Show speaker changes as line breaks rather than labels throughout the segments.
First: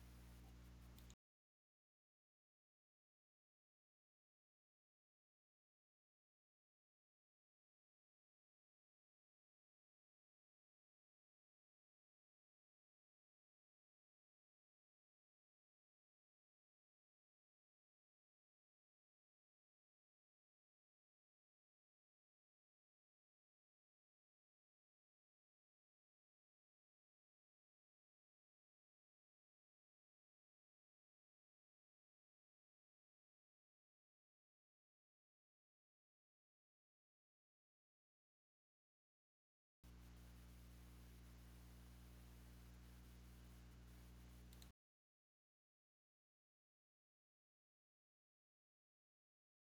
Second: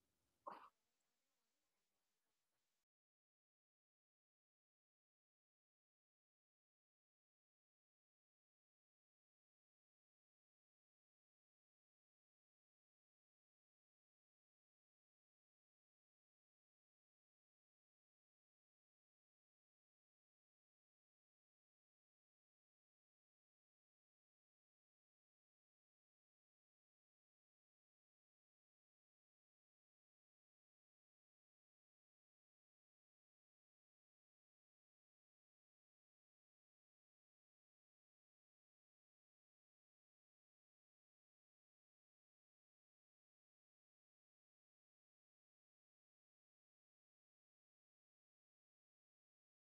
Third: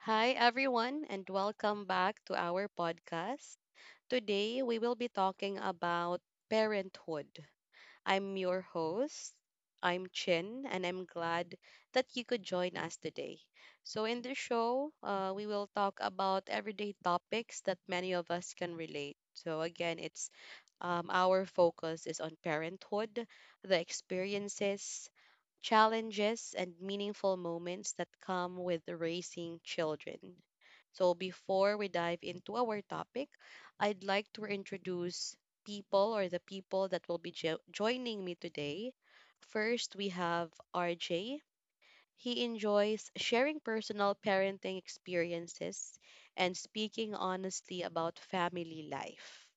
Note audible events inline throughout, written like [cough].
Hi, everyone, and welcome back to our podcast. Today, we will be talking about parenthood. I'm your host. I'm Chin, and I'm glad that you could join us today. So, in this show, we will talk about everyday topics that many of us can relate. So, again, it's our focus is on parenthood, the experiences, challenges, and meaningful moments that come with raising children. So, before we dive into our topic, I'd like to introduce people or the people that will be joining me today. First, we have RJ. He enjoys sharing personal parenting experiences and speaking honestly about family life.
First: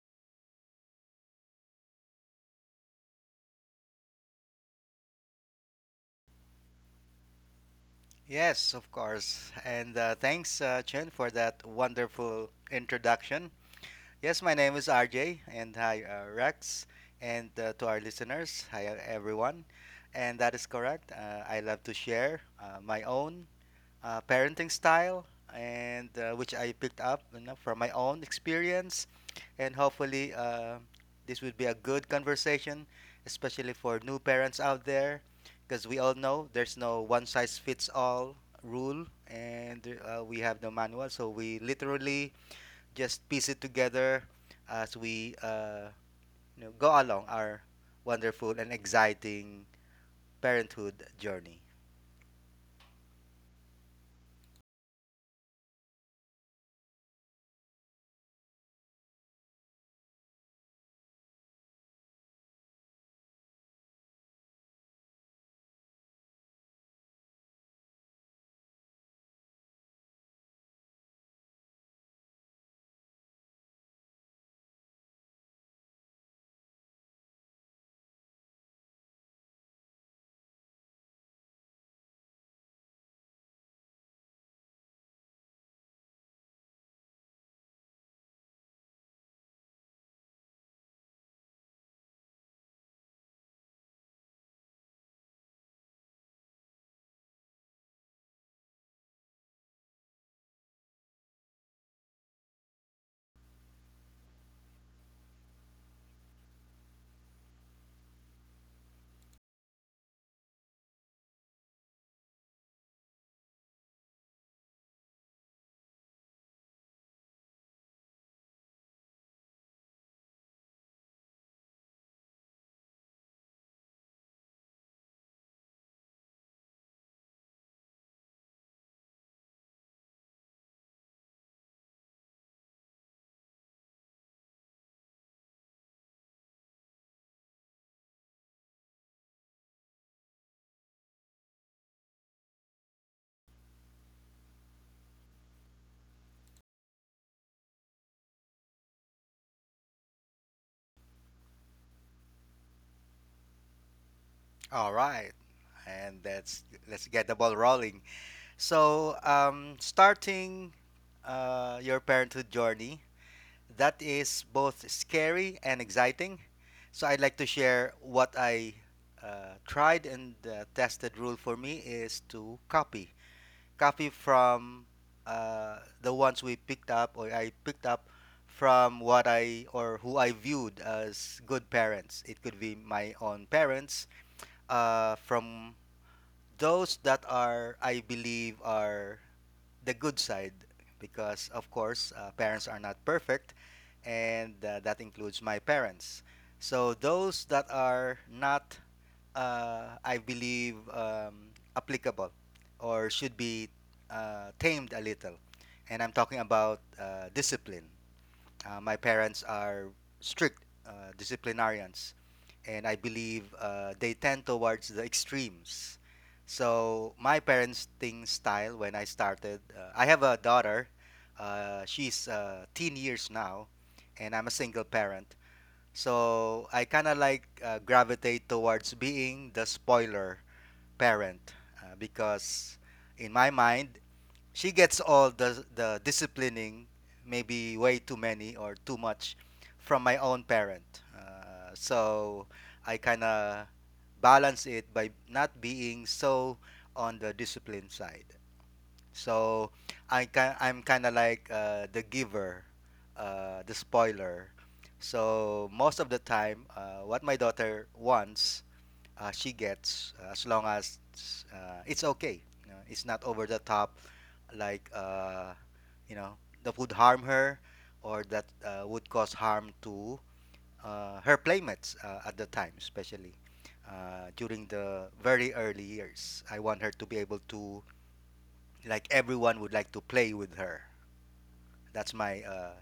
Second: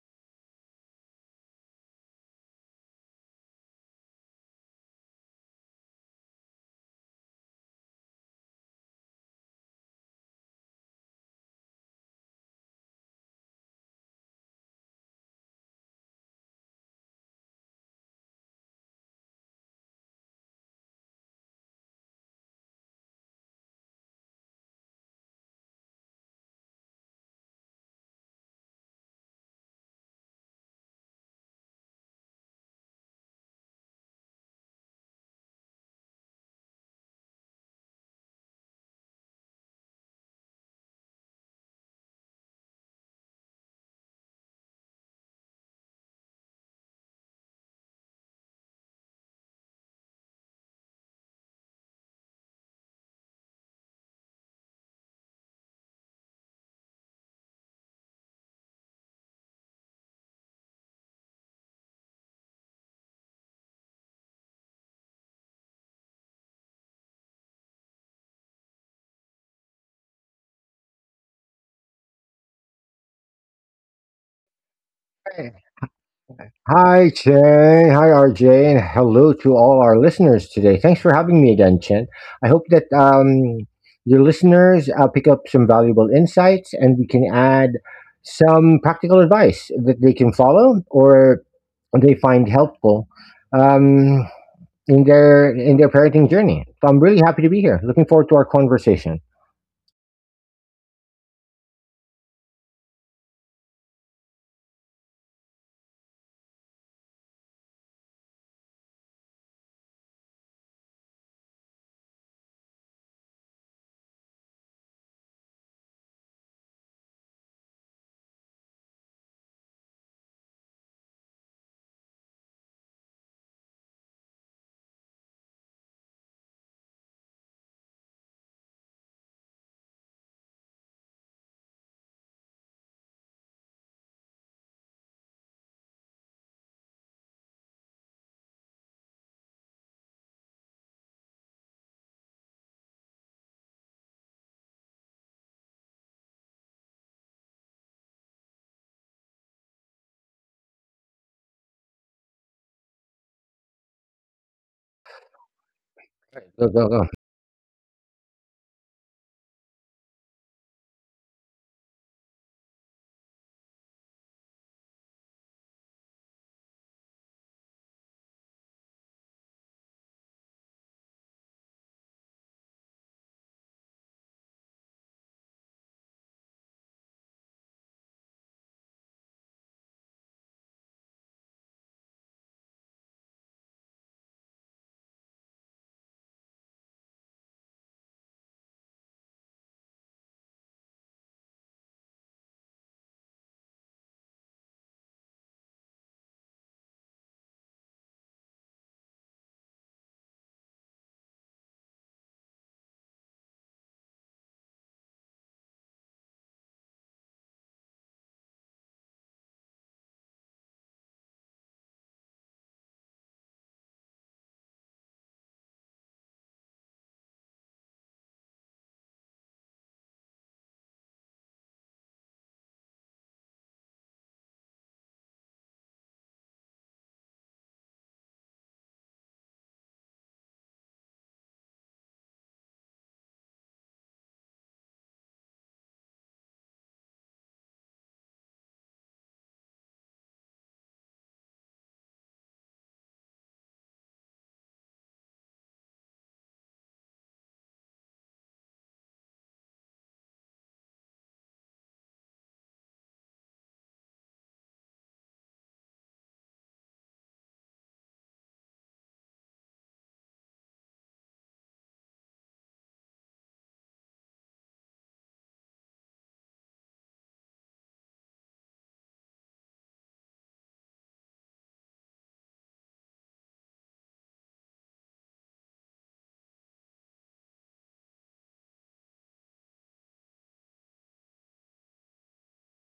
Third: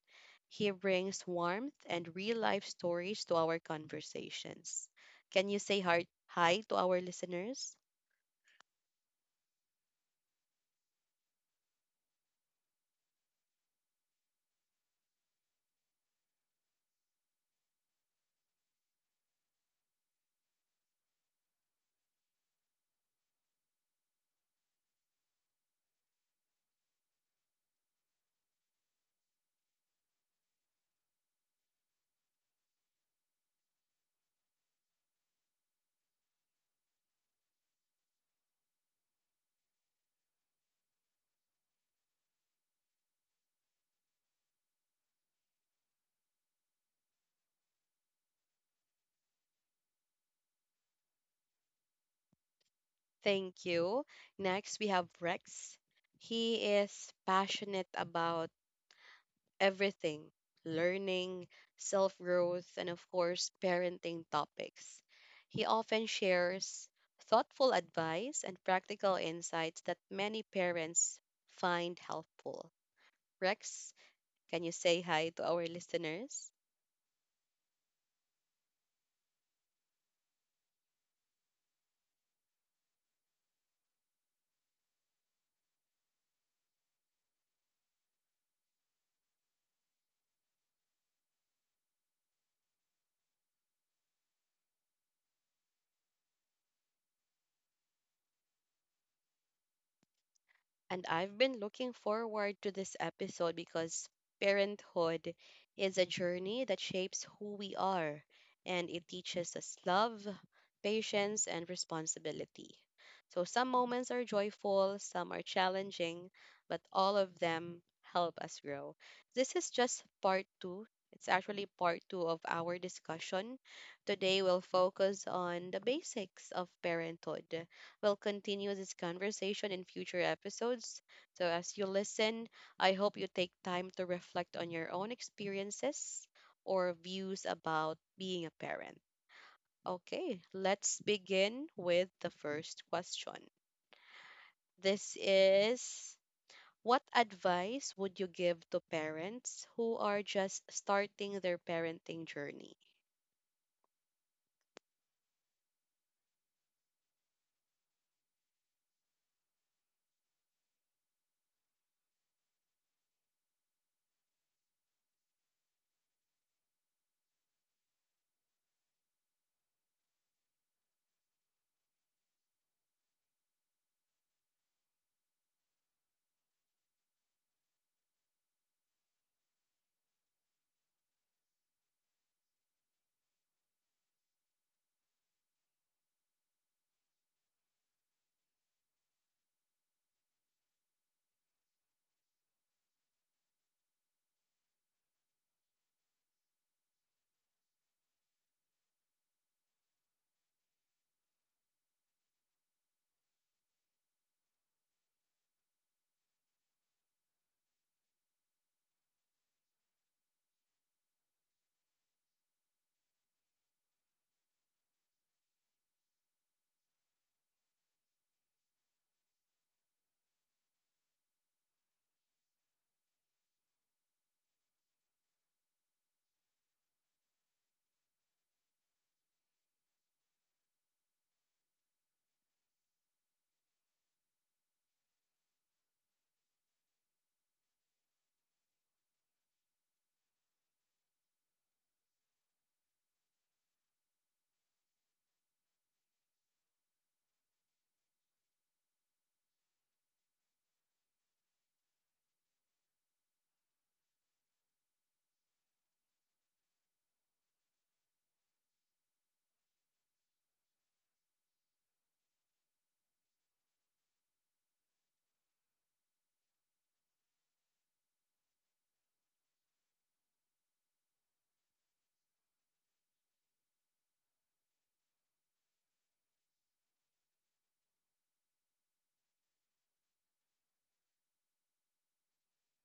He brings warmth and real life stories to our conversations. Can you say hi to our listeners?
Yes, of course. And thanks, Chen, for that wonderful introduction. Yes, my name is RJ, and hi, Rex, and to our listeners, hi, everyone. And that is correct. I love to share my own parenting style, and which I picked up from my own experience. And hopefully, this would be a good conversation, especially for new parents out there, because we all know there's no one size fits all rule, and we have no manual, so we literally just piece it together as we go along our wonderful and exciting parenthood journey.
Thank you. Next, we have Rex. He is passionate about everything learning, self growth, and of course, parenting topics. He often shares thoughtful advice and practical insights that many parents find helpful. Rex, can you say hi to
Hey.
our listeners?
Hi, Chen. Hi, RJ. And hello to all our listeners today. Thanks for having me again, Chen. I hope that your listeners pick up some valuable insights, and we can add some practical advice that they can follow or they find helpful um, in their parenting journey. So I'm really happy to be here. Looking forward to our conversation.
And I've been looking forward to this episode because parenthood is a journey that shapes who we are and it teaches us love, patience, and responsibility. So some moments are joyful, some are challenging, but all of them help us grow. This is just part two. It's actually part two of our discussion. Today, we'll focus on the basics of parenthood. We'll continue this conversation in future episodes. So, as you listen, I hope you take time to reflect on your own experiences or views about being a parent. Okay, let's begin with the first question. This is, what advice would you give to parents who are just starting their parenting journey?
All right, and that's
Go, go,
let's
go.
get the ball rolling. So, starting your parenthood journey, that is both scary and exciting. So, I'd like to share what I tried and tested rule for me is to copy from uh, the ones we picked up or I picked up from what I or who I viewed as good parents. It could be my own parents, from those that are I believe are the good side, because of course parents are not perfect, and that includes my parents. So those that are not, I believe, applicable or should be tamed a little. And I'm talking about discipline. My parents are strict disciplinarians, and I believe they tend towards the extremes. So my parents' thing style when I started, I have a daughter. She's teen years now, and I'm a single parent. So I kind of like gravitate towards being the spoiler parent, because in my mind she gets all the disciplining, maybe way too many or too much, from my own parent. So I kind of balance it by not being so on the discipline side. So I'm kind of like the giver, the spoiler. So most of the time, what my daughter wants, she gets, as long as it's okay. It's not over the top, like you know that would harm her, or that would cause harm to her playmates at the time, especially during the very early years. I want her to be able to like everyone would like to play with her. That's my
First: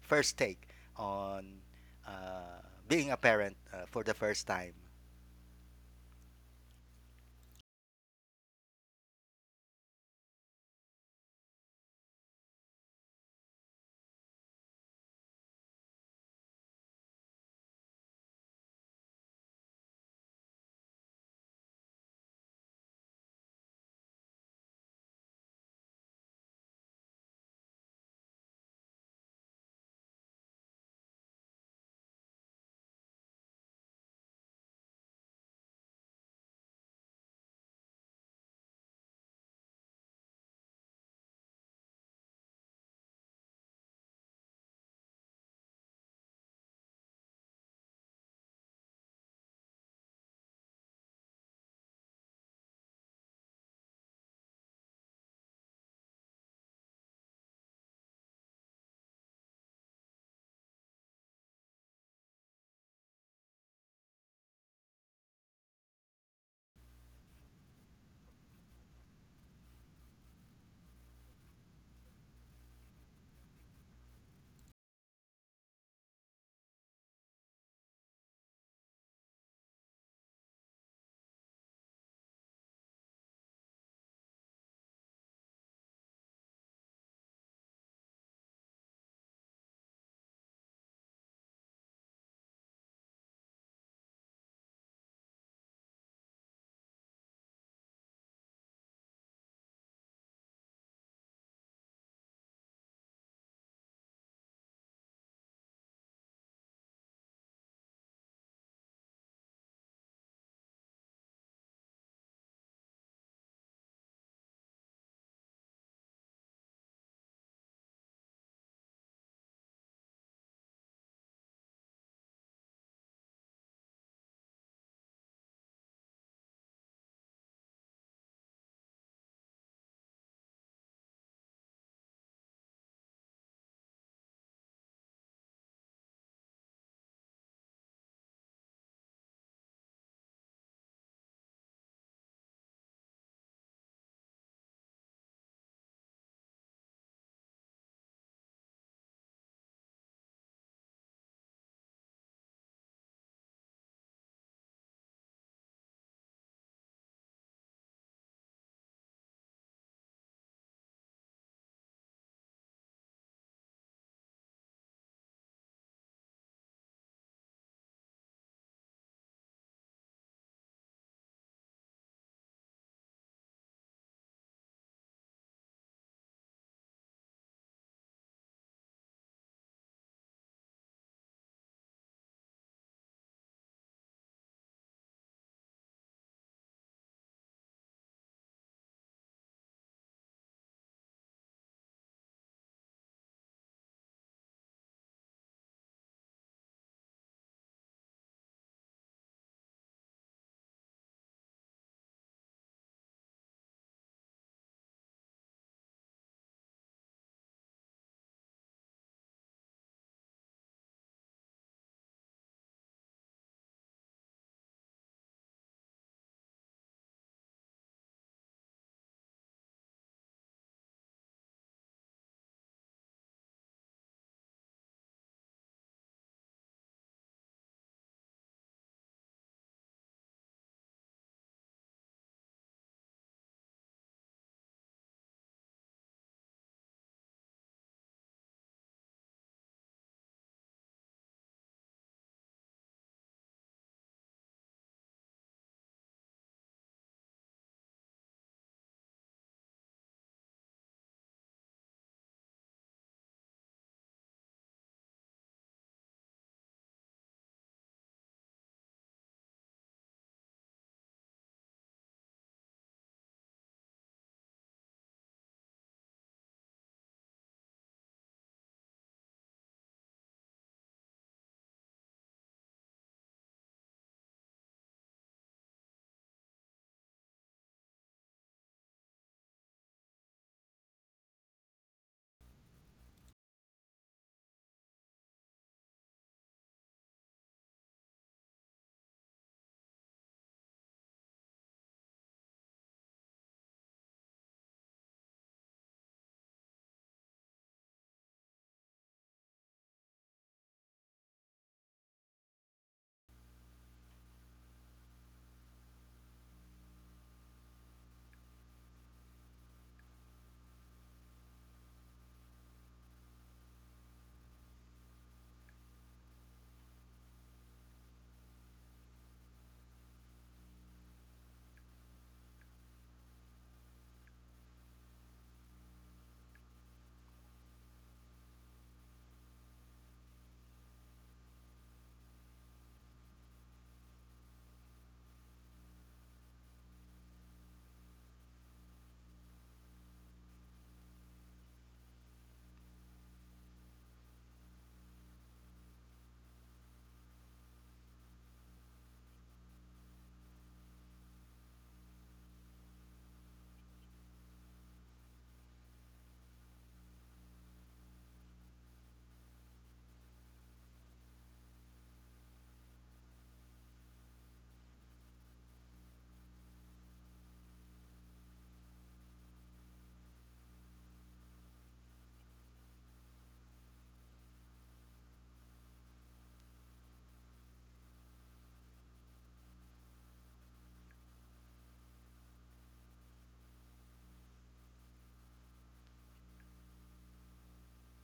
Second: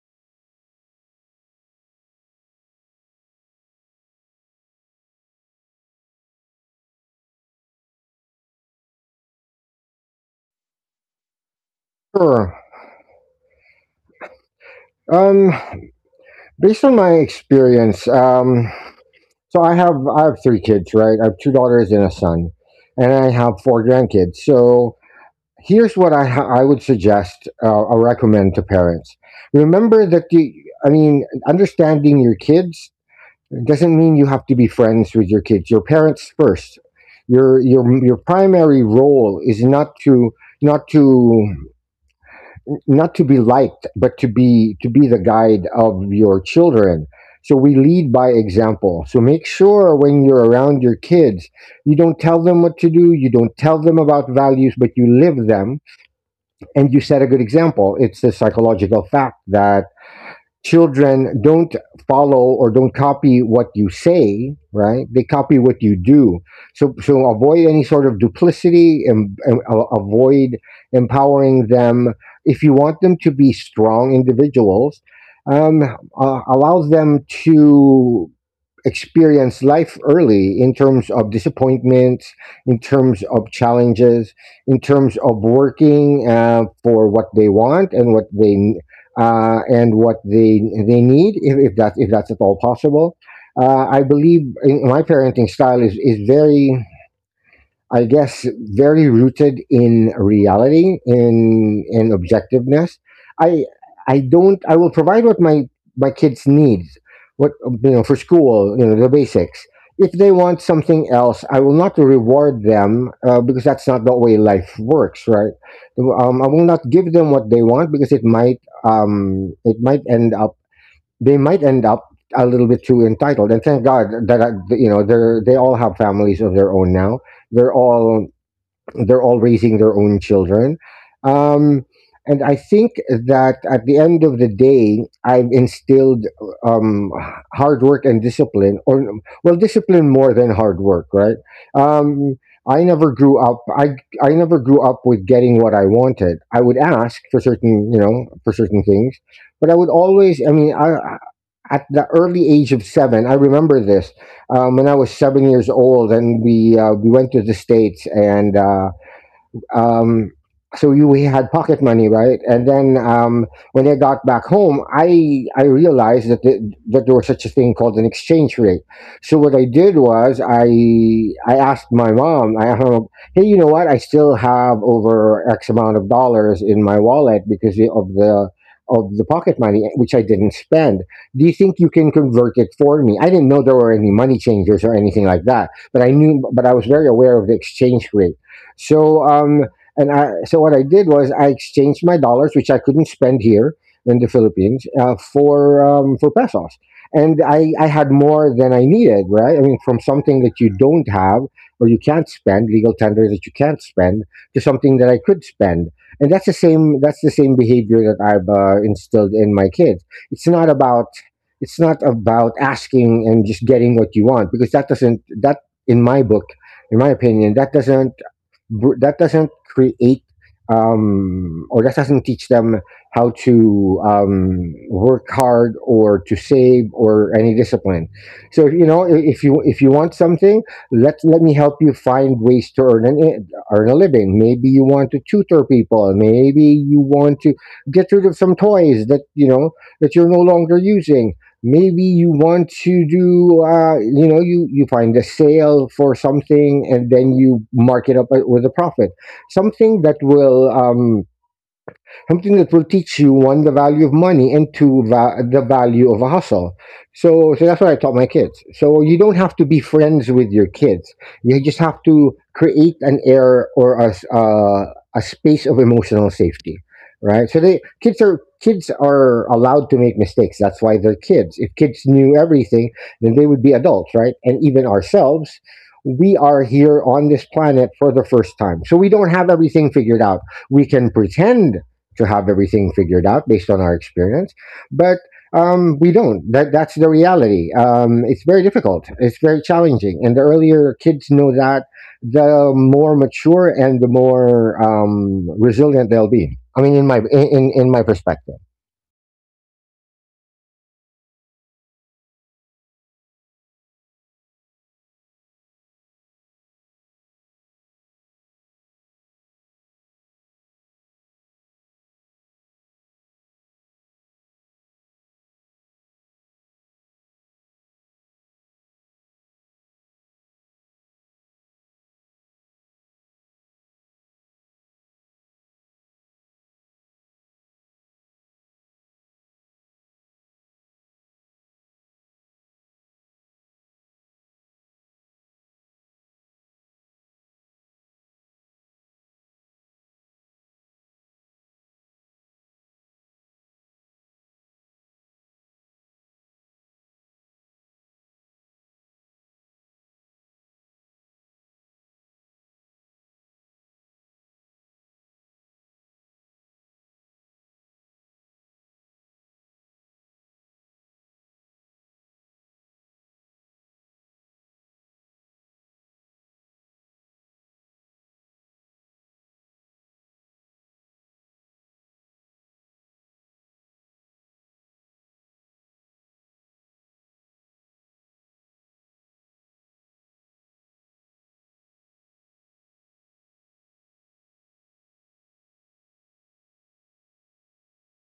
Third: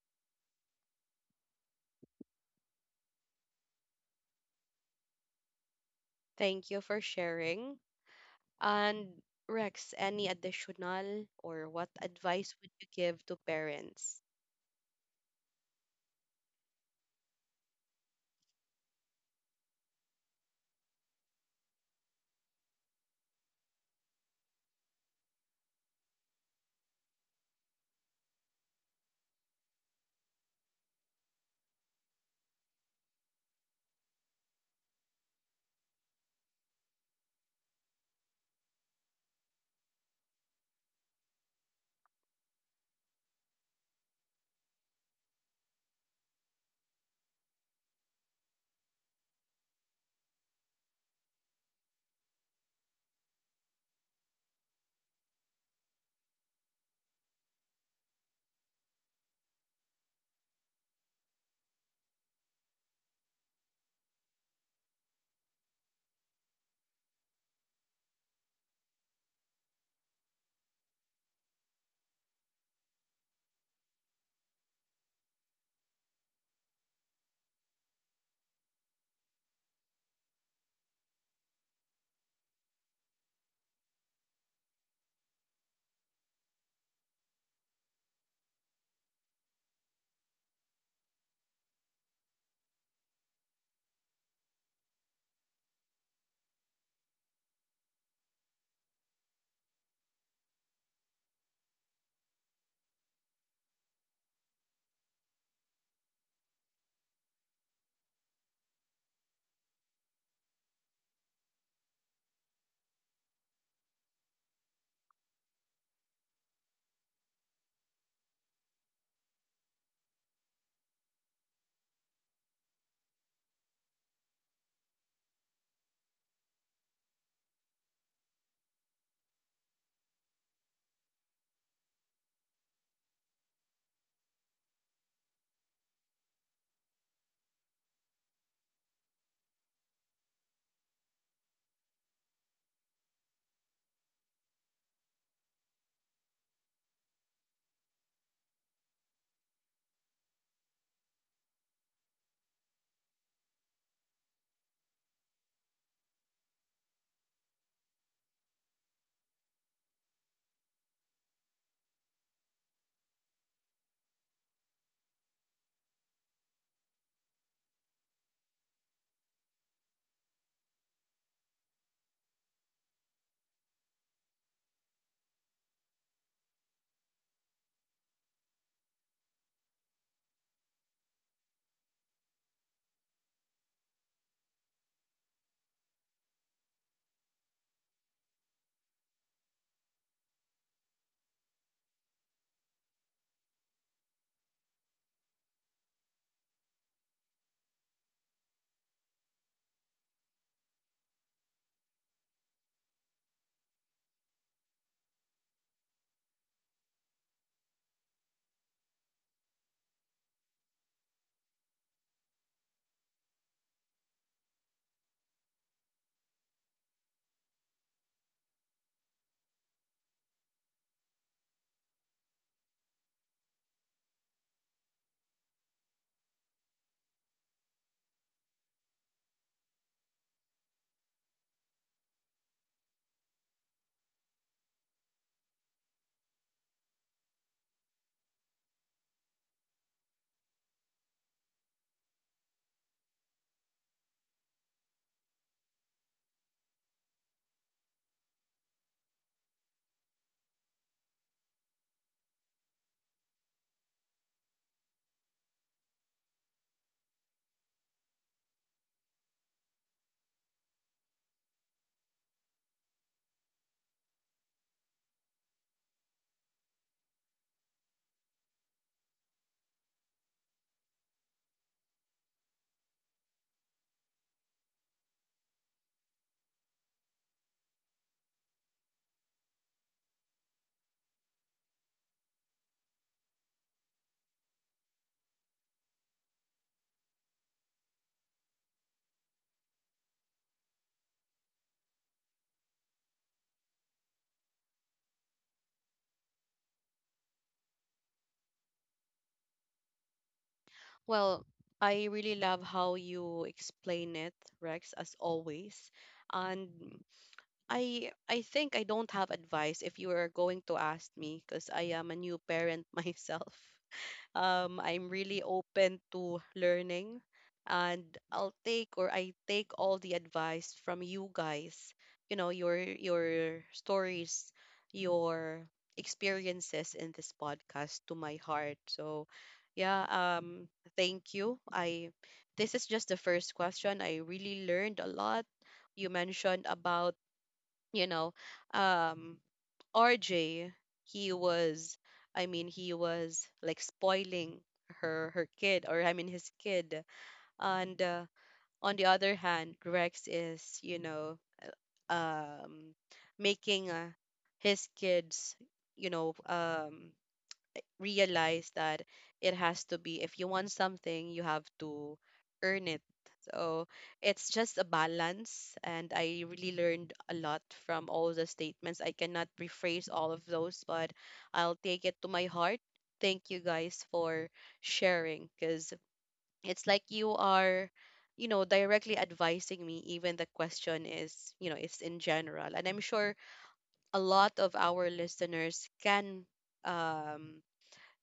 first take on uh, being a parent for the first time.
Thank you for sharing. And Rex, any additional, or what
Sure.
advice would you give to parents?
Um, Based on my experience, so I have three kids, right? I have two daughters and a son, and I have four grandkids. So here's what I would suggest or recommend to parents: remember that the I mean, understanding your kids doesn't mean you have to be friends with your kids. Your parents first. Your primary role is not to not to be liked, but to be the guide of your children. So we lead by example. So make sure when you're around your kids, you don't tell them what to do, you don't tell them about values, but you live them, and you set a good example. It's a psychological fact that children don't follow or don't copy what you say, right? They copy what you do. So avoid any sort of duplicity, avoid empowering them if you want them to be strong individuals. um, allows them to experience life early, in terms of disappointments, in terms of challenges, in terms of working for what they want and what they need, if that's at all possible. I believe in my parenting style is very, I guess, very rooted in reality, in objectiveness. I I don't. I will provide what my kids need, what, you know, for school, you know, the basics. If they want something else, I will not reward them because that's not the way life works, right? I will not give them what they want, because it might end up they might end up a little bit too entitled. And thank God that, they all have families of their own now. They're all they're all raising their own children. Um, and I think that at the end of the day, I've instilled um, hard work and discipline, or, well, discipline more than hard work, right? Um, I never grew up. I never grew up with getting what I wanted. I would ask for certain, you know, for certain things, but I would always. I mean, I at the early age of seven. I remember this when I was 7 years old, and we went to the states and. Um, so, we had pocket money, right? And then when I got back home, I realized that there was such a thing called an exchange rate. So what I did was I asked my mom, hey, you know what? I still have over X amount of dollars in my wallet because of the pocket money which I didn't spend. Do you think you can convert it for me? I didn't know there were any money changers or anything like that, but I knew, but I was very aware of the exchange rate. So um, so what I did was I exchanged my dollars, which I couldn't spend here in the Philippines, for pesos, and I had more than I needed. Right? I mean, from something that you don't have, or you can't spend, legal tender that you can't spend, to something that I could spend. And that's the same. That's the same behavior that I've instilled in my kids. It's not about it's not about asking and just getting what you want, because that doesn't that in my book, in my opinion, that doesn't create, or that doesn't teach them how to work hard or to save or any discipline. So, you know, if you want something, let me help you find ways to earn a living. Maybe you want to tutor people. Maybe you want to get rid of some toys that, you know, that you're no longer using. Maybe you want to do, you know, you find a sale for something and then you mark it up with a profit, something that will um, something that will teach you one, the value of money, and two, the value of a hustle. So that's what I taught my kids. So you don't have to be friends with your kids, you just have to create an air, or a space of emotional safety, right? So they kids are allowed to make mistakes. That's why they're kids. If kids knew everything, then they would be adults, right? And even ourselves, we are here on this planet for the first time, so we don't have everything figured out. We can pretend to have everything figured out based on our experience, but, we don't. That's the reality. It's very difficult. It's very challenging, and the earlier kids know that, the more mature and the more resilient they'll be. I mean, in my perspective.
Well, I really love how you explain it, Rex, as always. And I think I don't have advice if you are going to ask me because I am a new parent [laughs] myself. I'm really open to learning, and I take all the advice from you guys. You know, your stories, your experiences in this podcast to my heart. So, yeah, thank you. I This is just the first question. I really learned a lot. You mentioned about, you know, um RJ, he was, I mean, he was like spoiling her kid, or I mean his kid. And on the other hand, Rex is, um, making his kids, you know, um, realize that it has to be, if you want something you have to earn it. So it's just a balance, and I really learned a lot from all the statements. I cannot rephrase all of those, but I'll take it to my heart. Thank you guys for sharing, because it's like you are, you know, directly advising me, even the question is, you know, it's in general, and I'm sure a lot of our listeners can, um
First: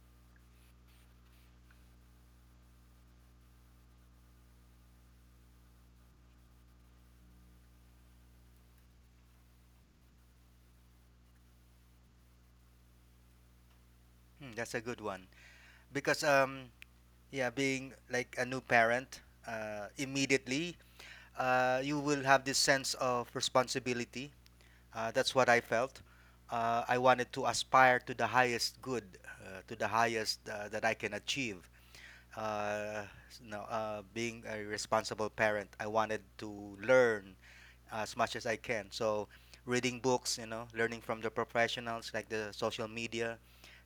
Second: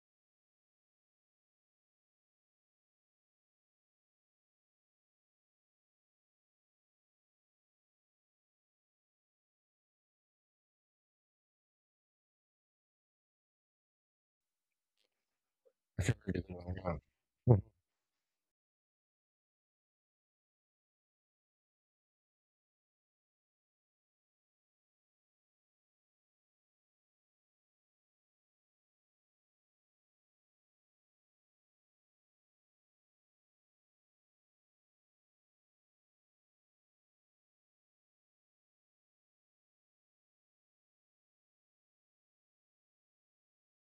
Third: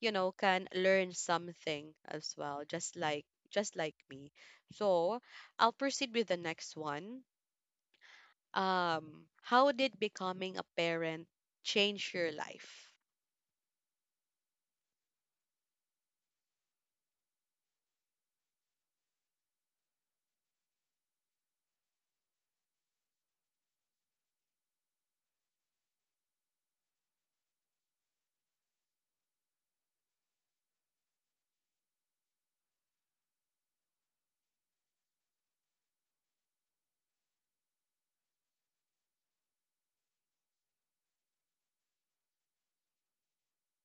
you know, can learn something as well, just like me. So I'll proceed with the next one. How did becoming a parent change your life?
Hmm, that's a good one, because yeah, being like a new parent, immediately you will have this sense of responsibility. That's what I felt. I wanted to aspire to the highest good, to the highest that I can achieve. Uh, no, being a responsible parent, I wanted to learn as much as I can. So reading books, learning from the professionals, like the social media,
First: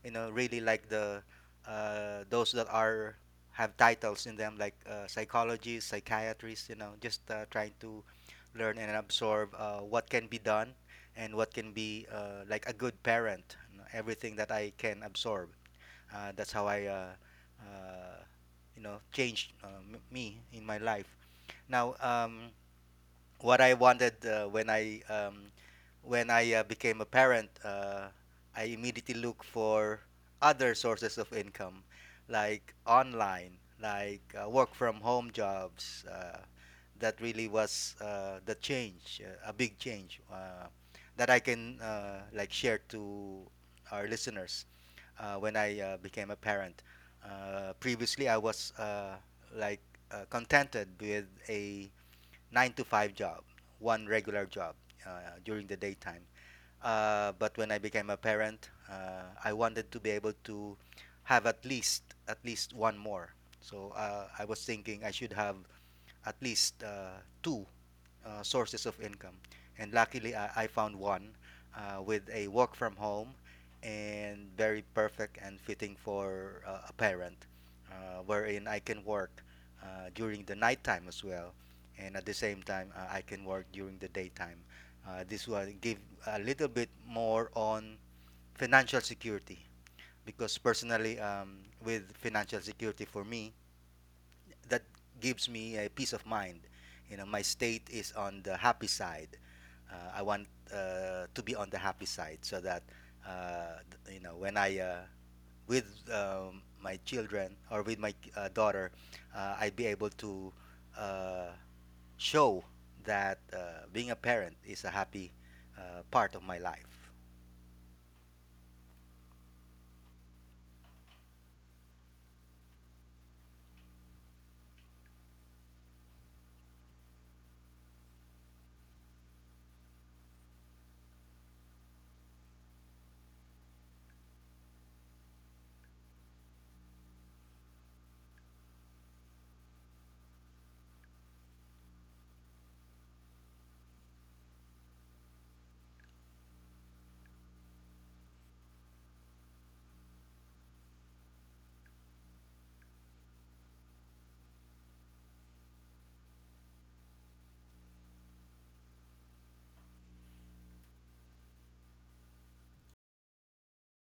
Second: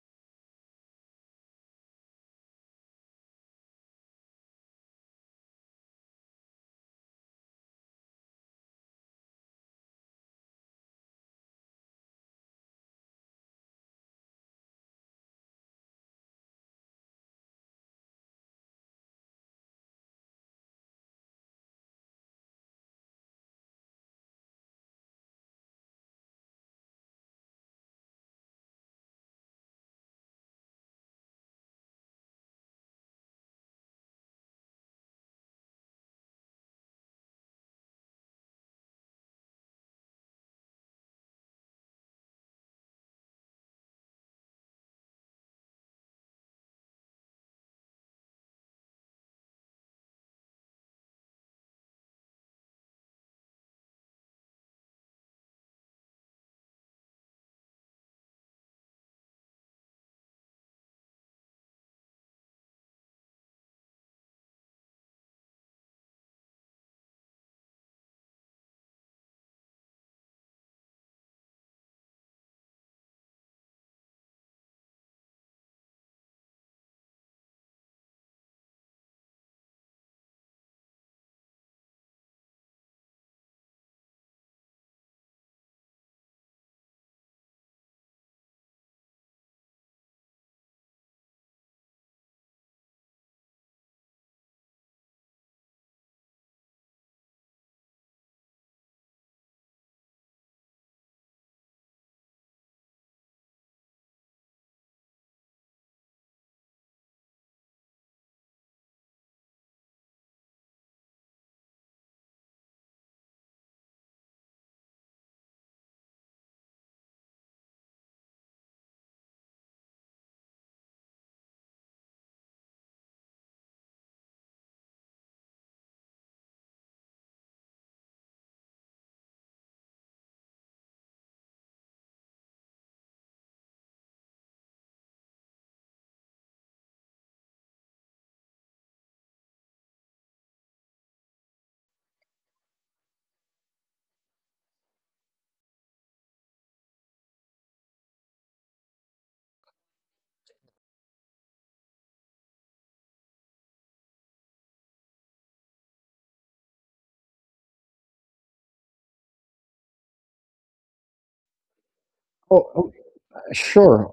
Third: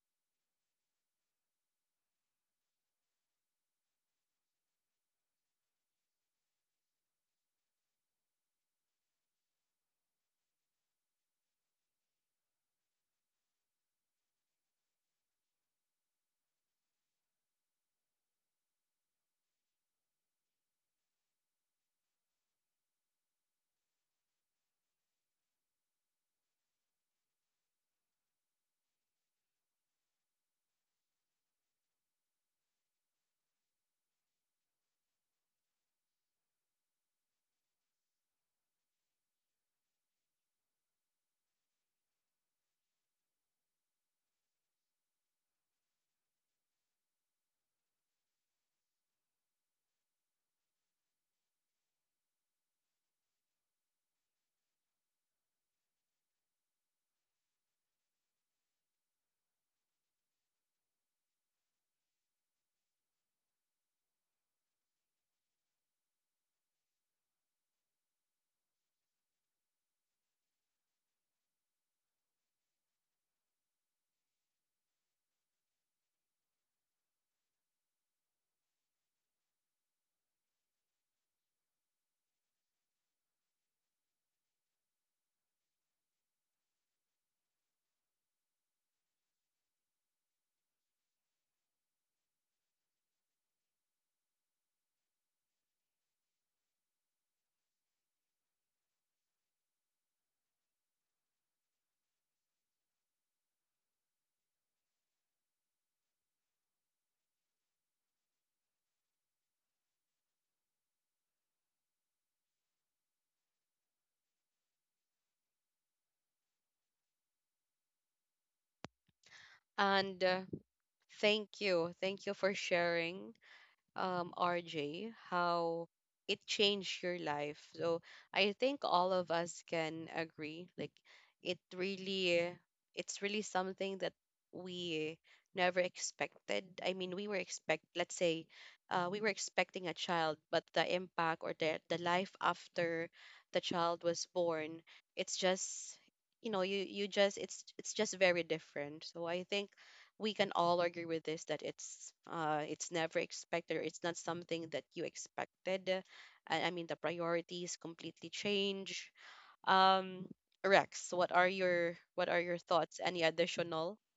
really like the those that are have titles in them, like psychologists, psychiatrists, just trying to learn and absorb what can be done and what can be like a good parent. Everything that I can absorb. That's how I, uh, changed me in my life. Now, what I wanted when I became a parent, I immediately look for other sources of income, like online, like work from home jobs. That really was the change, a big change that I can like share to our listeners when I became a parent. Previously, I was like contented with a 9 to 5 job, one regular job during the daytime. But when I became a parent, I wanted to be able to have at least one more. So I was thinking I should have at least two sources of income. And luckily, I found one with a work from home, and very perfect and fitting for a parent, wherein I can work during the nighttime as well. And at the same time, I can work during the daytime. This will give a little bit more on financial security, because personally, with financial security for me, that gives me a peace of mind. My state is on the happy side. I want to be on the happy side, so that th- you know when I with my children, or with my daughter, I'd be able to uh, show that being a parent is a happy part of my life.
And thank you for sharing, RJ, how it changed your life. So I think all of us can agree. Like it really, it's really something that we never expected. I mean, we were expect, let's say, we were expecting a child, but the impact or the life after the child was born, it's just, you know, you just, it's just very different. So I think we can all agree with this, that it's never expected, or it's not something that you expected. I mean the priorities completely change. Um Rex, what are your
Oh, oh.
thoughts? Any additional?
Sure,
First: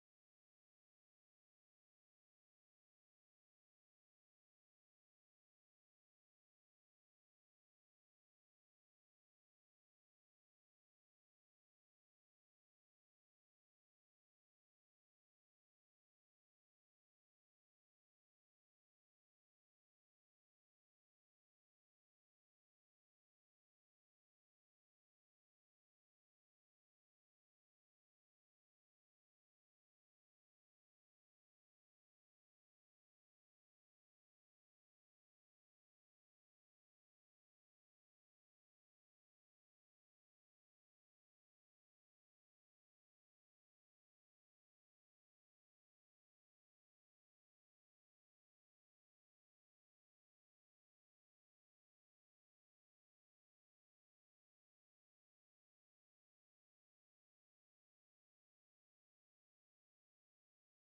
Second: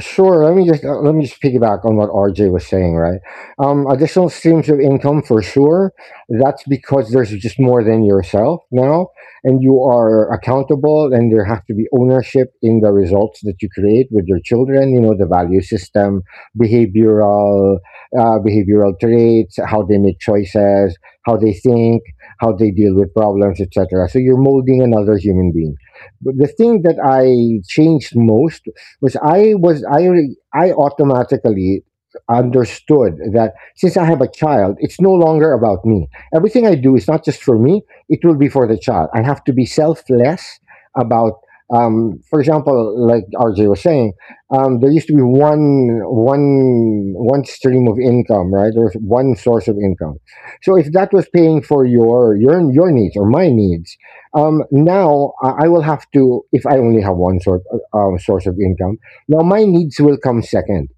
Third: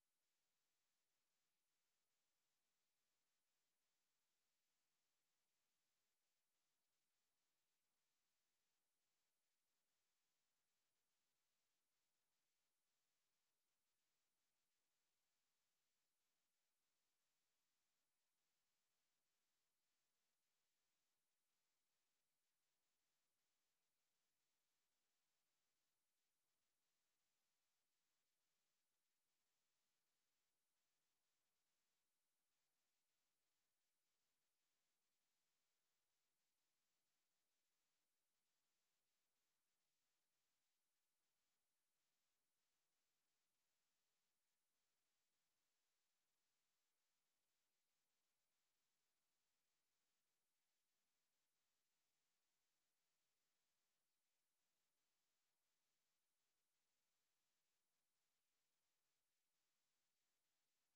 sure. Let me just piggyback on what RJ was saying. Right. Additional streams of income for sure. That's because there's just more than yourself now, and you are accountable, and there has to be ownership in the results that you create with your children. You know, the value system, behavioral, behavioral traits, how they make choices, how they think, how they deal with problems, etc. So you're molding another human being. But the thing that I changed most I automatically understood that since I have a child, it's no longer about me. Everything I do is not just for me; it will be for the child. I have to be selfless about. For example, like RJ was saying, there used to be one stream of income, right? There was one source of income. So if that was paying for your needs or my needs, now I will have to, if I only have one source source of income. Now, my needs will come second.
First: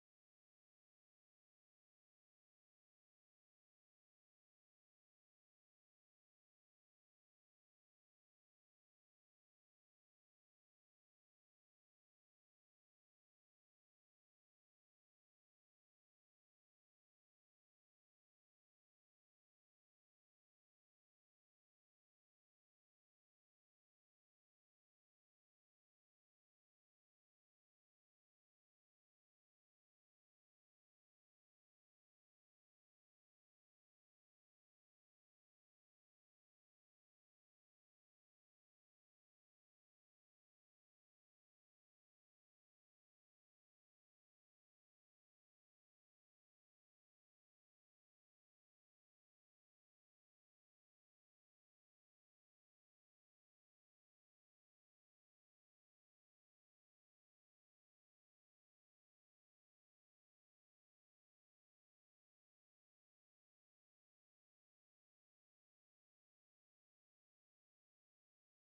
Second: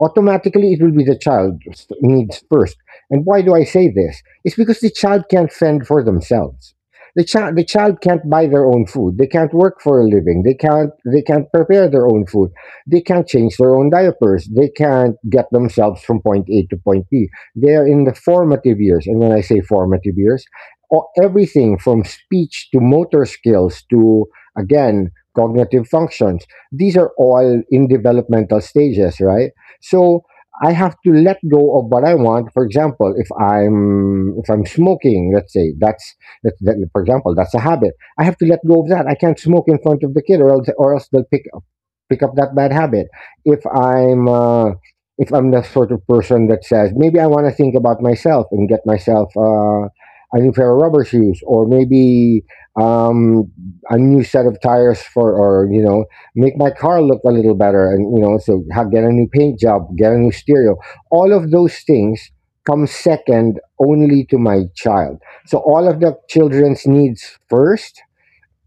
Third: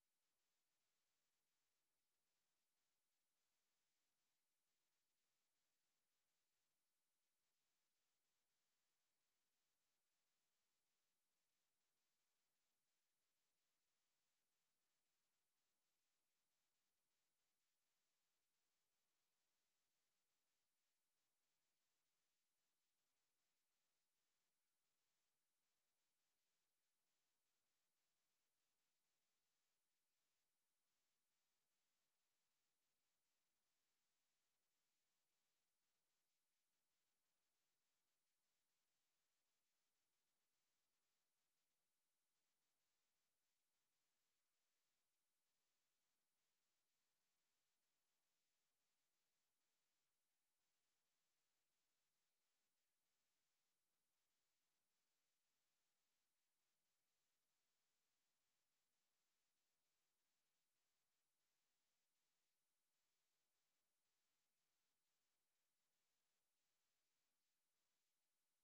Automatically, it will be the child needs first. And why do I say this? It's because the child can't fend for themselves. The child can't buy their own food. They can't work for a living. They can't prepare their own food. They can't change their own diapers. They can't get themselves from point A to point B. They're in the formative years. And when I say formative years, everything from speech to motor skills to, again, cognitive functions, these are all in developmental stages, right? So I have to let go of what I want. For example, if I'm smoking, let's say that's, for example, that's a habit. I have to let go of that. I can't smoke in front of the kid, or else they'll pick up that bad habit. If I'm uh, if I'm the sort of person that says, maybe I want to think about myself and get myself a new pair of rubber shoes, or maybe, um, a new set of tires for, or, you know, make my car look a little better, and, you know, so have get a new paint job, get a new stereo. All of those things come second only to my child. So all of the children's needs first,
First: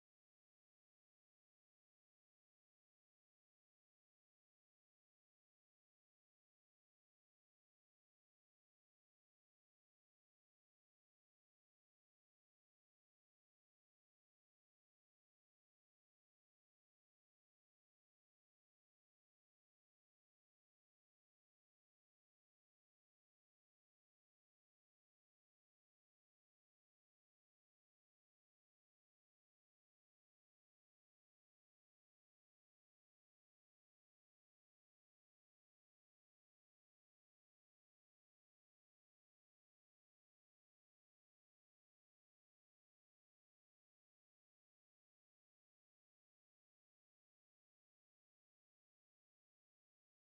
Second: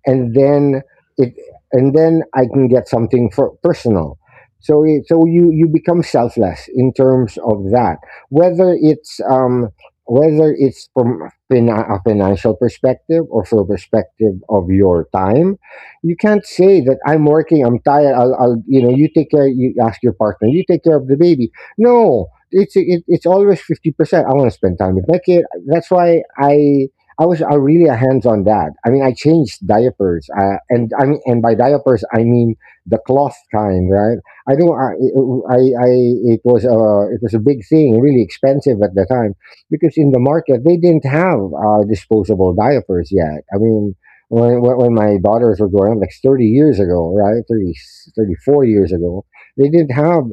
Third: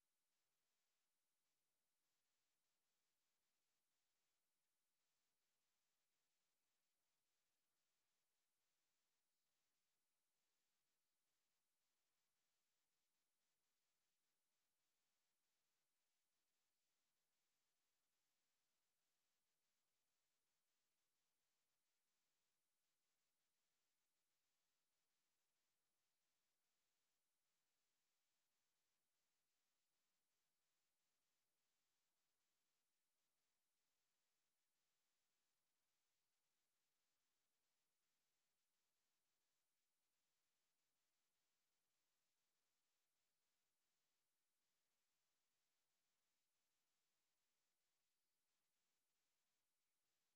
and then it and then I can get something for personal. So you become selfless in terms of that. Whether it's um Whether it's from a financial perspective or from a perspective of your time, you can't say that I'm working, I'm tired. I'll You know, you take care. You ask your partner, you take care of the baby. No, it's always 50%. I want to spend time with my kid. That's why I really a hands on dad. I mean, I changed diapers, and I mean, and by diapers I mean the cloth kind, right? I don't, I, I It was a big thing, really expensive at the time, because in the market they didn't have disposable diapers yet. I mean, when my daughters were growing up, like 30 years ago, right, 30 34 years ago, they didn't have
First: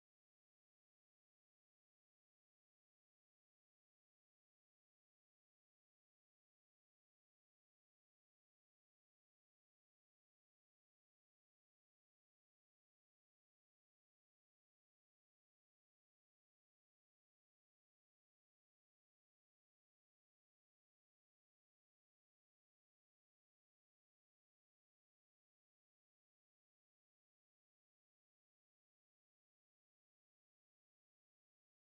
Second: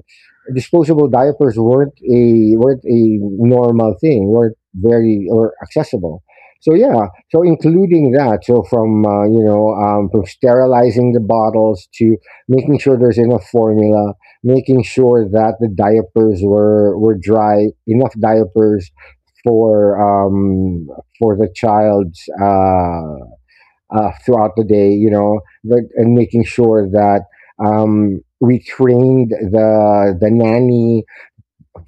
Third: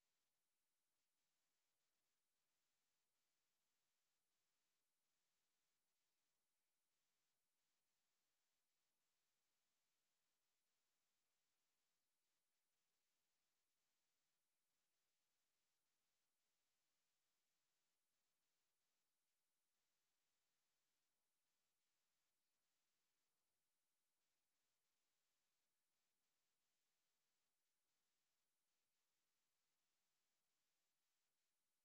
disposable diapers, weren't a normal thing, weren't very or accessible. So yeah, so including that, so from from sterilizing the bottles to making sure there's enough formula, making sure that the diapers were dry, enough diapers for um, for the child's throughout the day, that, and making sure that we trained the nanny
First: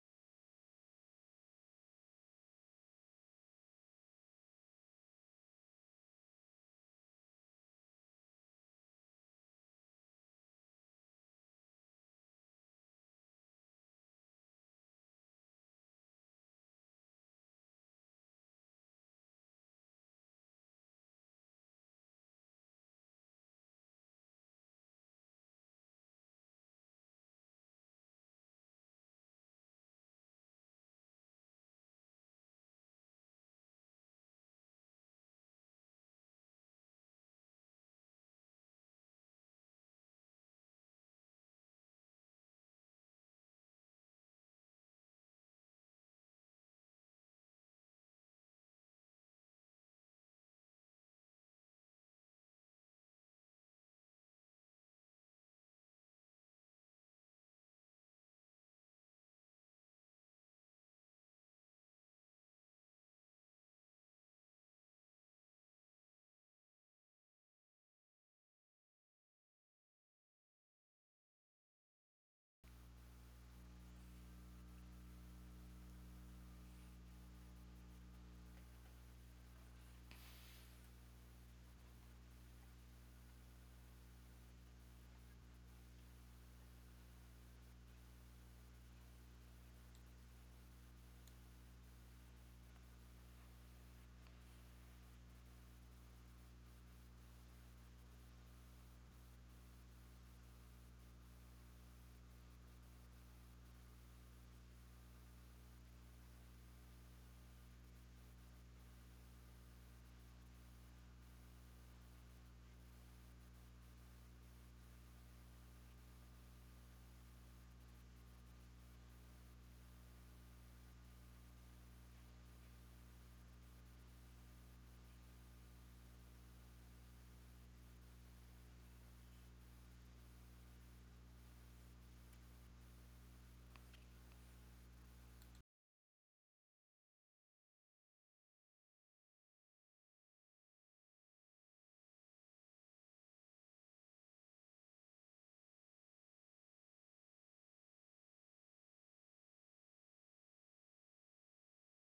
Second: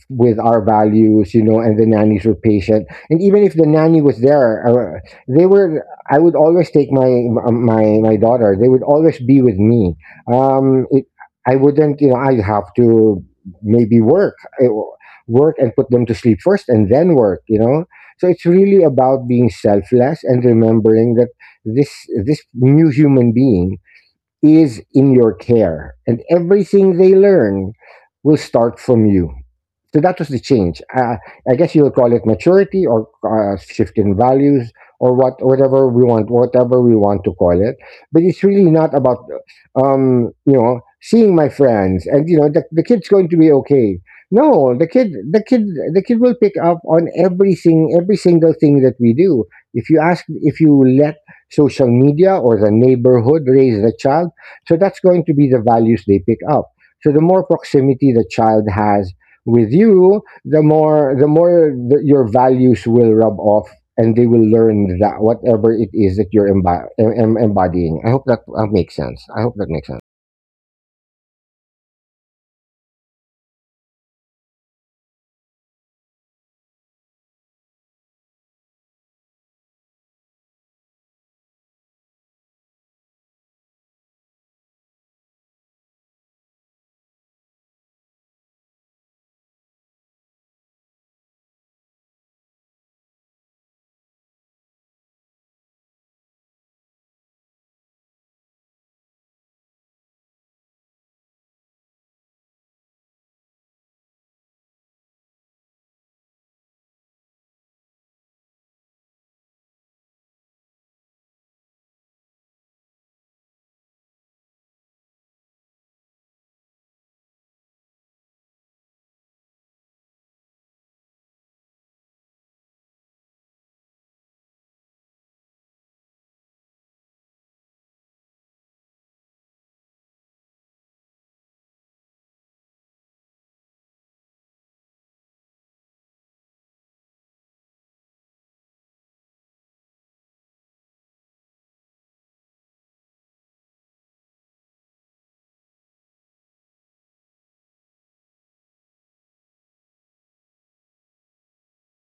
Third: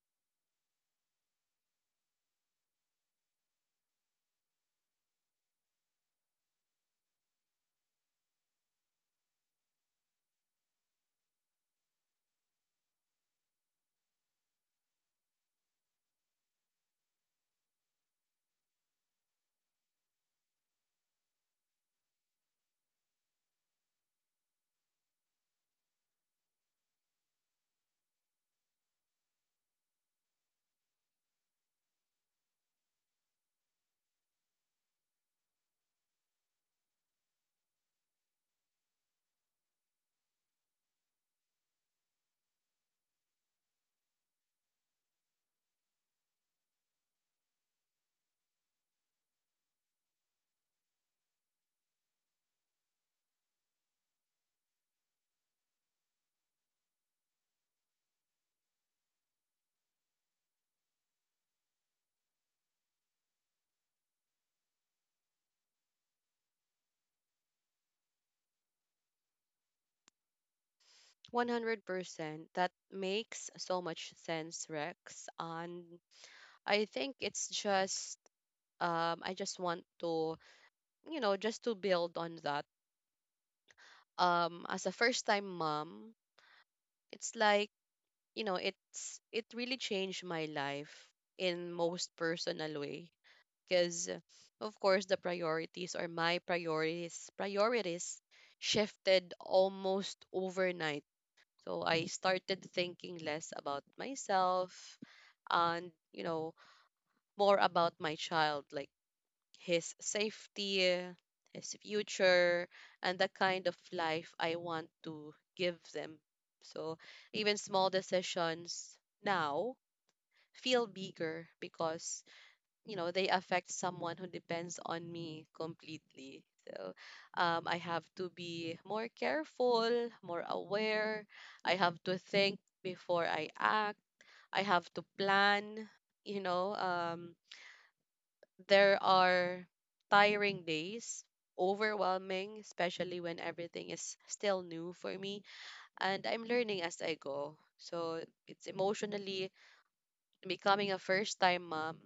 with our values, you know, and the nannies were patient. And even if the nanny was there, they were. I would always take my my daughter. They would always be with me. Um, it, I wouldn't, you know, I'd have to maybe work, eh, work and put them to sleep first, and then work. You know, so it's really about being selfless and remembering that this this new human being is in your care, and everything they learn will start from you, so that was the change. I guess you would call it maturity or shift in values or whatever we want to call it. But it's really not about, you know, seeing my friends and you know the kid's going to be okay. No, the kid, the kid will pick up on everything, every single thing that we do. If you let social media or the neighborhood raise the child, so that's going to be the values they pick up. So the more proximity the child has with you, the more that your values will rub off, and they will learn that whatever it is that you're embodying. I hope that makes sense. I hope that makes sense.
100%. That makes so much sense, Rex. And I think it's just, I just want to, you know, just to build on that. As a first-time mom, it's like, you know, it's it really changed my life in most personal way, because of course the priorities or my priorities shifted almost overnight. So I started thinking less about myself and, you know, more about my child, like his safety, his future, and the kind of life I want to give them. So even small decisions now feel bigger because, you know, they affect someone who depends on me completely. So I have to be more careful, more aware. I have to think before I act. I have to plan, you know um, there are tiring days, overwhelming, especially when everything is still new for me and I'm learning as I go. So it's emotionally, becoming a first time mom,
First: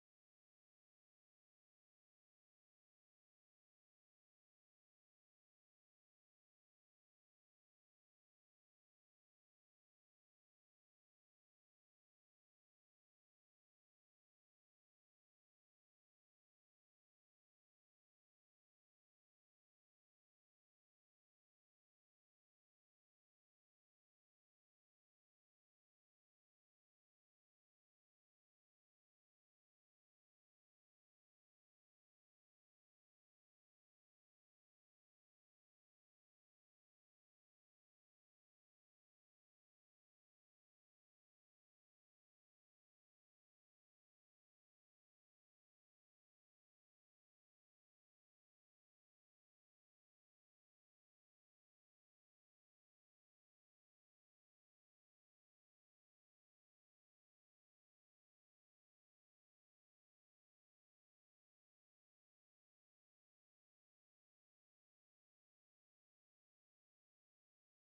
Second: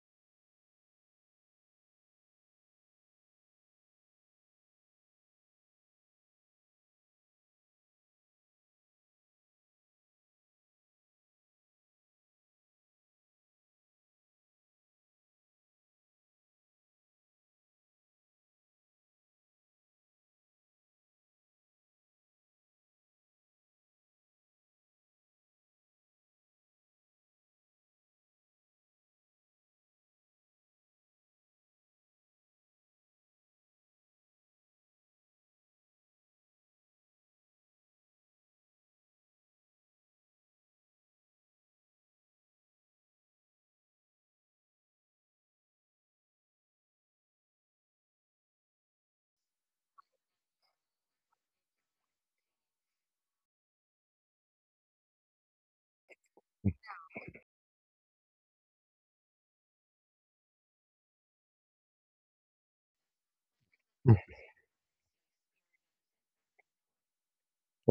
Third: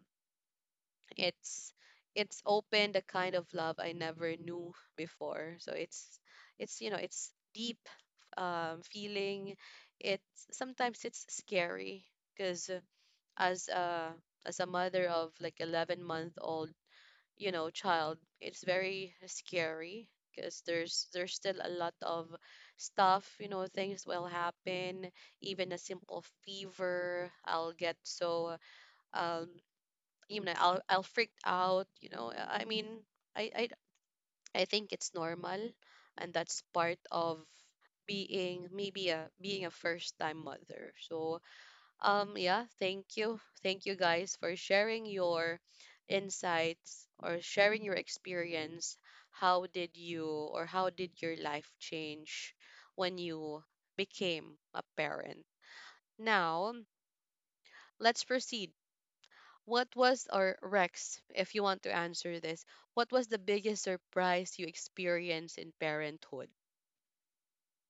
it's it's opened a kind of love I never knew before. So it's, you know, it's deep, feeling. It's sometimes it's scary because, as a as a mother of like 11-month old, you know, child, it's very scary because there's still a lot of stuff, you know, things will happen. Even a simple fever I'll get. So um you know, I'll freak out, you know, I mean I I I think it's normal, and that's part of being, maybe a, being a first time mother. So yeah, thank you guys for sharing your insights or sharing your experience. How did you, or how did your life change when you became a parent? Now let's proceed. What was, or Rex, if you want to answer this, what was the biggest surprise you experienced in parenthood?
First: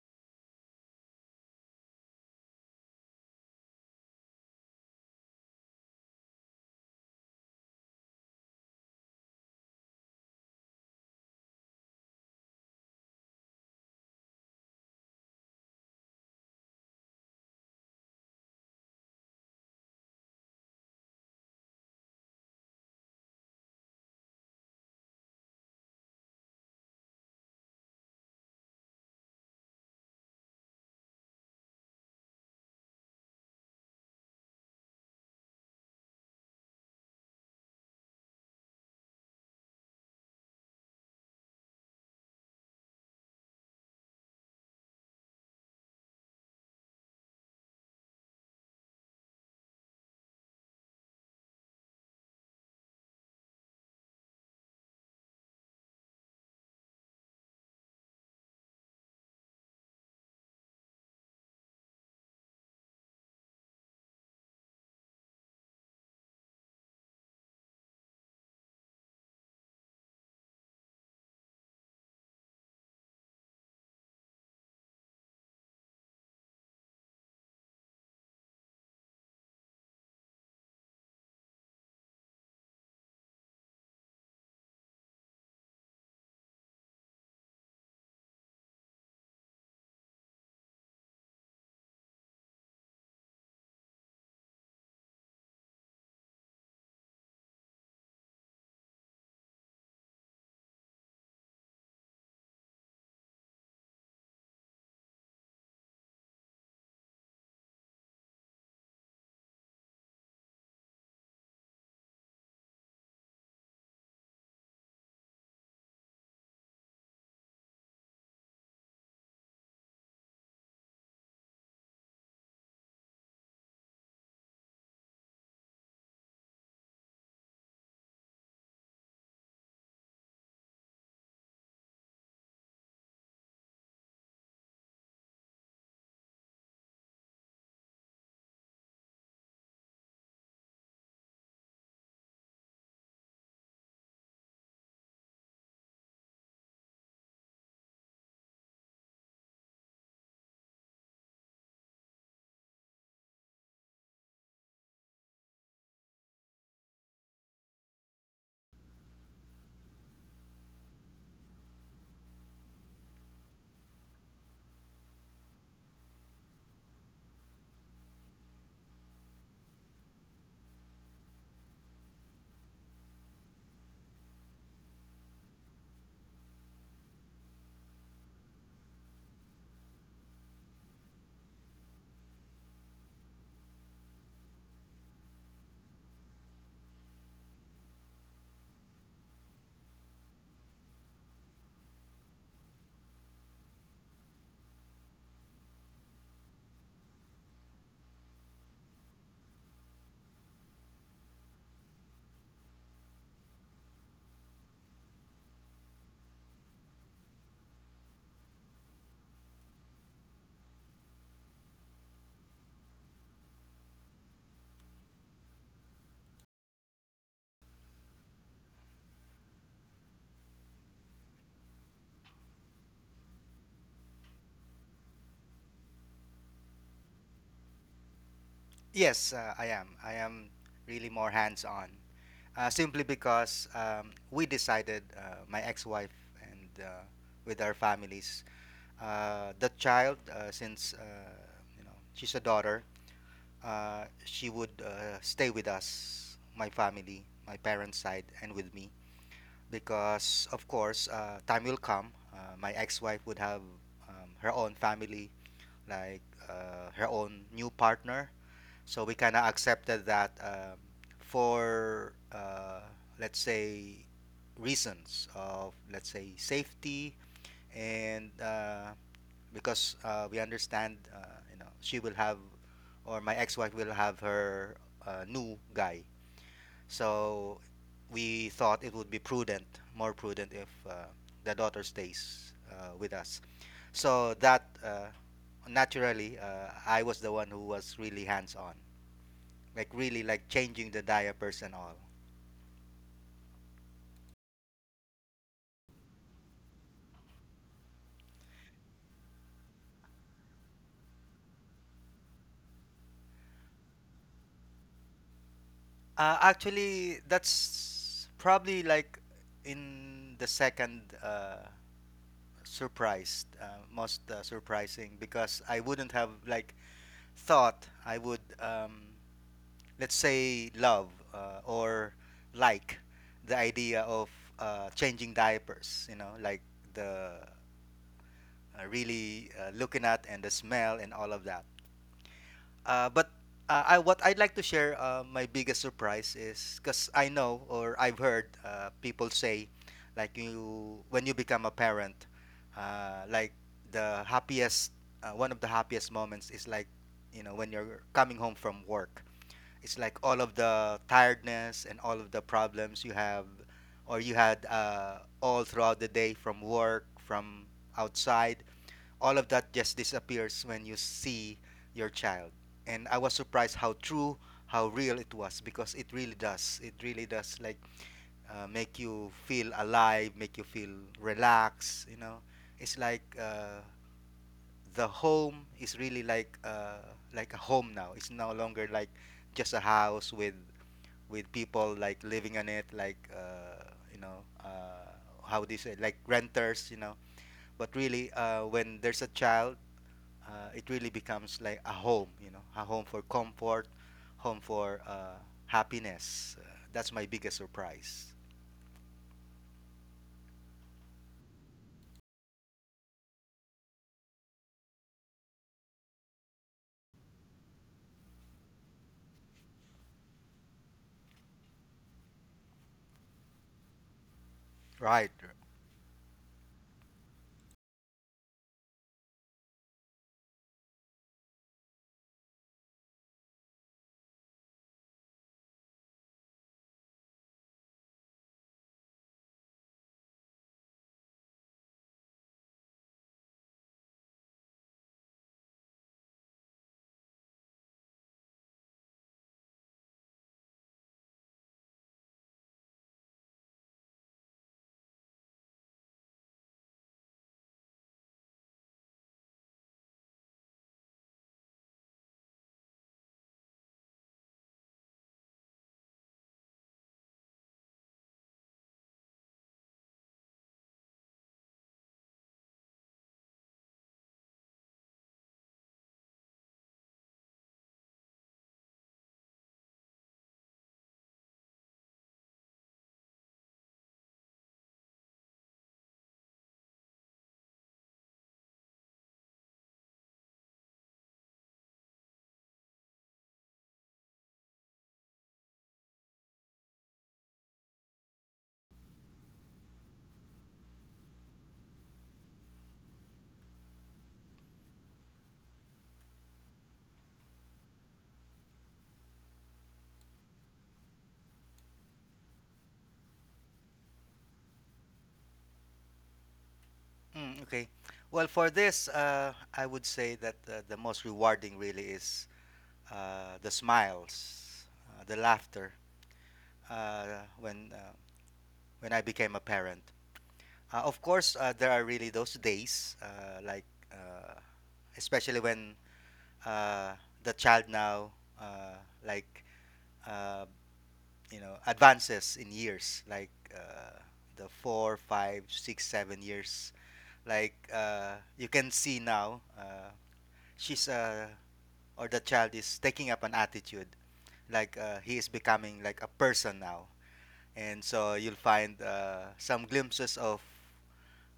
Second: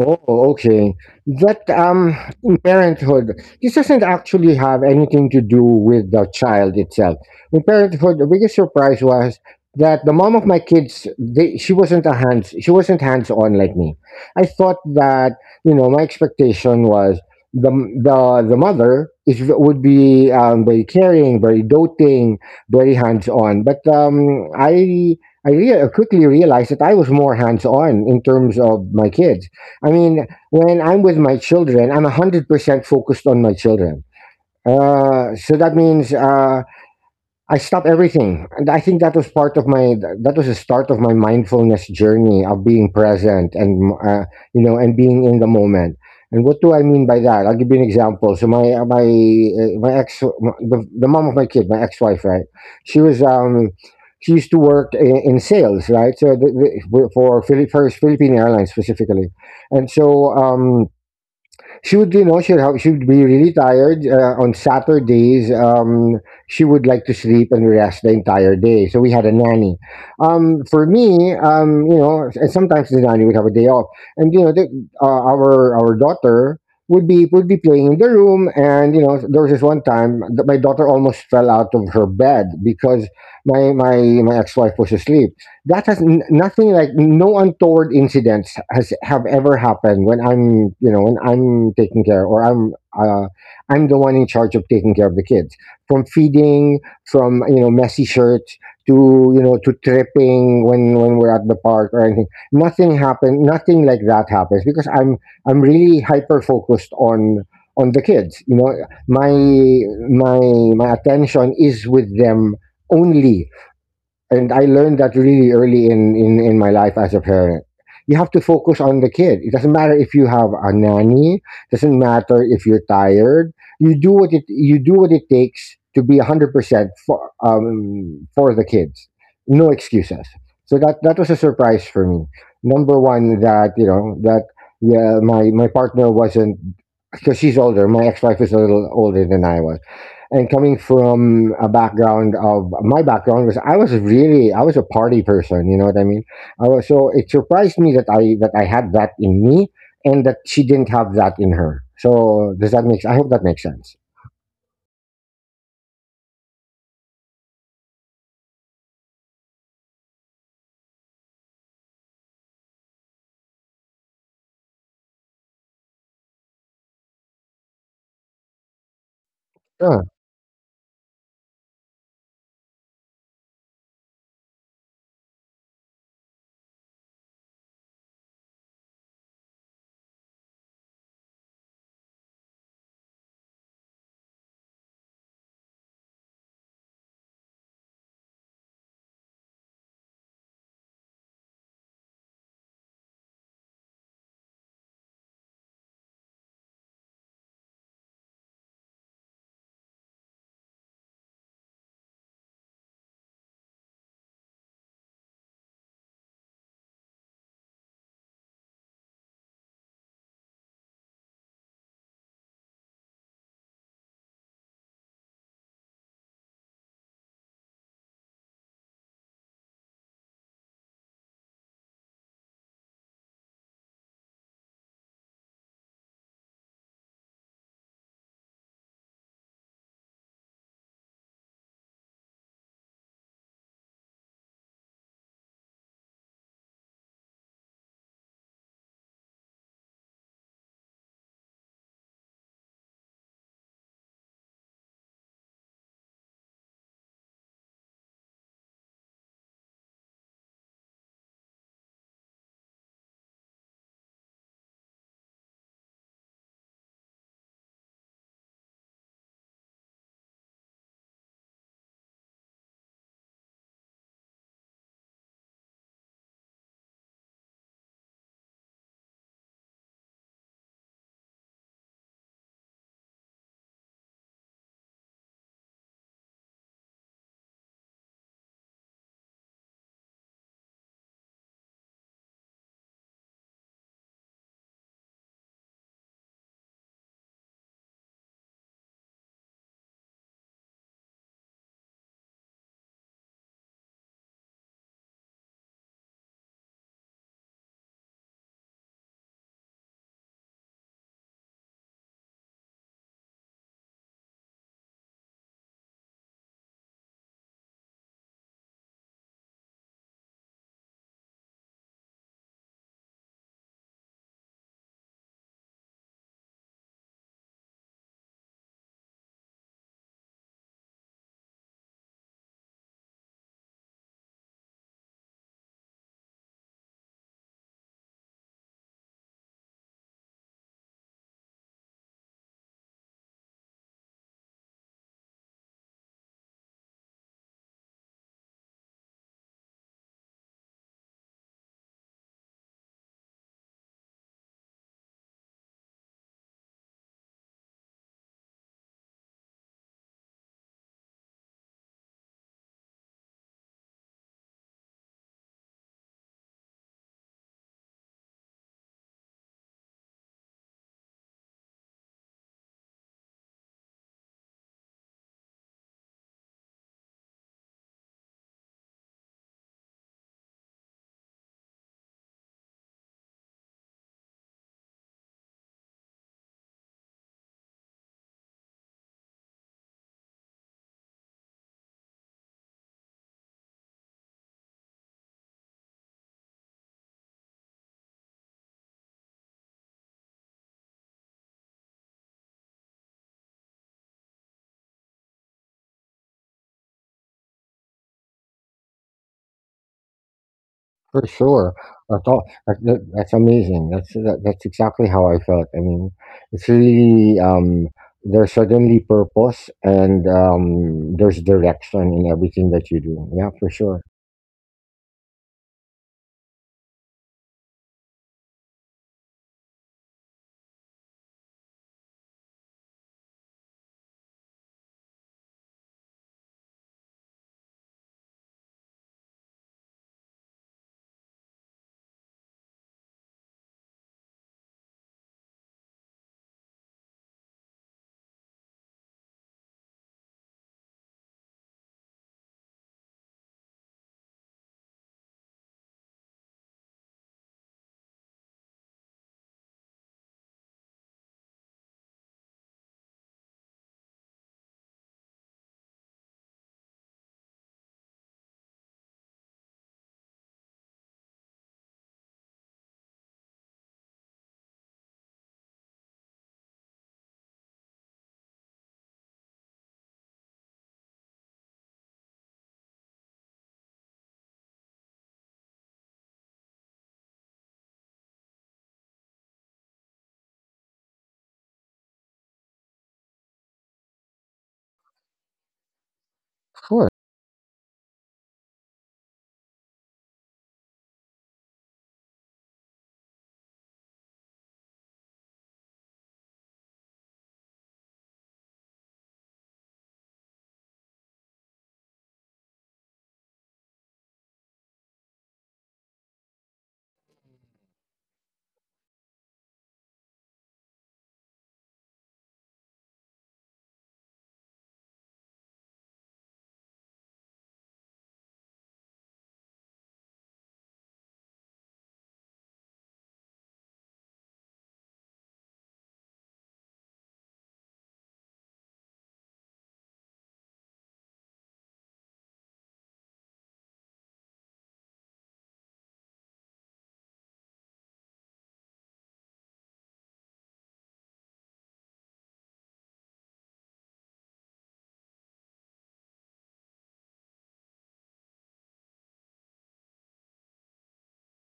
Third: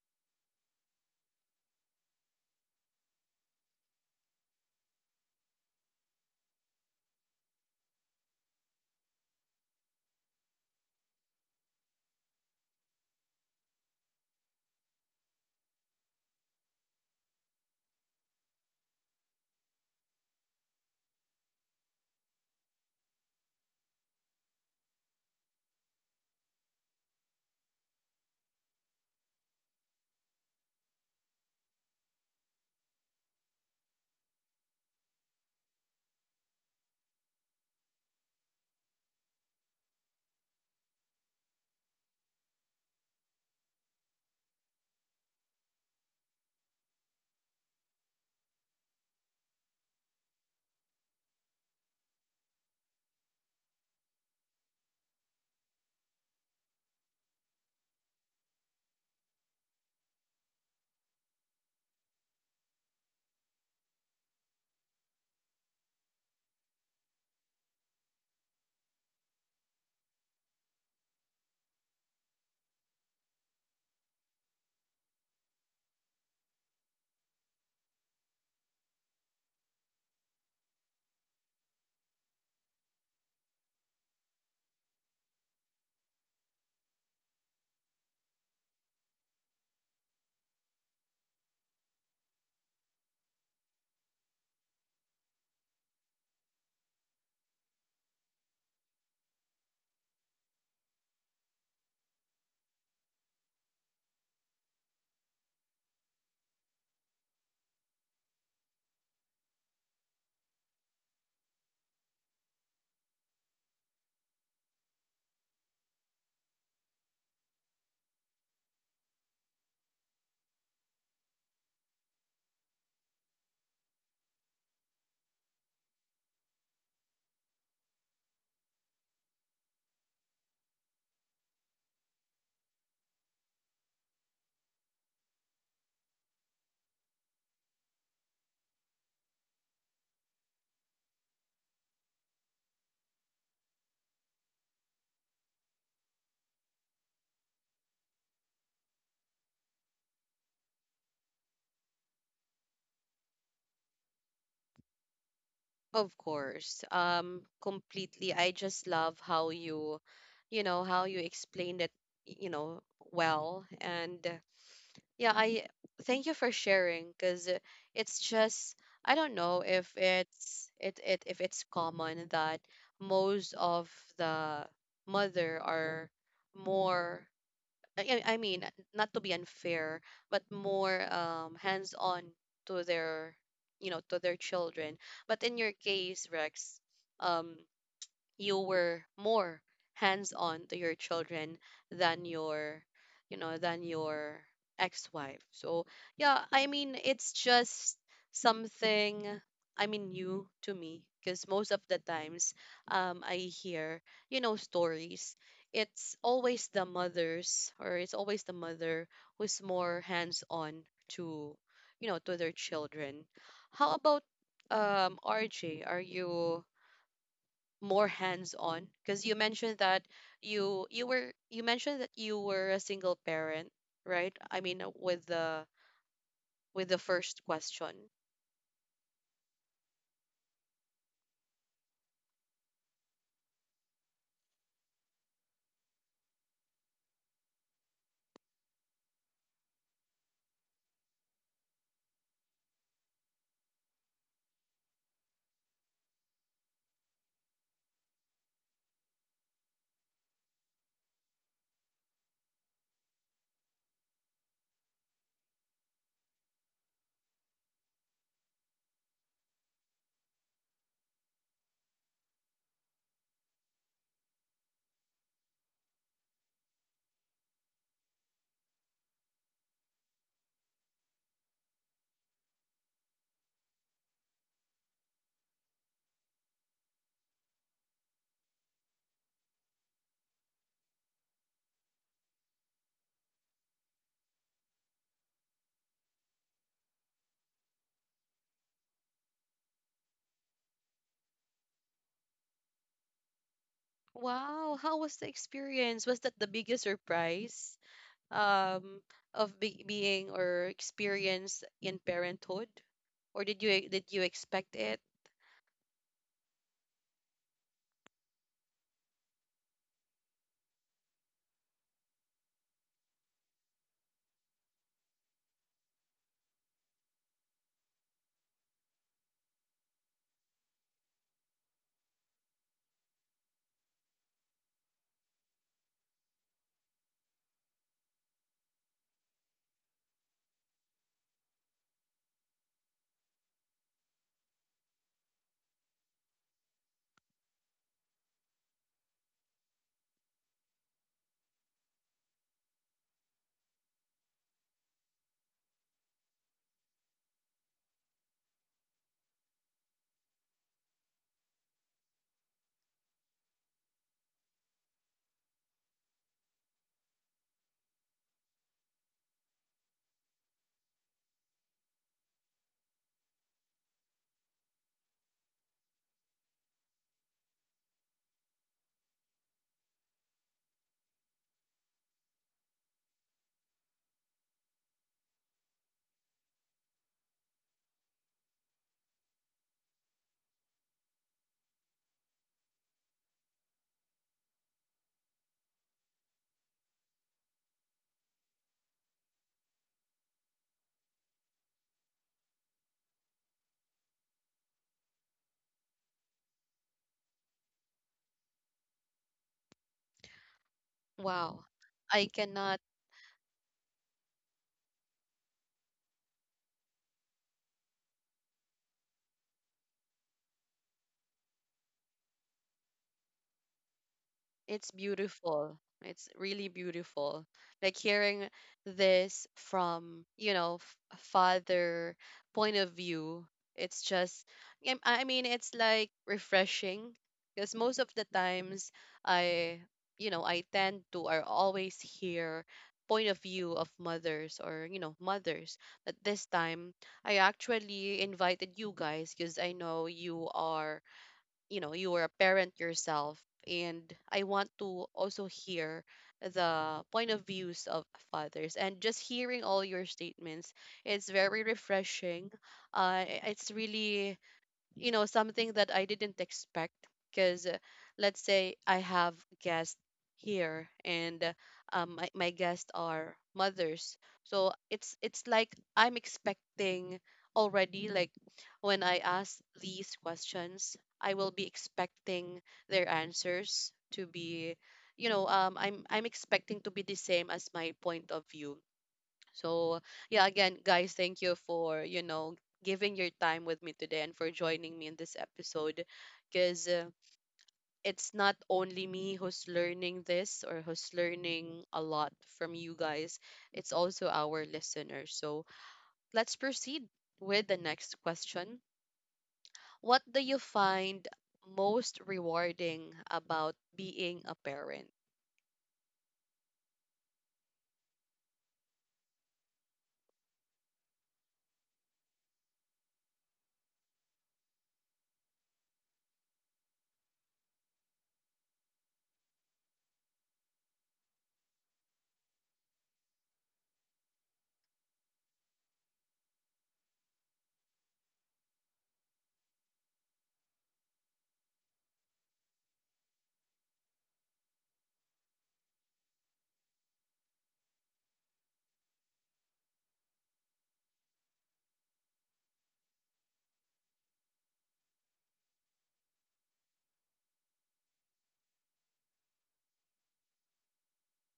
Oh, okay. That In parenthood, this doesn't actually have anything to do with the child itself. In parenthood, the biggest surprise was that the mom of my kids, she wasn't she wasn't hands on like me. I thought that you know my expectation was the the mother is would be very caring, very doting, very hands on. But I quickly realized that I was more hands on in terms of my kids. I mean, when I'm with my children, I'm 100% focused on my children. So that means I stopped everything. And I think that was part of my, that was the start of my mindfulness journey of being present and, you know, and being in the moment. And what do I mean by that? I'll give you an example. So my, my, my ex, my- the mom of my kid, my ex-wife, right? She was, she used to work in sales, right? So for Philippine Airlines specifically. And so, she would, you know, she would be really tired on Saturdays. She would like to sleep and rest the entire day, so we had a nanny, for me, you know, and sometimes the nanny would have a day off. And you know our daughter would be playing in the room, and you know there was this one time that my daughter almost fell out of her bed because my my my ex-wife was asleep. That has nothing, like no untoward incidents has have ever happened when I'm, you know, when I'm taking care, or uh, I'm the one in charge of taking care of the kids, from feeding, from you know messy shirts to you know to tripping when we're at the park or anything. Nothing happened, nothing like that happens because I'm really hyper focused on the kids, you know. my my my attention is with them only. And I learned that really early in my life as a parent. You have to focus on the kid. It doesn't matter if you have a nanny. Doesn't matter if you're tired. You do what it takes to be 100 percent for the kids. No excuses. So that was a surprise for me. Number one, that you know that yeah, my partner wasn't, because she's older. My ex wife is a little older than I was, and coming from a background of, my background was, I was a party person, you know what I mean? I was, so it surprised me that I had that in me, and that she didn't have that in her. So does that make, I hope that makes sense.
Of course. Completely. I just love how you, you know, how you explained it, you know, well. And yeah, I thank you for sharing because it's just, I don't know if
Yeah,
it's it, if it's common that most of the mother are more, I mean, not to be unfair, but more hands-on to their, you know, to their children. But in your case, Rex, um, you were more hands on to your children than your, you know, than your ex-wife. So yeah, I mean it's just something, I mean new to me because most of the times, I hear, you know, stories, it's always the mothers, or it's always the mother who's more hands on to, you know, to their children. How about, RJ, are you more hands on? Because you mentioned that you mentioned that you were a single parent, right? I mean with the first question.
Yes, I am. I am really more hands-on, simply because we decided, my ex-wife and with our families, the child, since, she's a daughter, she would stay with us, my family, my parents' side, and with me, because of course, time will come. My ex-wife would have her own family, like her own new partner, so we kind of accepted that, for, let's say, reasons of, let's say, safety, and because we understand, she will have, or my ex-wife will have her new guy. So we thought it would be prudent, more prudent, if the daughter stays with us. So that naturally, I was the one who was really hands-on, like really like changing the diapers and all.
Wow, how was the experience? Was that the biggest surprise, um of being or experience in parenthood, or did you expect it?
Actually, that's probably like in the second surprise, most surprising, because I wouldn't have like thought I would, let's say, love or like the idea of changing diapers, like the really looking at and the smell and all of that. But what I'd like to share, my biggest surprise is because I know, or I've heard people say, like you, when you become a parent, like the happiest, one of the happiest moments is like, when you're coming home from work. It's like all of the tiredness and all of the problems you have, or you had, all throughout the day, from work, from outside, all of that just disappears when you see your child. And I was surprised how true, how real it was, because it really does. It really does like make you feel alive, make you feel relaxed. It's like the home is really like a home now. It's no longer like just a house with people like living in it, like you know uh, how do you say, like renters. But really, when there's a child, it really becomes like a home, a home for comfort, home for happiness. That's my biggest surprise.
for
Wow,
sure. That's
I
all,
cannot.
that's amazing. That's exactly how I felt. I mean, it's really there's certainly purpose and there's direction in everything that you do. Yeah, for sure.
It's
Right.
beautiful. It's really beautiful. Like hearing this from, you know, a father point of view, it's just, I mean, it's like refreshing because most of the times I, you know, I tend to or always hear point of view of mothers, or, you know, mothers. But this time I actually invited you guys because I know you are, you know, you were a parent yourself, and I want to also hear the point of views of fathers. And just hearing all your statements, it's very refreshing. It's really, you know, something that I didn't expect because let's say I have guests here, and my guests are mothers. So it's like I'm expecting already, like when I ask these questions I will be expecting their answers to be, you know, I'm expecting to be the same as my point of view. So, yeah, again, guys, thank you for, you know, giving your time with me today and for joining me in this episode,
For
because
sure.
it's not only me who's learning this, or who's learning a lot from you guys, it's also our listeners. So, let's proceed with the next question. What do you find most rewarding about being a parent?
Mm, okay. Well, for this, I would say that the most rewarding really is the smiles, the laughter uh, when uh, when I became a parent. Of course, there are really those days, like uh, especially when uh, the child now, uh, like uh, advances in years, like the 4, 5, 6, 7 years. Like you can see now, she's, or the child is taking up an attitude, like he is becoming like a person now. And so you'll find some glimpses of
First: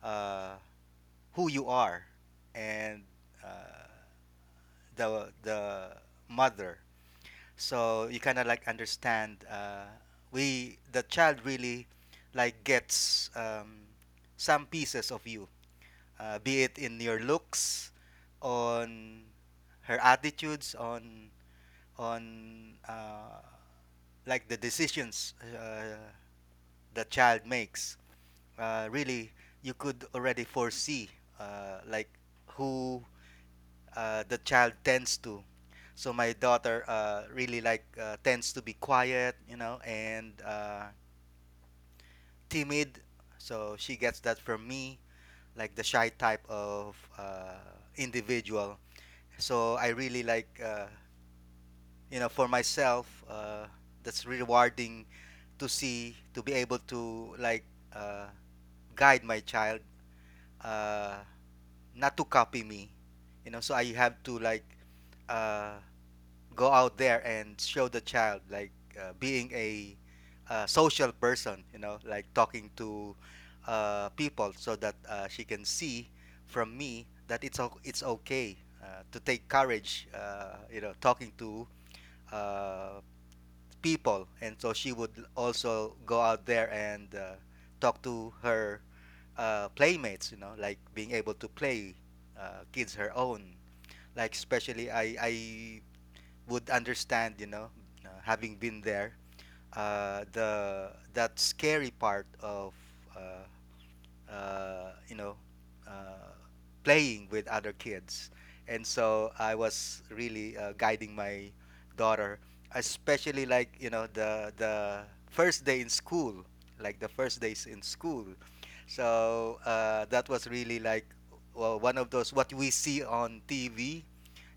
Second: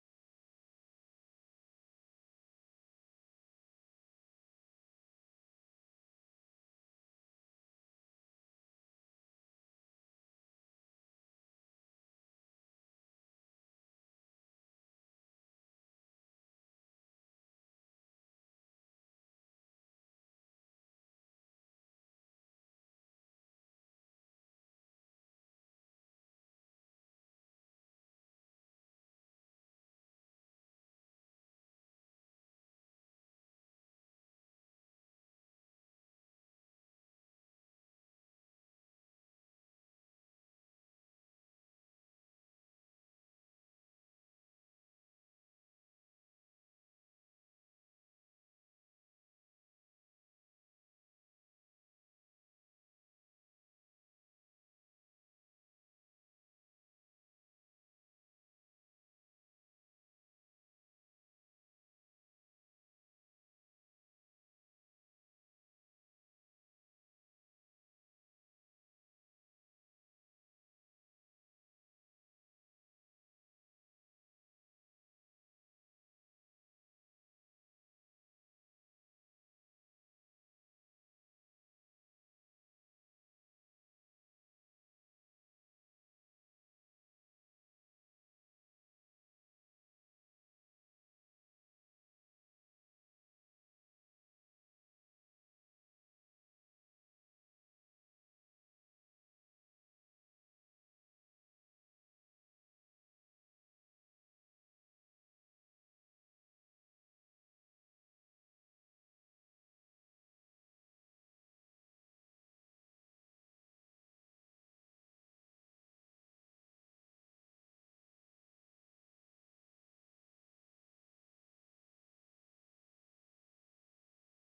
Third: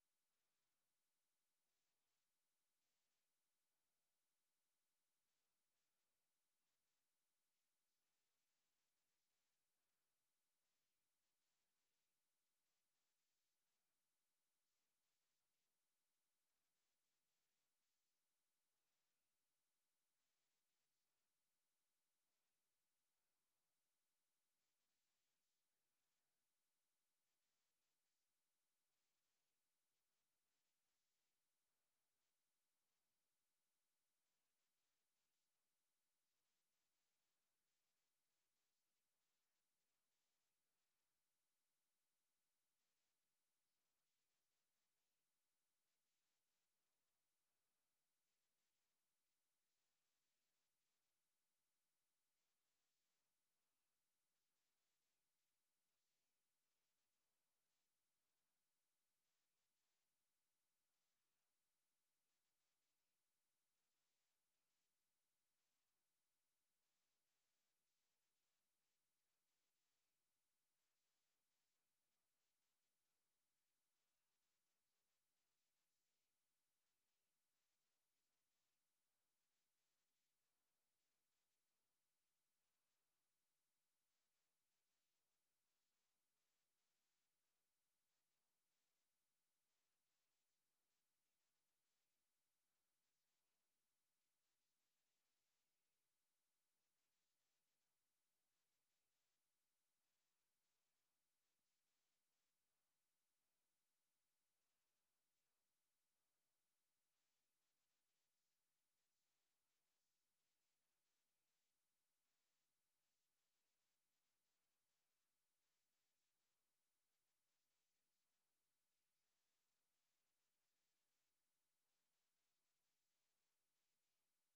uh, who you are, and uh, the mother. So you kind of like understand. We the child really like gets some pieces of you, be it in your looks, on her attitudes, on like the decisions the child makes. Really you could already foresee like who the child tends to. So my daughter really like tends to be quiet, and timid. So she gets that from me, like the shy type of individual. So I really for myself, that's rewarding, to see, to be able to like uh, guide my child, uh, not to copy me. So I have to like uh, go out there and show the child, like being a social person, like talking to people, so that she can see from me that it's okay to take courage, talking to uh, people, and so she would also go out there and talk to her playmates, like being able to play kids her own. Like especially, I would understand, you know, having been there, the that scary part of uh, uh, you know, uh, playing with other kids. And so I was really guiding my daughter, especially like the first day in school, like the first days in school. That was really like, well, one of those what we see on TV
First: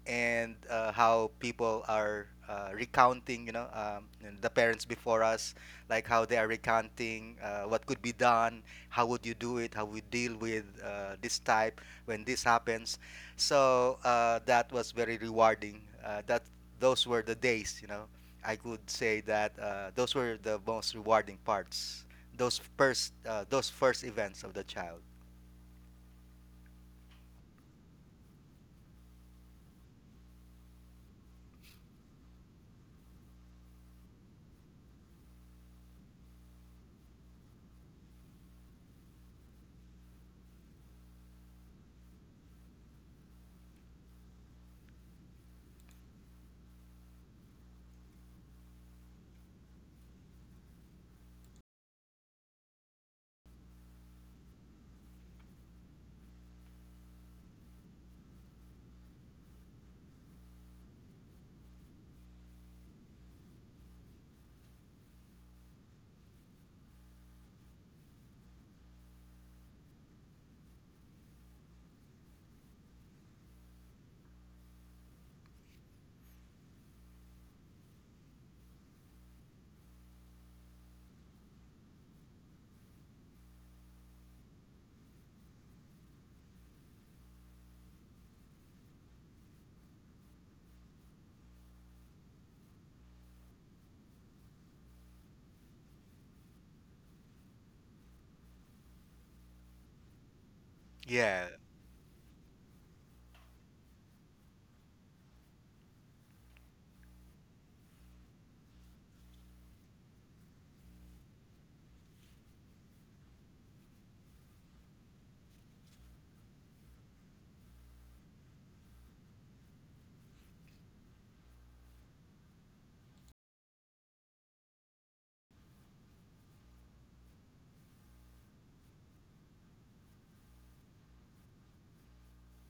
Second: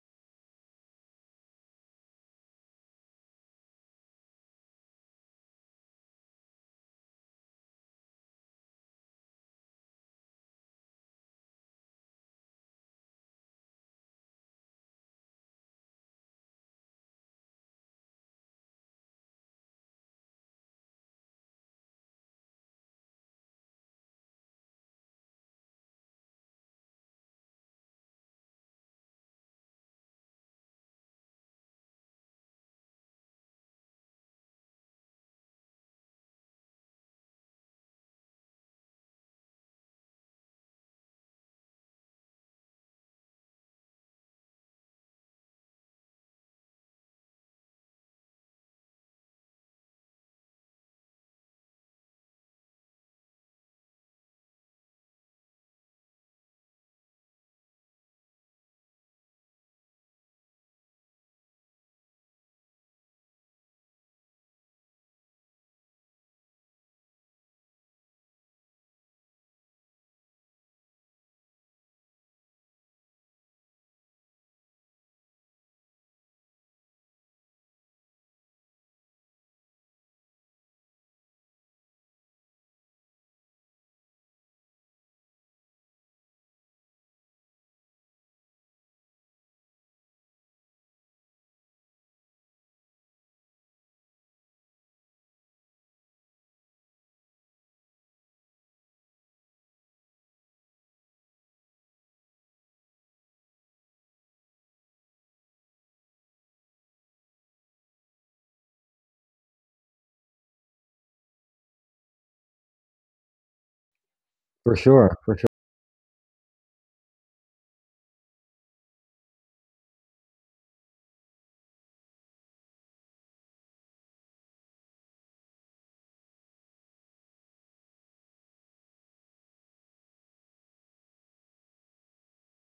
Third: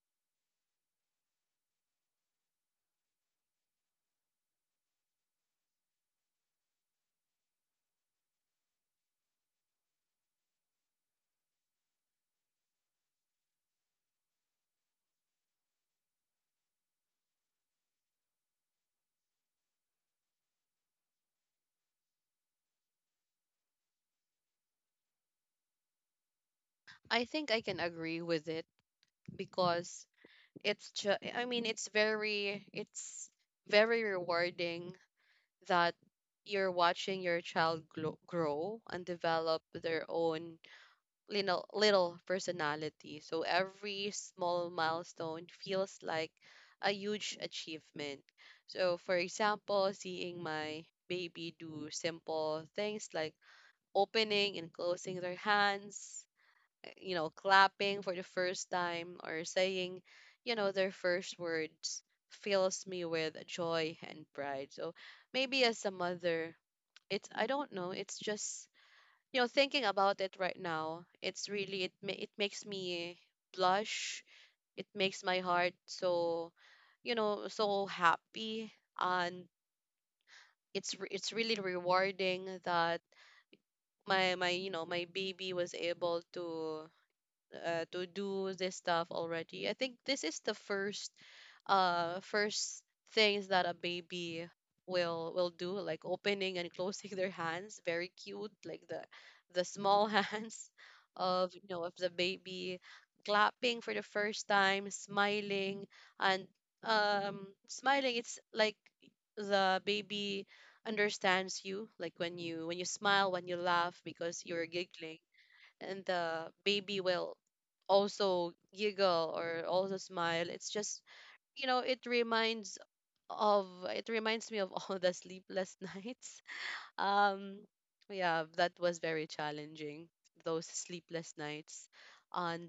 and how people are recounting, and the parents before us, like how they are recounting what could be done, how would you do it, how we deal with this type when this happens. So that was very rewarding. That Those were the days, you know. I could say that those were the most rewarding parts. Those first events of the child.
I think I can agree with it because it's I mean it's very, it's very rewarding that you're watching your child grow and develop their own little personality. So every small milestone feels like a huge achievement. So for example, seeing my baby do simple things like opening and closing their hands, you know, clapping for the first time, or saying, you know, their first words, fills me with joy and pride. So maybe as a mother, it's, I don't know, it's just, you know, thinking about it right now it's really, it it makes me blush, it makes my heart so, you know, so happy. And it's it's really rewarding that my you know, my baby was able to do this stuff already. I think this is the first things that a baby will do, like opening and [laughs] closing their hands. Very cute, like the small [laughs] hands
Yeah,
of you know of the baby, clapping for the first time, smiling, and smiling. It's like the baby understands you, like when you smile, when you laugh, because you're
For sure.
giggling,
For
and the baby will also giggle or also smile. It's just you know it reminds it reminds me of [laughs] all the sleepless [laughs] nights. Um, yeah, that was very challenging. Those sleepless nights, and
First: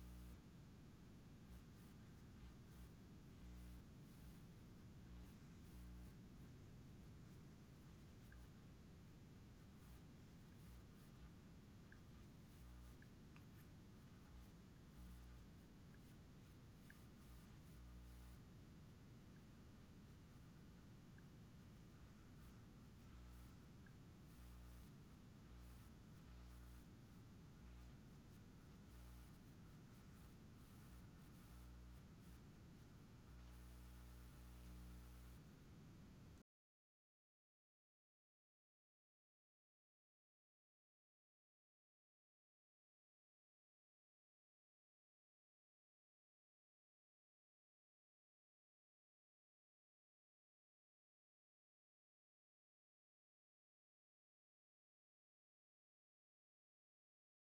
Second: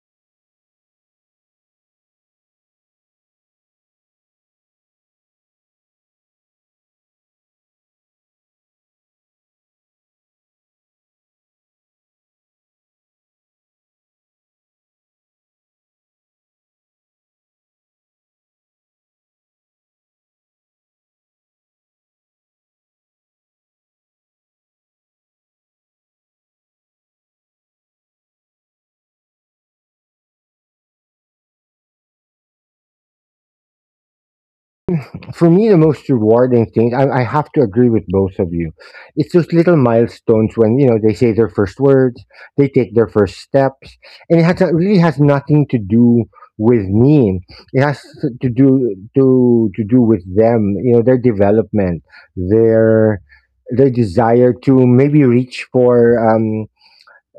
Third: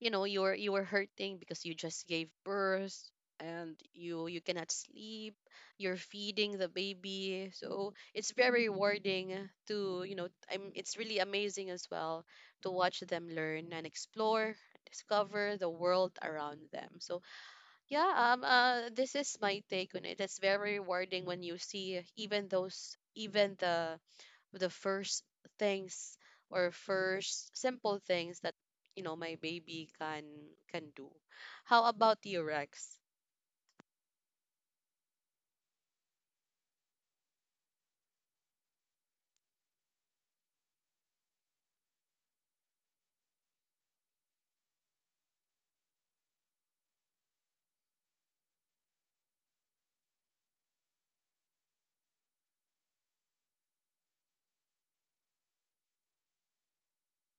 you know you were hurting because you just gave birth, and you cannot sleep, you're feeding the baby. So it's very rewarding to you know I'm, it's really amazing as well to watch them learn and explore, discover the world around them. So yeah, this is my take on it. It's very rewarding when you see even those, even the things first simple things that, you know, my baby can do. How about you, Rex?
me, the most rewarding thing, I have to agree with both of you. It's those little milestones when, you know, they say their first words, they take their first steps. And it has, it really has nothing to do with me. It has to do, to do with them, you know, their development, their, their desire to maybe reach for, um,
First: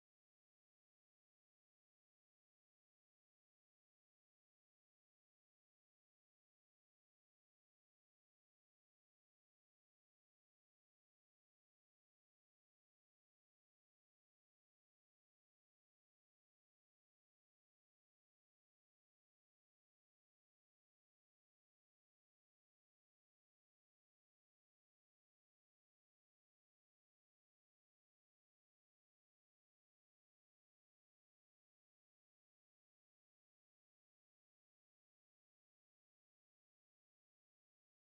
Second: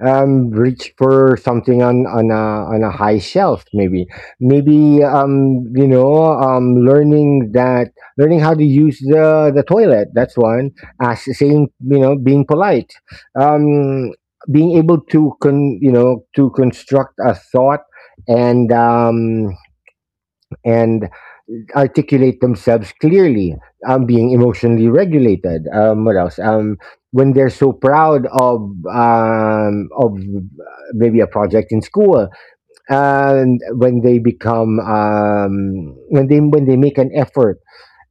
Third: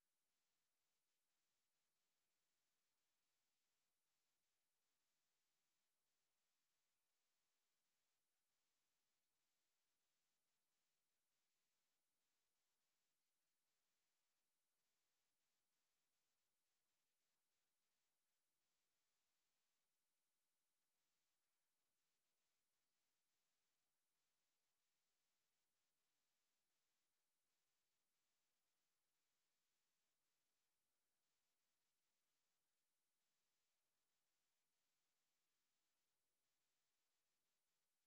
um reach for something on a high shelf, maybe. Learning that learning how to use the toilet, that's one. As saying, you know, being polite, um being able to construct a thought, and um and articulate themselves clearly, being emotionally regulated. What else? When they're so proud of um, of uh, maybe a project in school, and when they become when they make an effort,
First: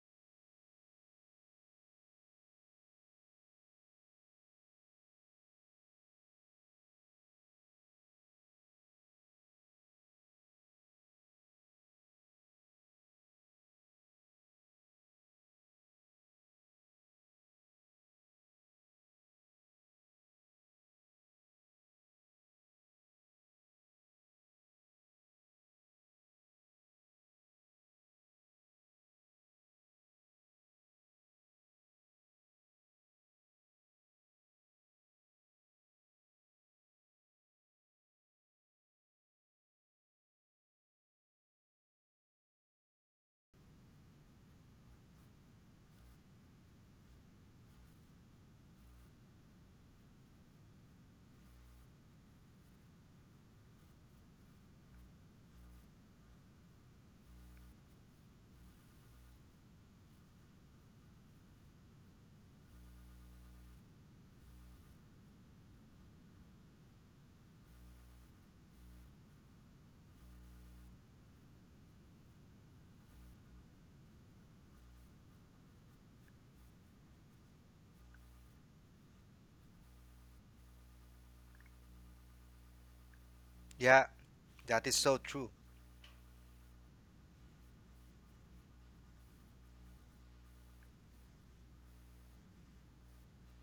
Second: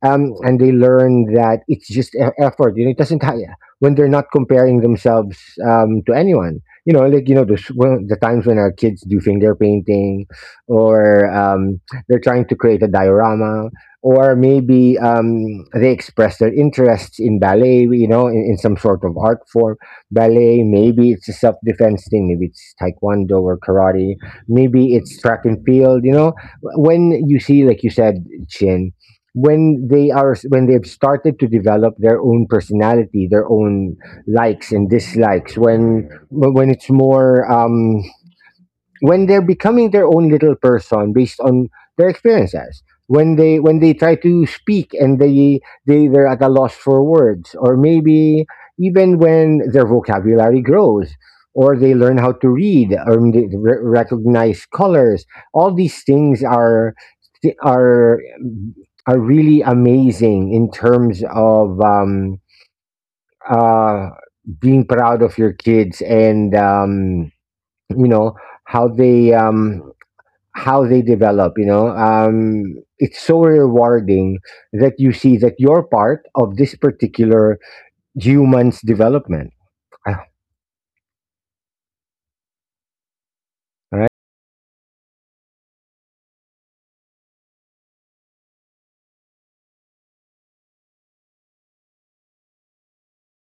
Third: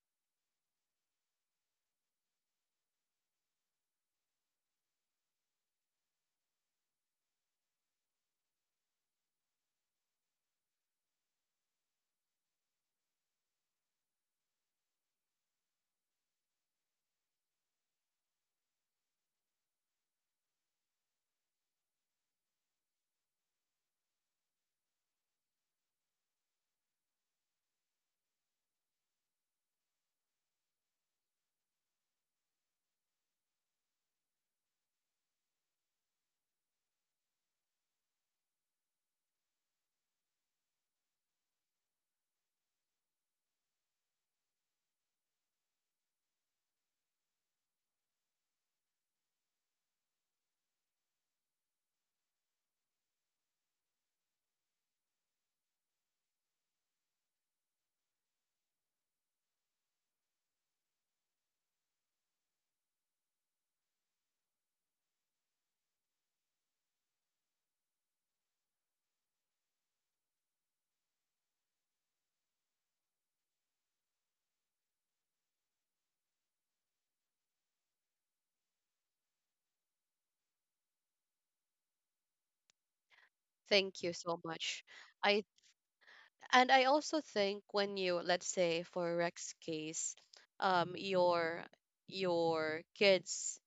and they learn that it's just effort. You know, it doesn't ha- when they're not comparing themselves to anyone. You know, like you know, the times when our kids do finger painting, or they're trying to create a diorama, or maybe they express their interests in ballet. You know, in some sort of art form, ballet. Maybe it's a self-defense thing. Maybe it's taekwondo or karate. Maybe it's track and field. You know, when you see, like you said, Chin, when they are, when they've started to develop their own personality, their own likes and dislikes, when it's more when they're becoming their own little person based on their experiences, when they try to speak, and they they're at a loss for words, or maybe even when their vocabulary grows, or they learn how to read, or they recognize colors, all these things are are are really amazing in terms of uh being proud of your kids, and you know how they um how they develop, you know. It's so rewarding that you see that you're part of this particular human's development. Ah, all
yeah,
Thank
right.
you so
that
much.
is so true.
I, and I also think when you, let's say, for Rex case, um your your kids,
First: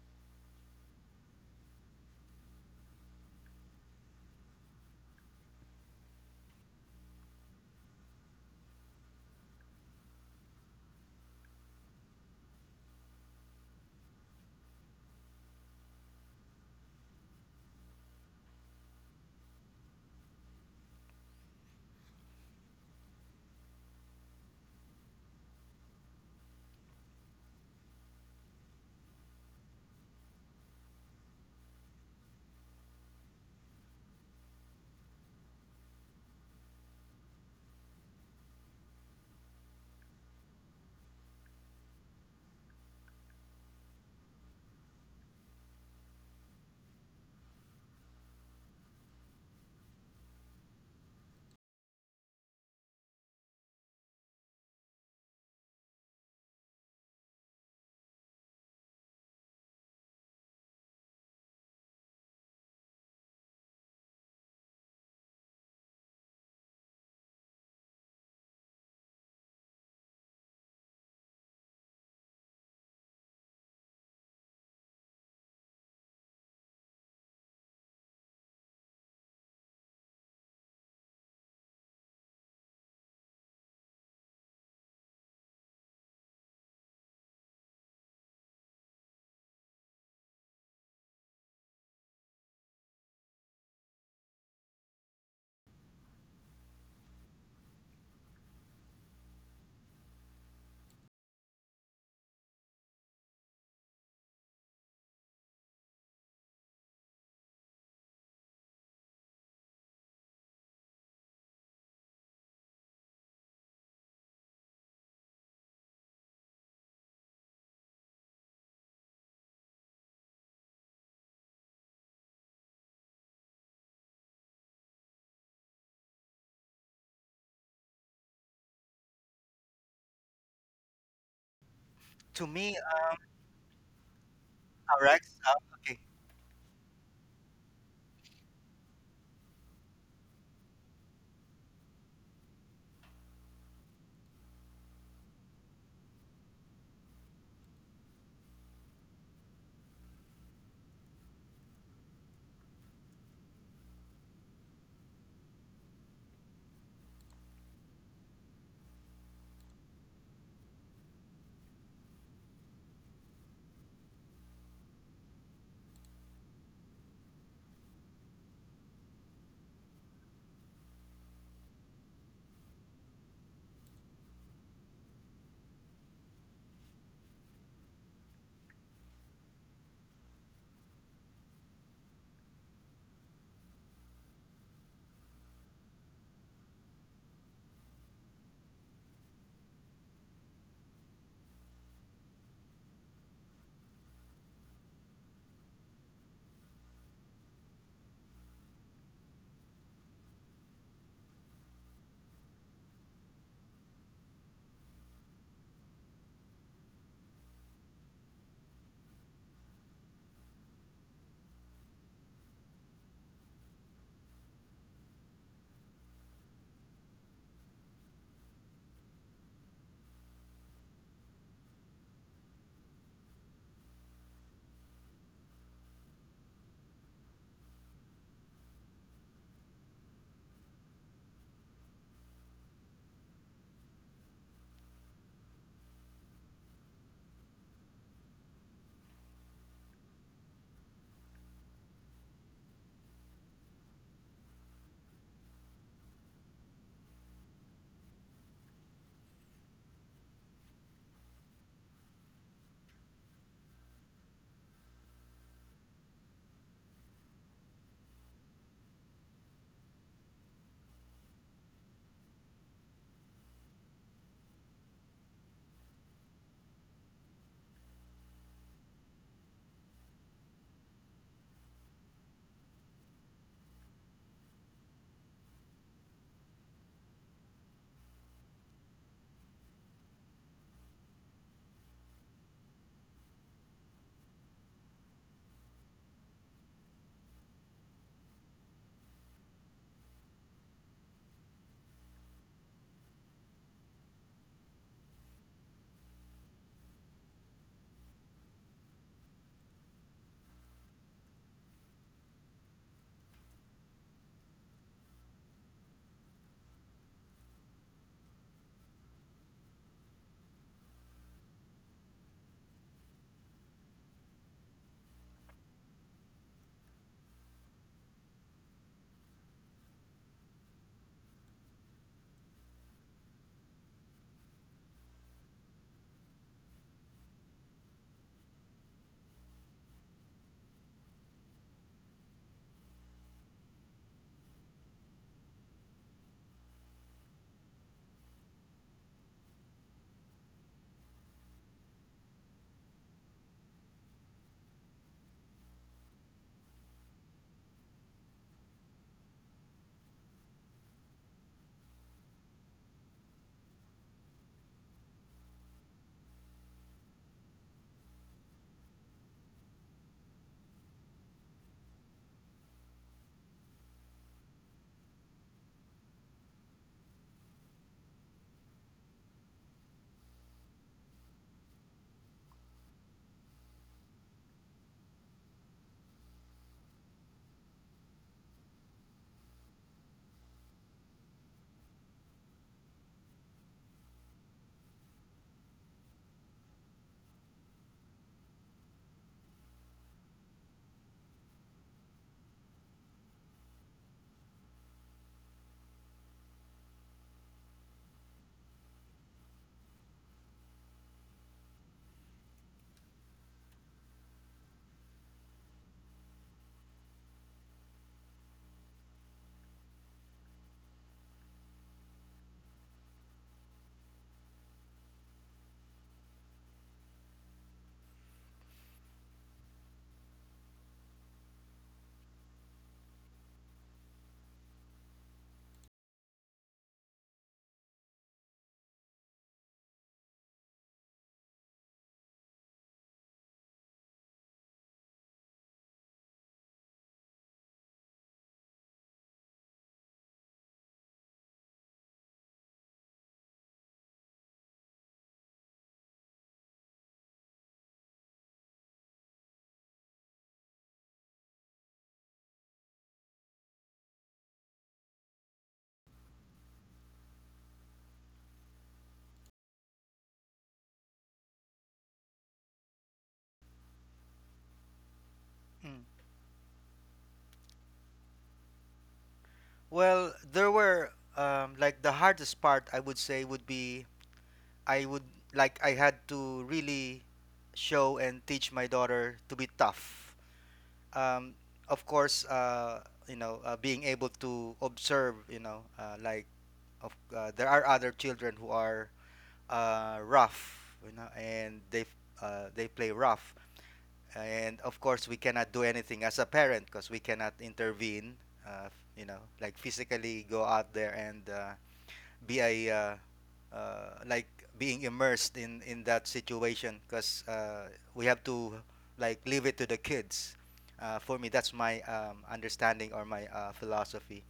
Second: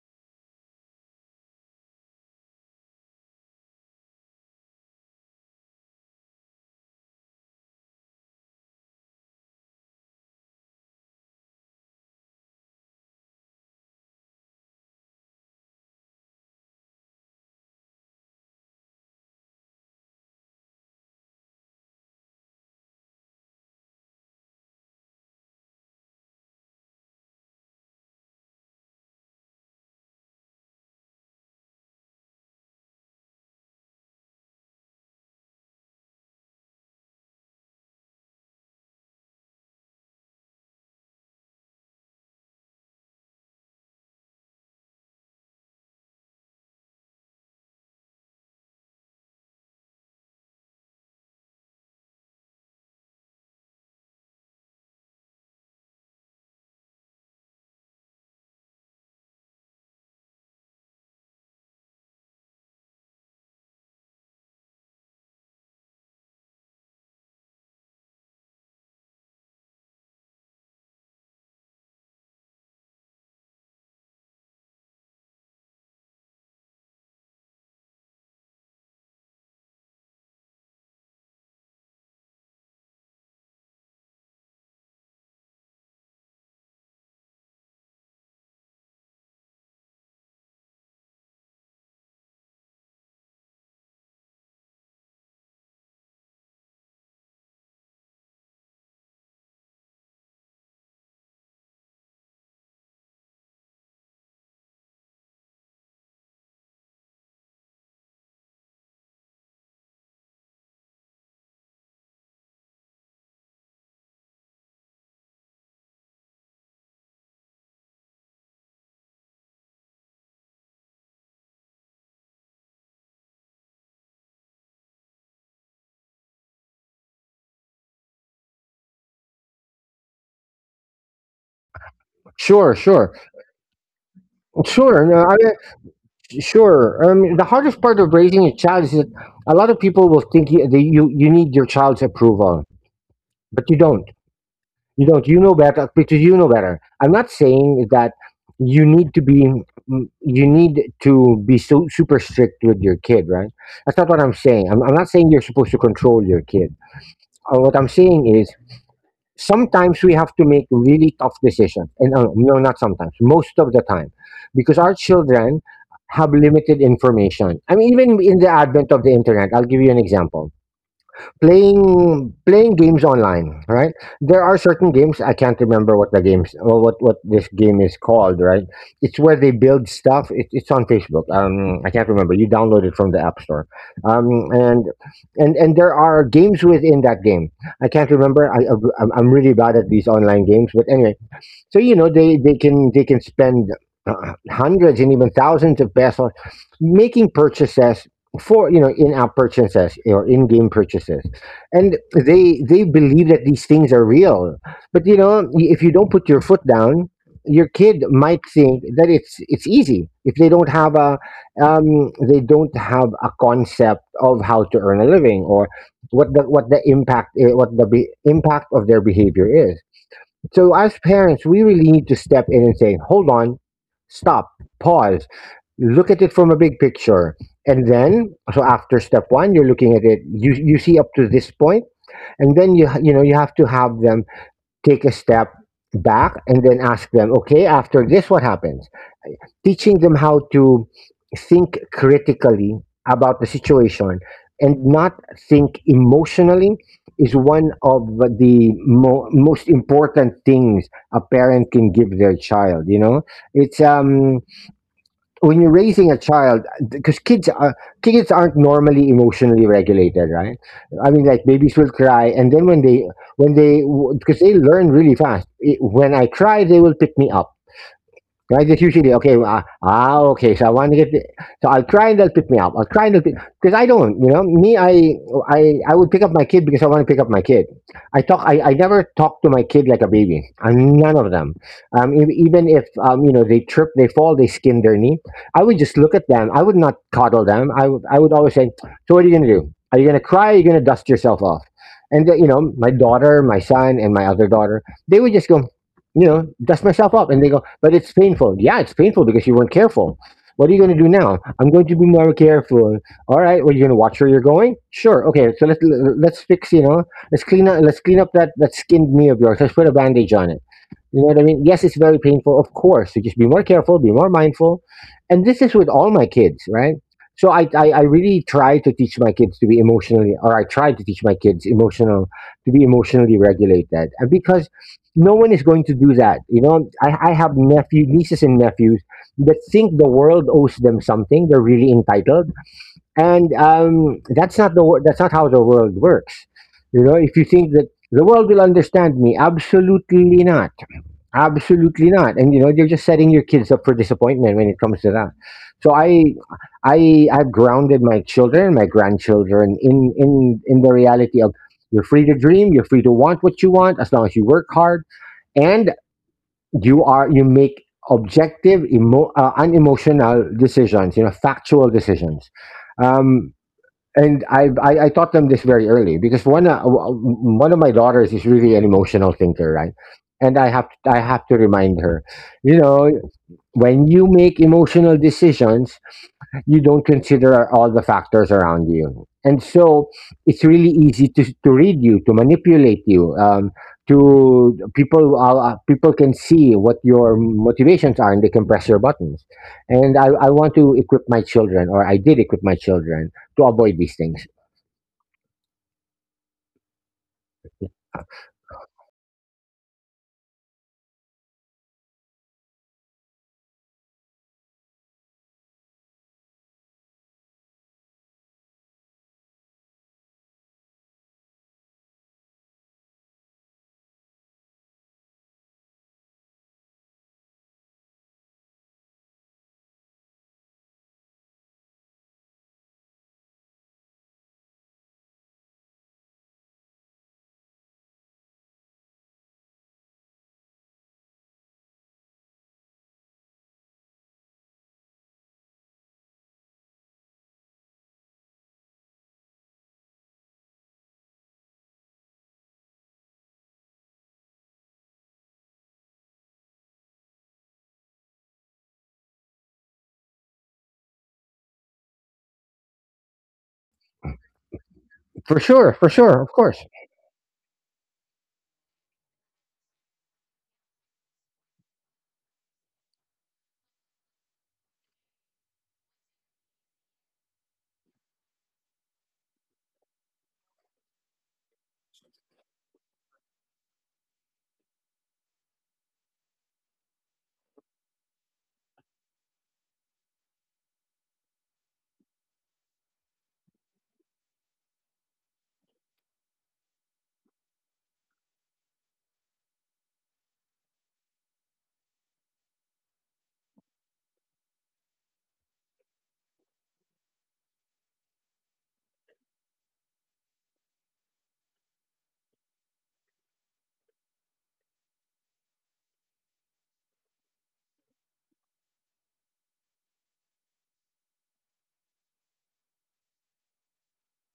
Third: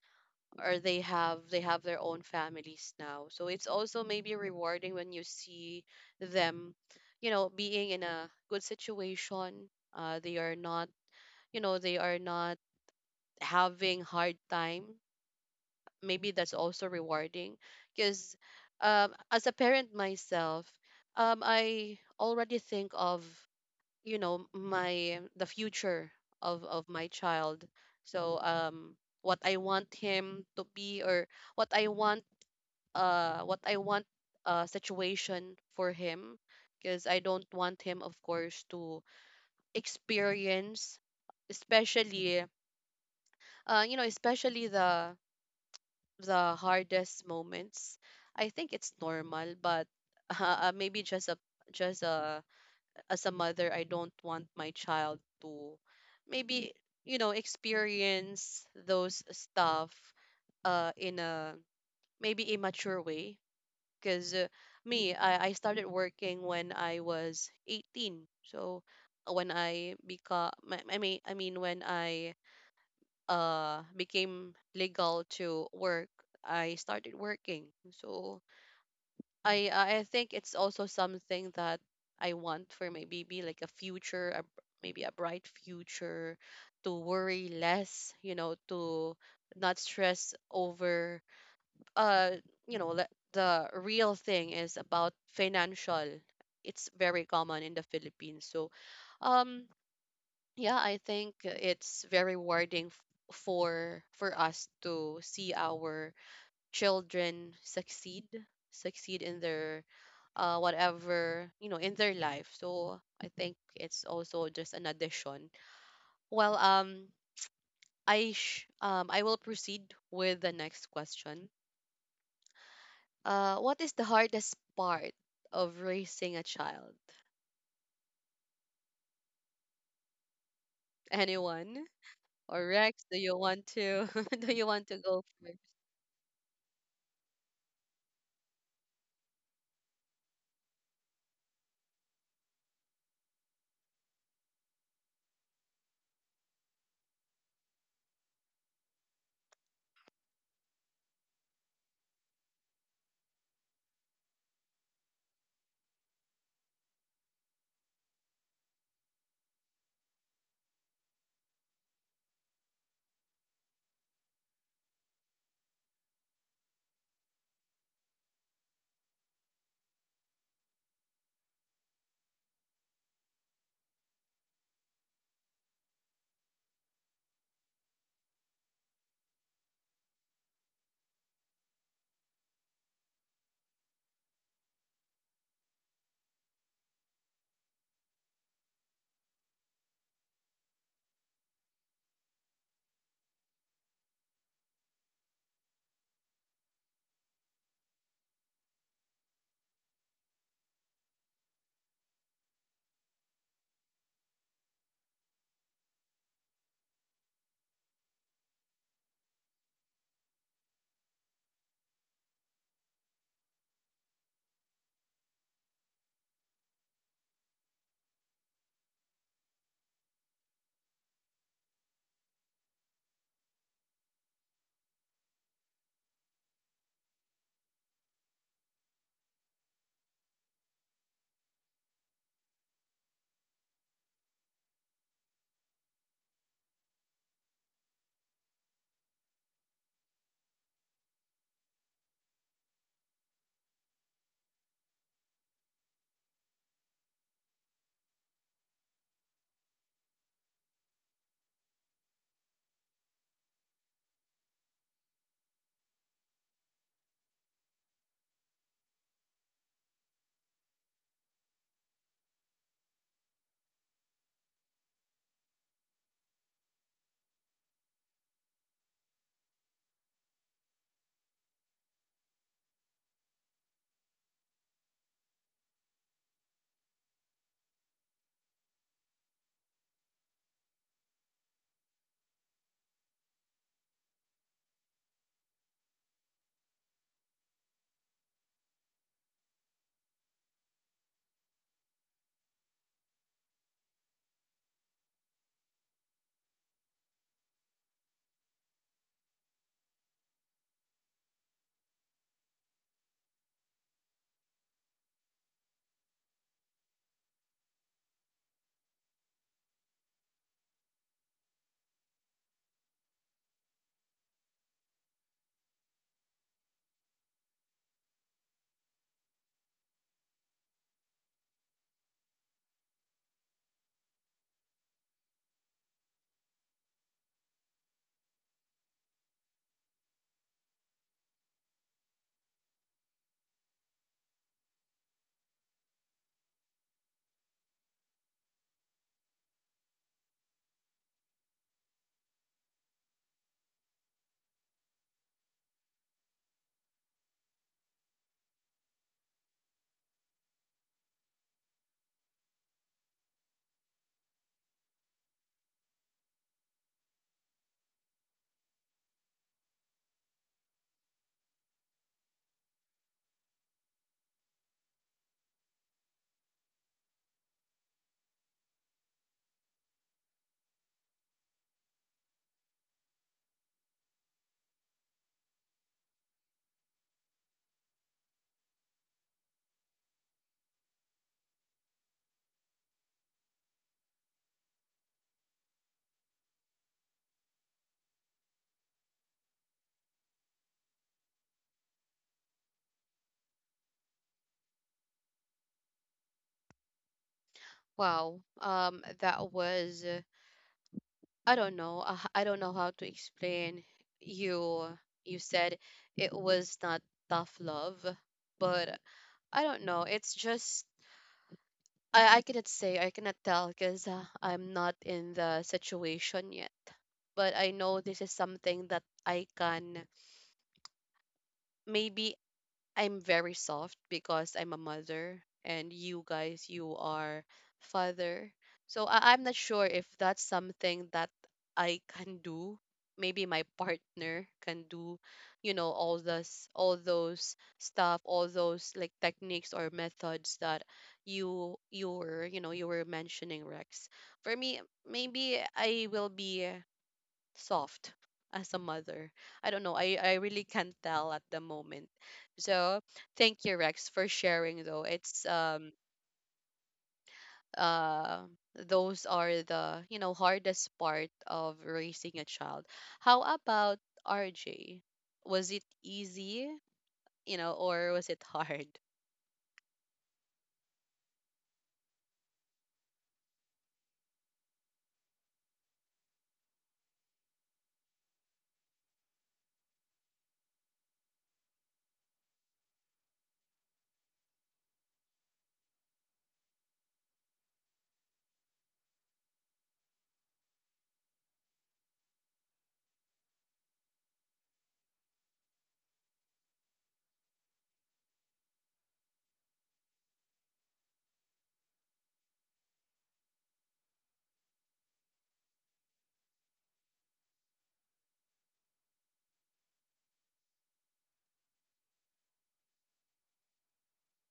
or they have their own families now, so it's also maybe rewarding when you see them, you know, being in a good situation. They are not, you know, they are not having hard time. Maybe that's also rewarding because, as a parent myself, I already think of, you know, my the future of my child. So what I want him to be, or what I want, what I want situation for him. Because I don't want him, of course, to experience, especially, you know, especially the hardest moments. I think it's normal, but [laughs] maybe just a, just a, as a mother, I don't want my child to maybe, you know, experience those stuff in a maybe immature way. Because me, I started working when I was 18. So when I become, I mean, I mean when I became legal to work, I started working. So I I think it's also something that I want for my baby, like a future, a, maybe a bright future, to worry less, you know, to not stress over, uh the real thing is about financial. It's very common in the Philippines. So um yeah, I think it's very rewarding for us to see our children succeed in their, whatever, you know, in their life. So I think it's also just an addition. Well, I will proceed with the next question. What is the hardest part of raising a child? Anyone?
To
Or
Sure,
me,
Rex,
sure.
do you want to [laughs] do you want to
sure no,
go?
Rex.
I
Okay.
mean, sure The hardest part of raising a child is that a lot of people will think that you need your child's approval, but you don't. You don't. You know better because you know better. I'm not saying that you need to be, you need to be so super strict with your kid, right? That's not what I'm saying. I'm not saying you're supposed to control your kid. What I'm saying is sometimes we have to make really tough decisions, and no, not sometimes. Most of the time, because our children have limited information. I mean, even in the advent of the internet, I'll give you an example. Playing games online, right? There are certain games, I can't remember what the games, well, what this game is called, right? It's where they build stuff. It's on Facebook. I can't remember. You download it from the app store. um and and there are games within that game. I can't remember. I'm really bad at these online games, but anyway, so, you know, they can, they can spend hundreds and even thousands of pesos making purchases for, you know, in-app purchases or in-game purchases. And they believe that these things are real. But, you know, if you don't put your foot down, your kid might think that it's easy. If they don't have a they don't have a concept of how to earn a living, or what the impact, impact of their behavior is. So as parents, we really need to step in and say, hold on, stop, pause. Look at it from a big picture. And then, so after step one, you're looking at it, you see up to this point, and then you know, you have to have them take a step back and then ask them, okay, after this, what happens? Teaching them how to think critically about the situation and not think emotionally is one of the most important things a parent can give their child, you know. It's When you're raising a child, because kids are, kids aren't normally emotionally regulated, right? I mean, like, babies will cry, and then when they, when they because they learn really fast, when I cry they will pick me up. Right, just usually okay. Okay. So I want to get, the, so I'll try and they'll pick me up. I'll try and they'll pick, because I don't, you know, me. I would pick up my kid because I want to pick up my kid. I talk. I never talk to my kid like a baby. I'm none of them. E- even if you know, they trip, they fall, they skin their knee. I would just look at them. I would not coddle them. I would always say, so what are you gonna do? Are you gonna cry? Are you gonna dust yourself off? And you know, my daughter, my son, and my other daughter, they would just go, you know, dust myself up. And they go, but it's painful. Yeah, it's painful because you weren't careful. What are you going to do now? I'm going to be more careful. All right. Well, you're going to watch where you're going. Sure. Okay. So let's fix. You know, let's clean up. Let's clean up that skinned knee of yours. Let's put a bandage on it. You know what I mean? Yes, it's very painful, of course. So just be more careful, be more mindful. And this is with all my kids, right? So I really try to teach my kids to be emotionally, or I try to teach my kids emotional, to be emotionally regulated. And because no one is going to do that. You know, I have nephew, nieces and nephews that think the world owes them something. They're really entitled. And that's not the, that's not how the world works. You know, if you think that the world will understand me, absolutely not. Absolutely not. And you know, you're just setting your kids up for disappointment when it comes to that. So I I've grounded my children, my grandchildren, in the reality of, you're free to dream, you're free to want what you want, as long as you work hard and you make objective unemotional decisions, you know, factual decisions. Um, and I taught them this very early, because one of my daughters is really an emotional thinker, right? And I have to remind her, you know, when you make emotional decisions, you don't consider all the factors around you. And so it's really easy to read you, to manipulate you. To people, people can see what your motivations are, and they can press your buttons. And I want to equip my children, or I did equip my children, to avoid these things.
Wow. That was I don't know. I don't know how to explain. You you said it was not tough love, but I don't know. It's just I cannot say, I cannot tell, because I'm not in the situation yet. But I know this is something that I can, maybe I'm very soft because I'm a mother, and you guys, you are father. So I'm not sure if that's something that I can do. Maybe my partner can do, you know, all this, all those stuff, all those like techniques or methods that you were, you know, you were mentioning, Rex. For me, maybe I will be soft as a mother. I don't know. I really can't tell at the moment. So thank you, Rex, for sharing though. It's
For sure, of course.
uh those are the, you know, hardest part of raising a child. How about RJ? Was it
Mm.
easy, you know, or was it hard
Well, there were like the hardest part I would say would be I would like I had to really show and teach my daughter to be tough. Um, of course, you know, being able to observe, you know, like of there are other children who are rough, you know, and they play rough. And of course we cannot do anything as a parent because we cannot intervene, uh, you know, like physically go out there and be a like being immersed in that situation because we have to like leave it to the kids. For me, that's my understanding or my philosophy.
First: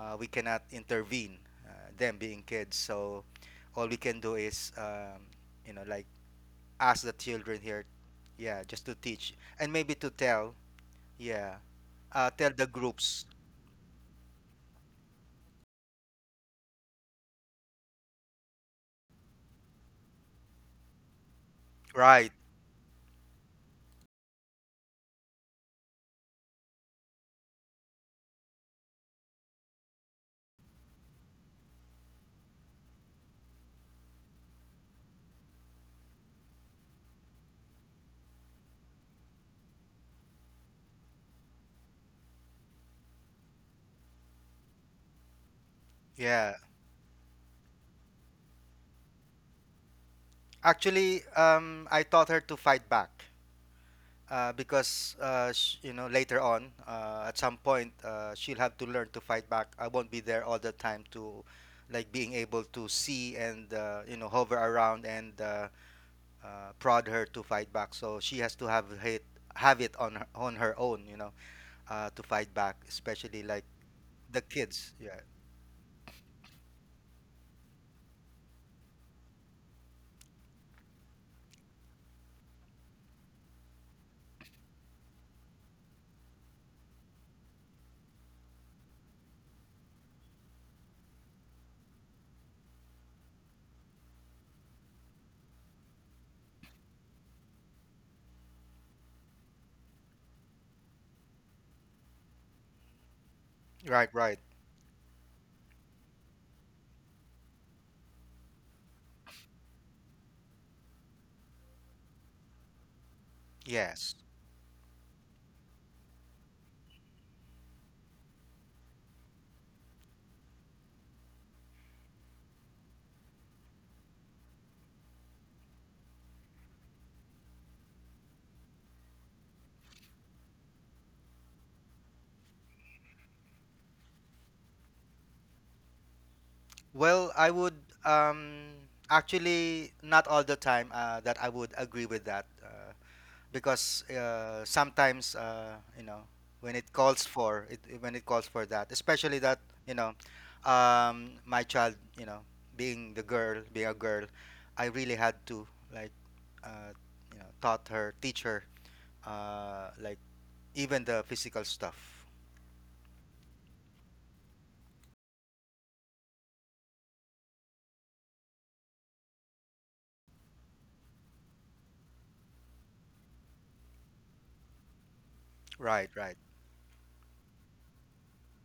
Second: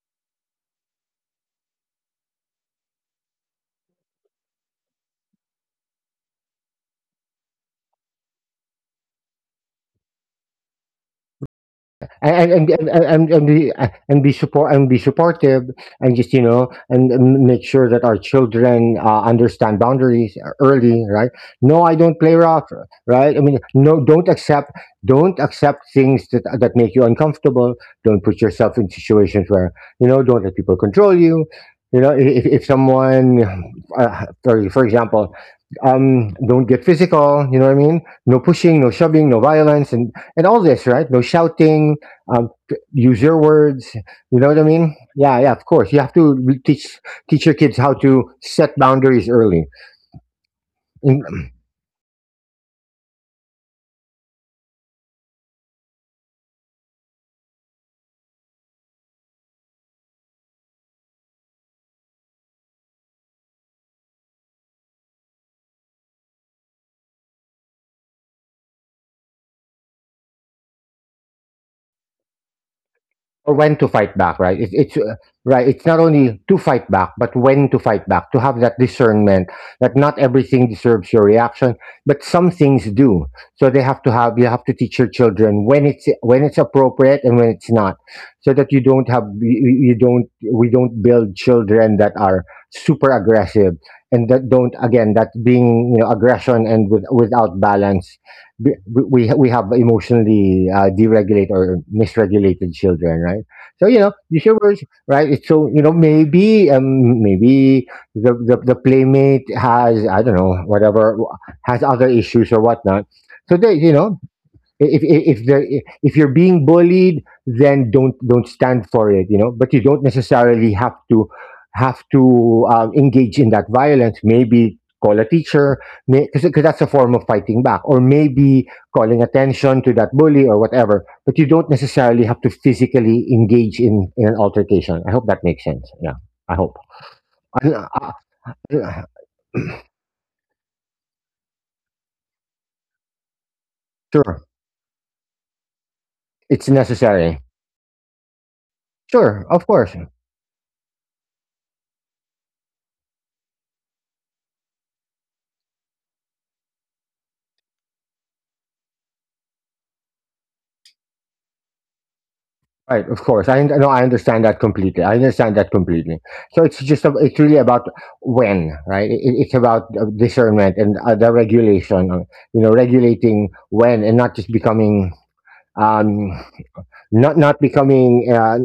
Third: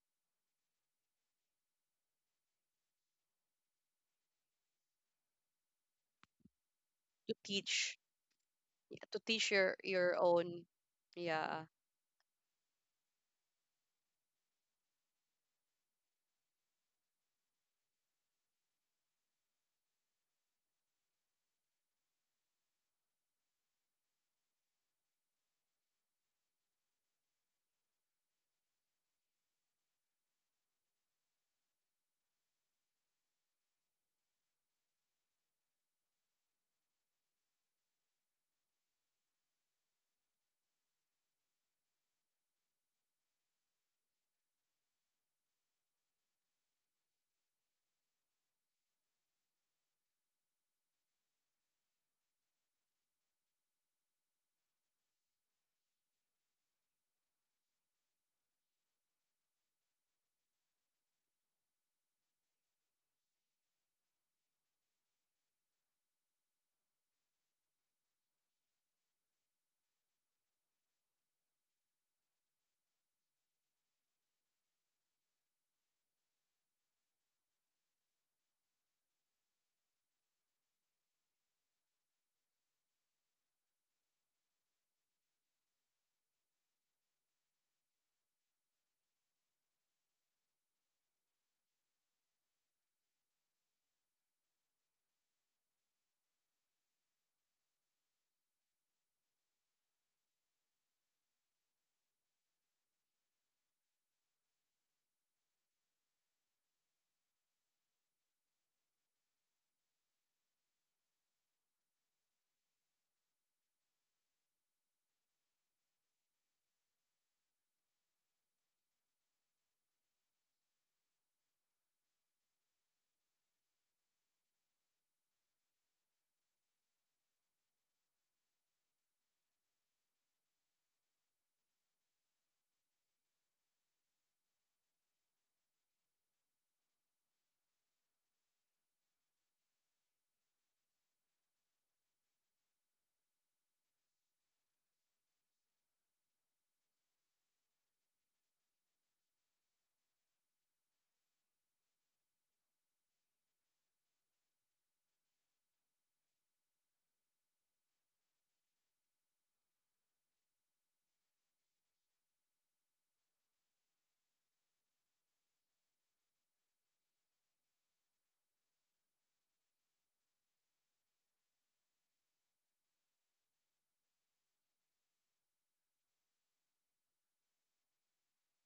We cannot intervene, uh, them being kids. So all we can do is, you know, like ask the
to
children here,
teach,
yeah, just to
to
teach
teach
and maybe to
your
tell,
own.
yeah,
Yeah.
and
tell the
and and
groups,
and, and, be and be support and be supportive, and just, you know, and make sure that our children understand boundaries early, right? No, I don't
right?
play rough, right? I mean, no, don't accept, don't accept things that that make you uncomfortable. Don't put yourself in situations where, you know, don't let people control you. You know, if, for example, don't get physical, you know what I mean? No pushing, no shoving, no violence and all this, right? No shouting. Use your words. You know what I mean? Yeah, yeah. Of course, you have to
Yeah.
teach your kids how to set boundaries early,
Actually,
in,
I taught her to fight back, because you know later on, at some point, she'll have to learn to fight back. I won't be there all the time to, like, being able to see and you know hover around and uh, prod her to fight back. So she has to have it on her own, you know, to fight back, especially
or
like
when to fight back,
the
right?
kids,
It's
yeah.
Right. It's not only to fight back, but when to fight back. To have that discernment that not everything deserves your reaction, but some things do. So they have to have. You have to teach your children when it's appropriate and when it's not, so that you don't have you don't, we don't build children that are super aggressive and that don't, again, that being, you know, aggression and without balance. b- we have emotionally deregulated or misregulated children, right? So, you
Right,
know,
right.
these your words, right? It's, so, you know, maybe, maybe the playmate has, I don't know, whatever, has other issues or whatnot. So they, you
Yes.
know, if you're being bullied, then don't stand for it, you know, but you don't necessarily have to engage in that violence. Maybe call a teacher, because that's a form of fighting back, or maybe calling attention to that bully or whatever. But you don't necessarily have to physically engage in an altercation. I hope that makes sense. Yeah, I hope.
Well, I would,
Uh, uh,
um
uh,
actually not all the time that I would agree with that, uh, because
sure,
uh, sometimes, you know,
it's
when it calls
necessary.
for it, when it calls for that, especially
Sure,
that,
of
you
course.
know, my child, you know, being a girl, I really had to like, uh, you know, teach her, like even the physical stuff.
Right, of course. I know. I understand that completely. I understand that completely. So it's just a, it's really about when, right? It, it's about discernment and the regulation. You know, regulating when, and not just becoming
Right,
um
right.
not, not becoming uh,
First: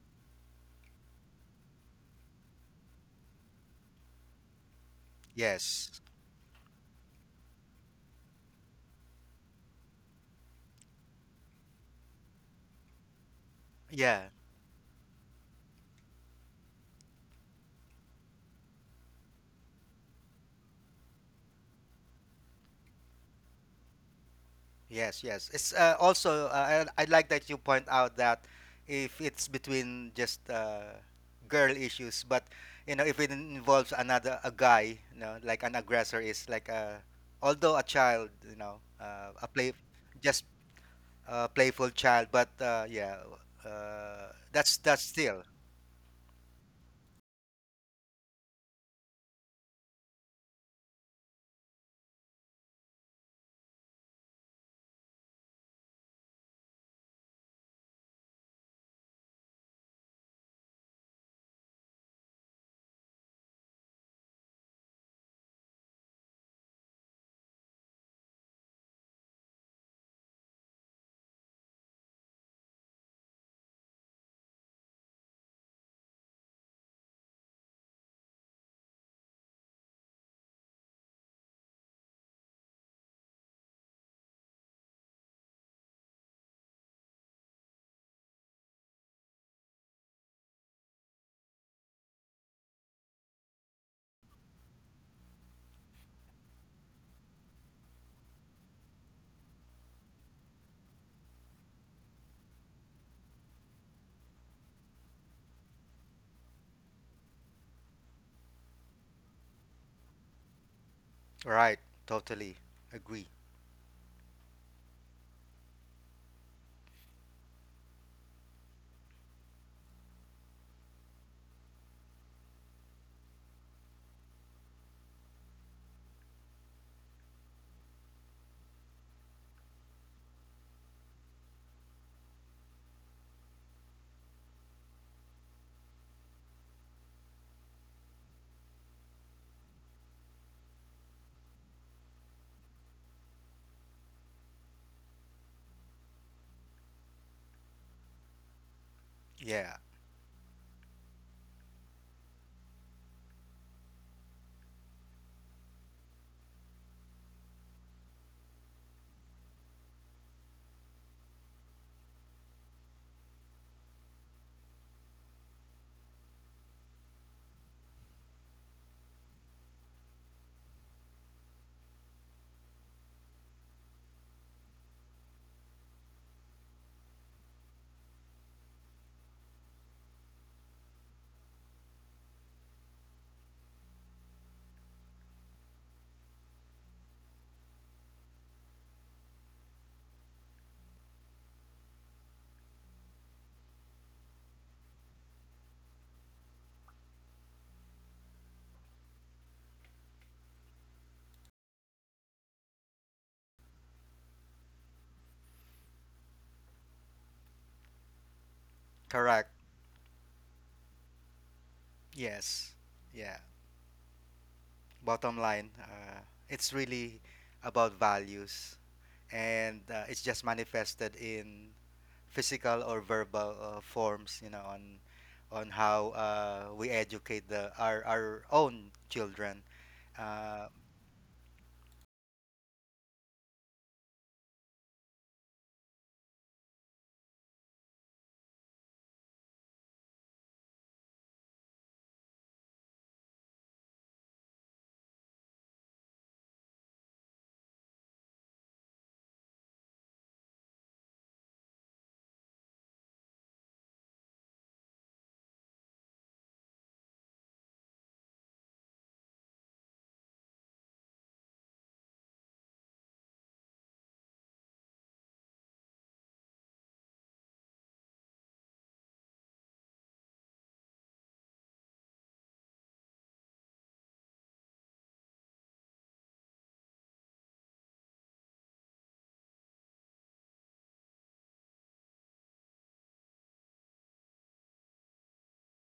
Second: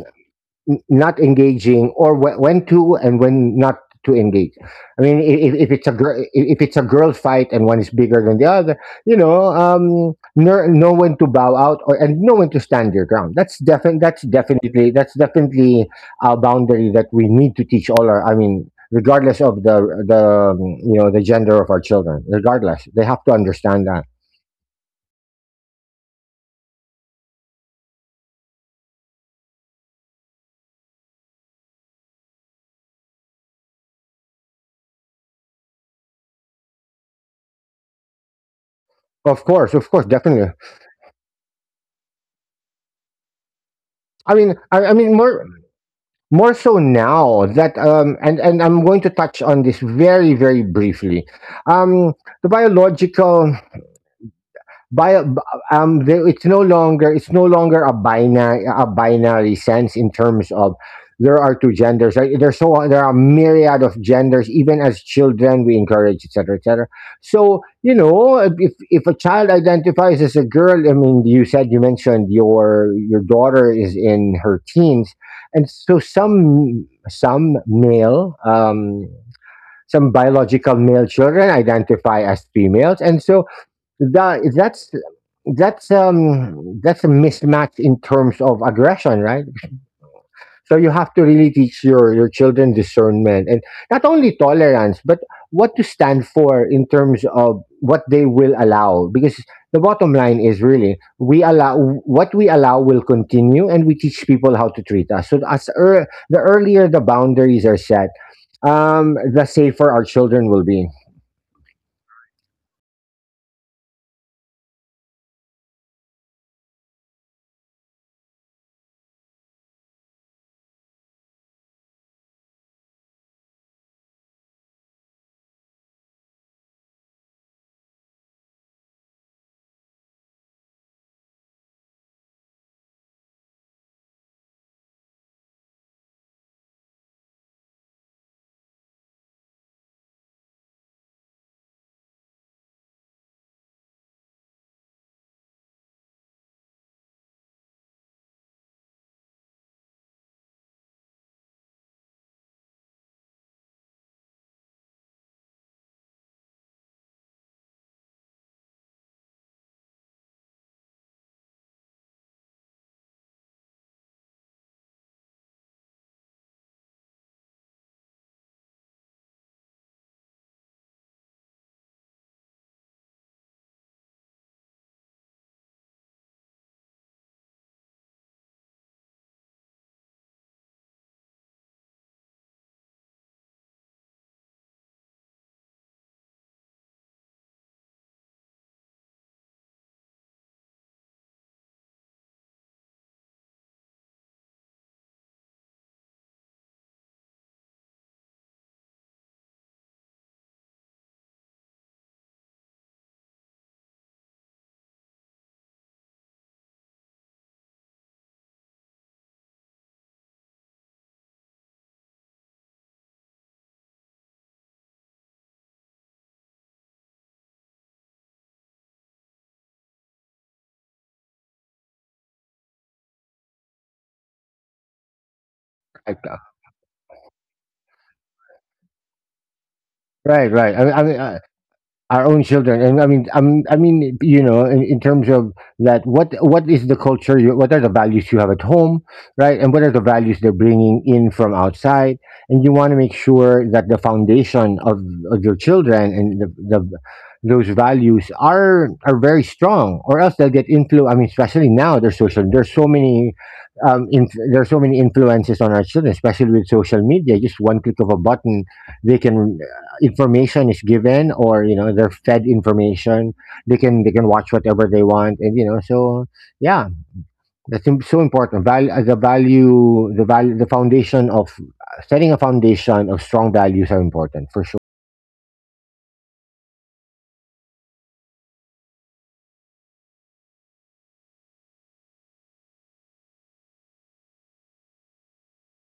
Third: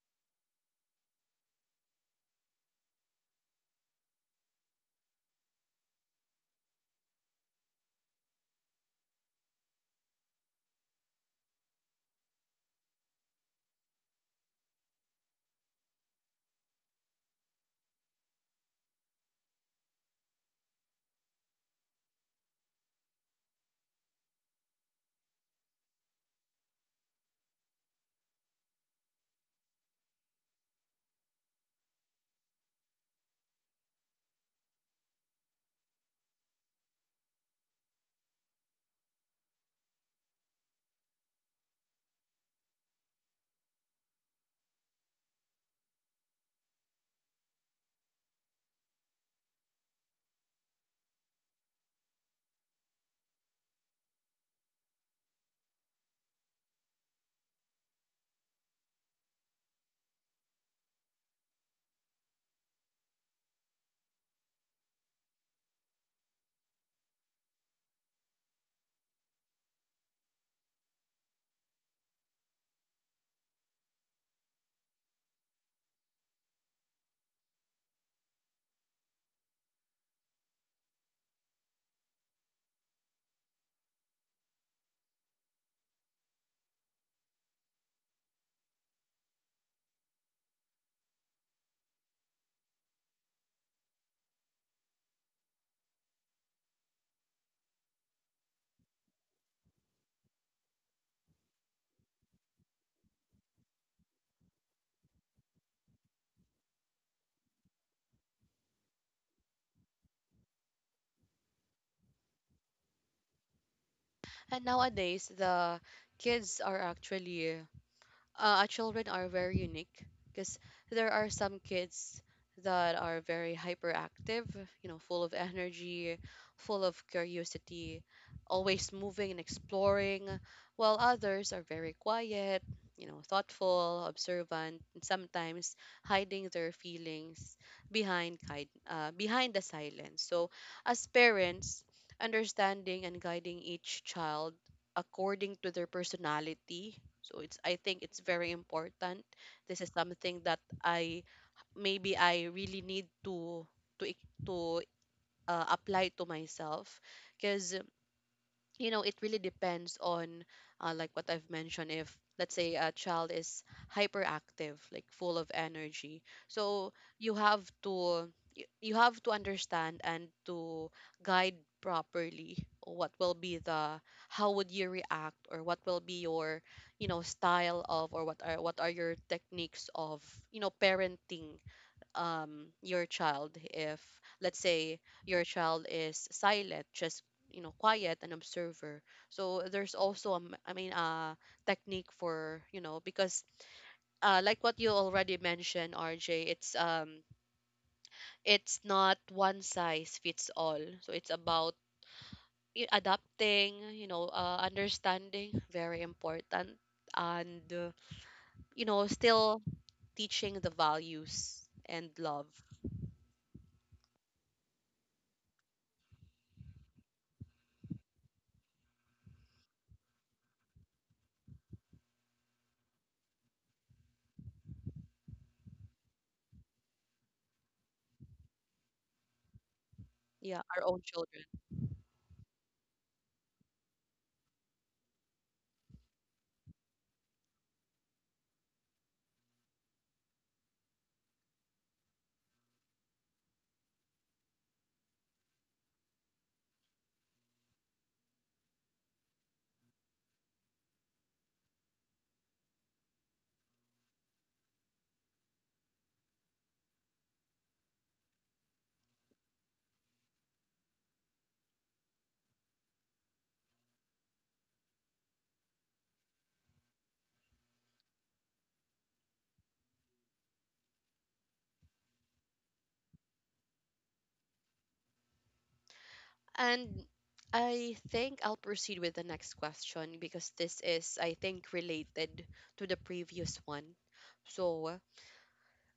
n- not engaging, or when to and when not to engage. I mean, if it's
Yes.
a girl, if it's a girl fight and one is bigger than the other, you know when to bow out, or and know when to stand your ground.
Yeah.
That's definitely a boundary that we need to teach all our. I mean, regardless of the you know, the gender of our children, regardless, they have to understand that.
Yes, yes. It's also I like that you point out that if it's between just girl issues, but you know if it involves another a guy, you know, like an aggressor, is like a, although a child, you know, a play
Of course,
just
definitely.
a playful child, but yeah,
I
that's
mean,
still
more, more so now that, and I'm going to touch on this very very briefly. um the biological, Bio, there, it's no longer a binary sense in terms of, there are two genders. Right? There's, so there are myriad of genders. Even as children, we encourage etc. etc. So, you know, if a child identifies as a girl, I mean, you said, you mentioned your daughter is in her teens, and so some male some biological male children identify as females, and so that that's that's a mismatch in terms of aggression, right? So you have to really teach your children discernment, and not only tolerance, but what to stand for in terms of what they will allow, because the bottom line is, really we allow, what we allow will continue, and we teach people how to treat us. So as ear the earlier the boundaries are set, the safer our children will be.
right. Totally agree.
And nowadays the kids are actually, our children are very unique because there are some kids that are very hyperactive, you know, full of energy, full of curiosity, always moving and exploring, while others are very quiet, you know, thoughtful, observant, and sometimes hiding their feelings behind kind, behind the silence. So, as parents, understanding and guiding each child according to their personality, so it's, I think it's very important.
Yeah,
This is something that I, maybe I really need to, to apply to myself because, you know, it really depends on, like what I've mentioned. If let's say a child is hyperactive, like full of energy, so you have to, you have to understand and to guide properly. What will be the, how would you react, or what will be your, you know, style of, or what are your techniques of, you know, parenting your child. If let's say your child is silent, just, you know, quiet, an observer, so there's also a I mean a technique for, you know, because like what you already mentioned, RJ, it's not one size fits all. So it's about adapting, you know, understanding very important. And you know,
correct.
still teaching the values and love.
Yes, yeah. Bottom line, it's really about values, and it's just manifested in physical or verbal forms, you know, on how
Right, uh,
we educate the our own children.
right,
Yeah,
uh,
right.
our own children.
Our own children, and I mean, I mean, you know, in terms of that, what is the culture you, what are the values you have at home, right? And what are the values they're bringing in from outside? And you want to make sure that the foundation of your children, and the those values are very strong, or else they'll get influenced. I mean, especially now, there's social, there's so many there's so many influences on our children, especially with social media. Just one click of a button, they can, information is given, or you know, they're fed information. They can, they can watch whatever they want, and you know, so, yeah, that's so important. The value, the value, the foundation of setting a foundation of strong values are important, for sure.
And I think I'll proceed with the next question, because this is, I think, related to the previous one. So,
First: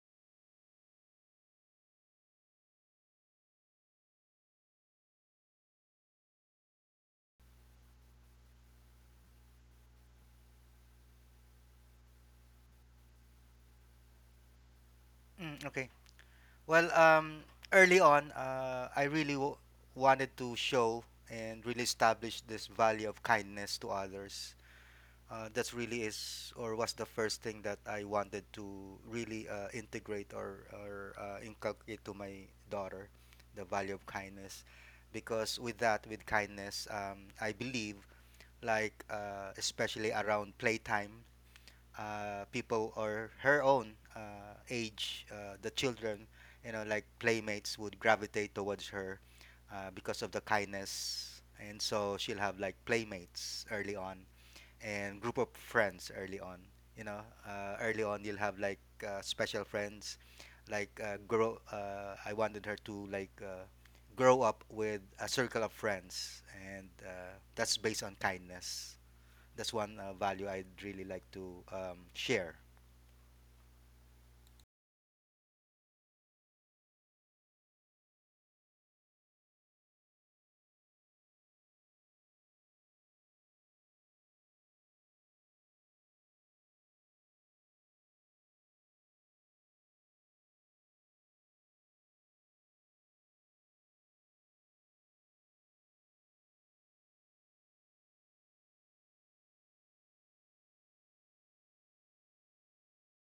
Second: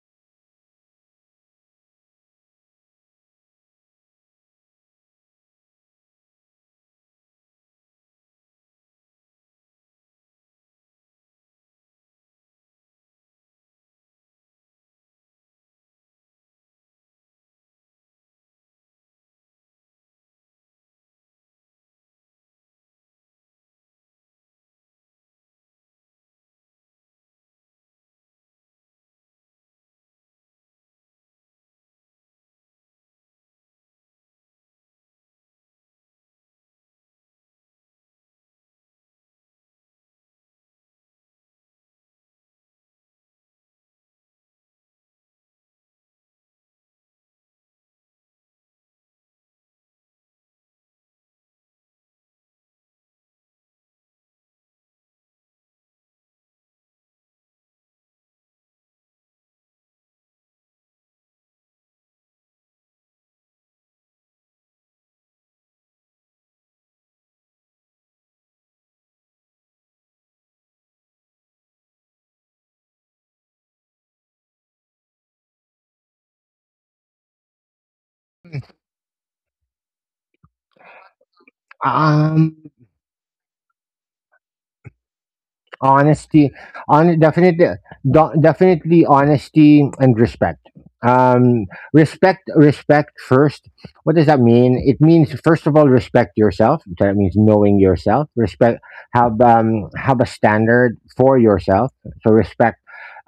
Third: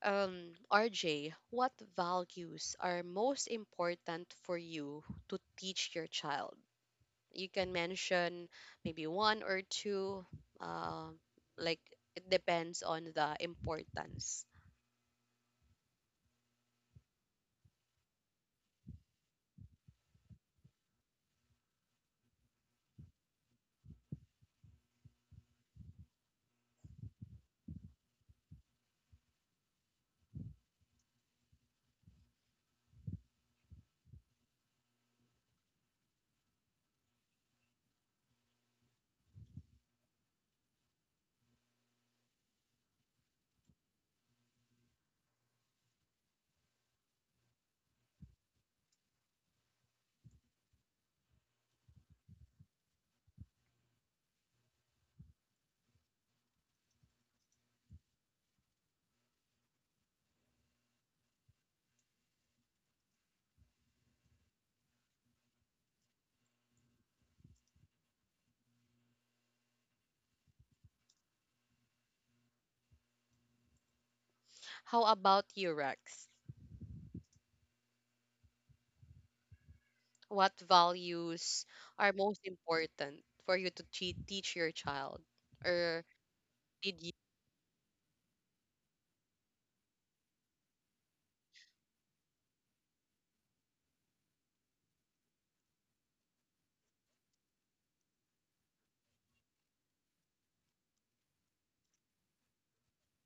RJ, what values are most important for you to teach your child? You can mention maybe one or two, uh, like, it depends on the importance.
mm, okay. Well, early on, I really wanted to show and really establish this value of kindness to others. That's really is or was the first thing that I wanted to really integrate, or inculcate to my daughter, the value of kindness. Because with that, with kindness, I believe, like, especially around playtime, people or her own age, the children, you know, like playmates would gravitate towards her because of the kindness. And so she'll have like playmates early on, and group of friends early on. You know, early on you'll have like special friends, like, grow. I wanted her to like grow up with a circle of friends, and that's based on kindness. That's one value I'd really like to share.
How about you, Rex? What values are most
um
important for you to teach your child? Or
Honesty,
did you?
on, definitely, definitely honesty and respect. um Respect first. What does that mean? It means, first of all, respect yourself, so that means knowing yourself, respect, have a standard for yourself, so respect,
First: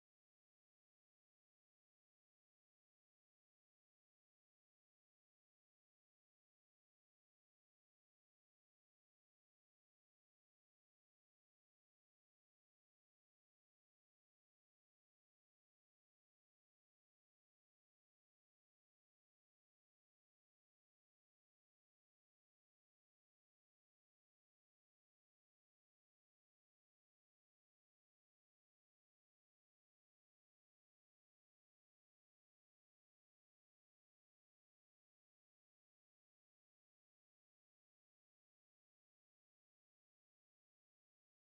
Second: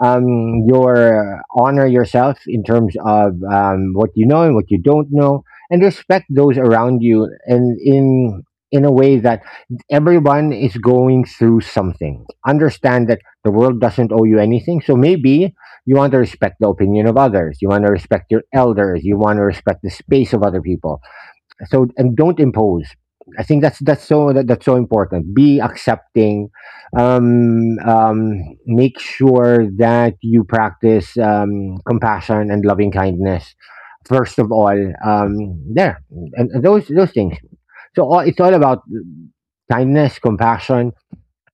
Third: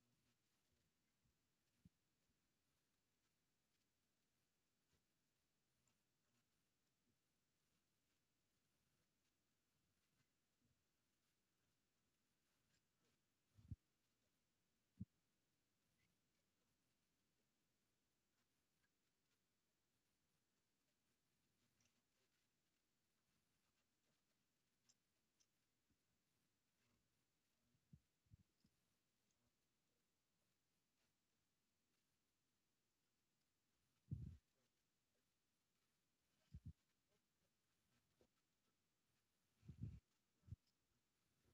your, honor yourself in terms of what you know and what you don't know, and respect those around you, and in a way that everyone is going through something. Understand that the world doesn't owe you anything. So maybe you want to respect the opinion of others. You want to respect your elders. You want to respect the space of other people. So, and don't impose. I think that's, that's so important. Be accepting. Make sure that you practice compassion and loving kindness, first of all. There, and those things. So, all, it's all about kindness, compassion,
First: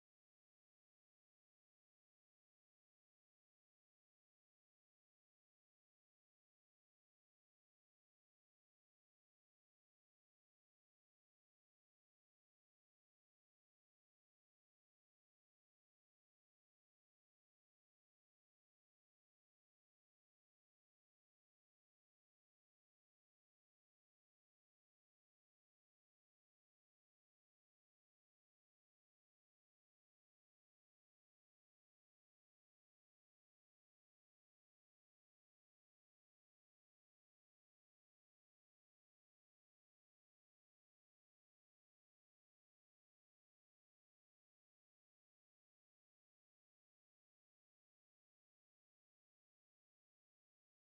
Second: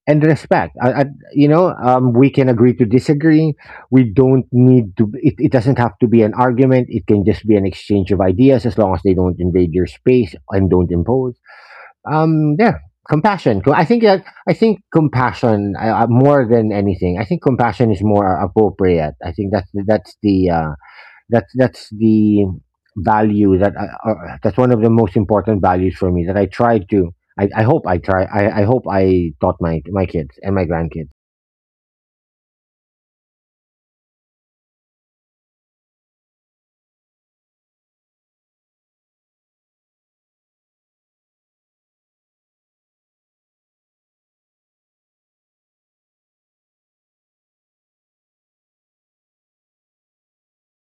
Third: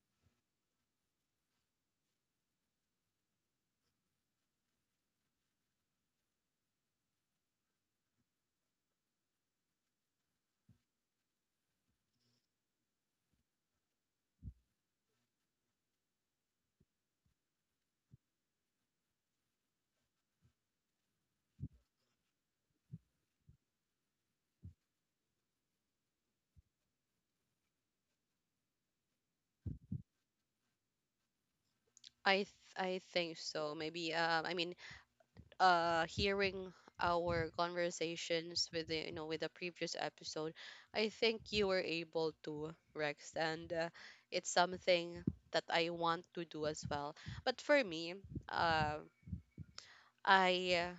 and respect. You know, we can agree to disagree. We don't need to. It doesn't have to be an argument. It can just be an exchange of ideas, as long as they don't invade your space and don't impose. Um, there, compassion. I think that, I think compassion, more than anything. I think compassion is more appropriate. I think that's the that's that's the value that I, that's one of the most important values for me, that I try to. I hope I try. I hope I taught my, my kids and my grandkids.
I think so. Maybe I mean, hearing our conversations with the, you know, with the previous episode, I think you were able to, Rex. And it's something that I want to do as well. But for me, um, I